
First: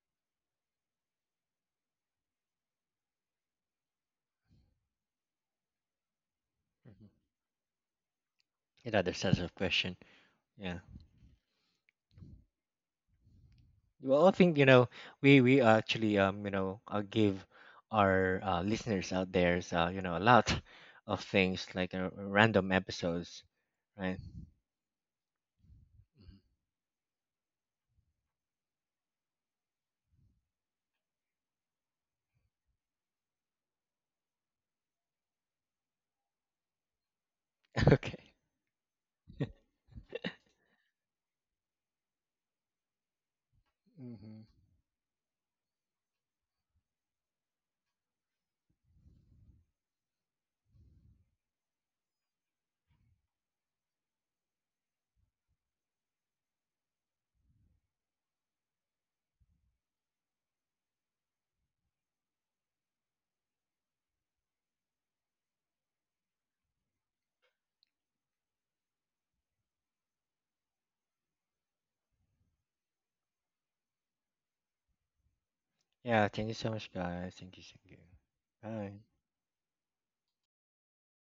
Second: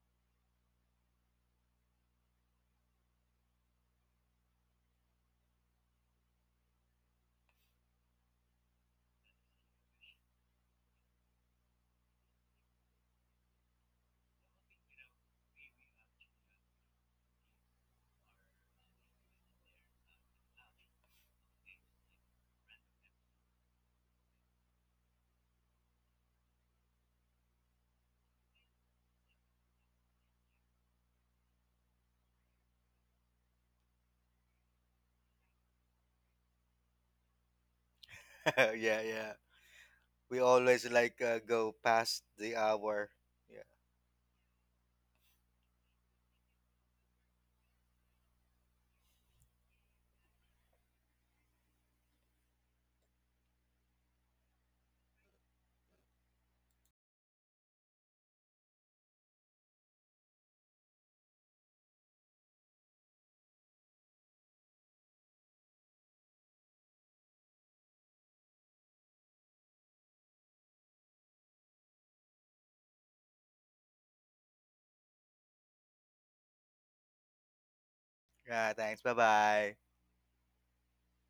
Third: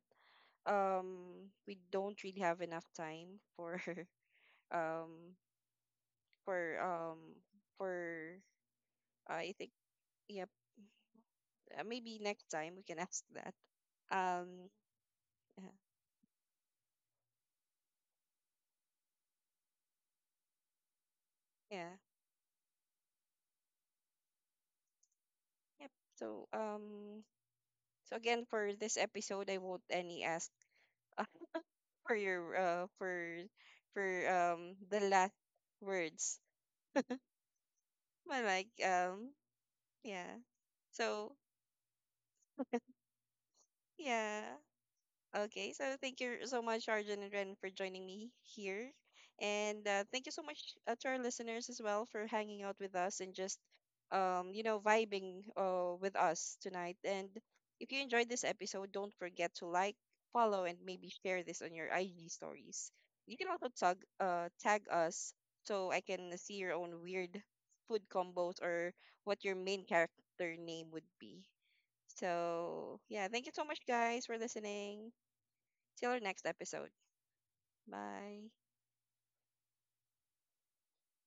um we don't really have enough time for um for
Hmm.
um for
Another set of
I think
question.
yep,
Yeah.
uh, maybe next time we can ask that.
Well, I think you
Um,
know we we
yeah,
actually um you know uh, give our uh, listeners out there uh, you know a lot of things like
yeah,
uh, random episodes, right?
yep. So, um, so again for this episode, I won't any ask for your uh for for um the last words,
Okay.
but like
Yeah, yeah.
um
We
yeah.
always like
So
uh, go past the hour. Yeah.
Hmm.
yeah, okay, so thank you so much, Arjun and Ren, for joining me here. And uh, thank you so much uh, to our listeners as well for hanging out with us and just, um, you know, vibing uh, with us tonight. And if you enjoyed this episode, don't forget to like, follow, and maybe share this on your I G stories. You can also tag, uh, tag us so I can see your own weird food combos or what your main character name would be. So, yeah, thank you so much, guys, for listening. Till our
Yeah. Thank
next
you so much,
episode.
guys. Thank you. Thank you.
Bye.
Yeah.
Bye.
Thanks. Bye bye.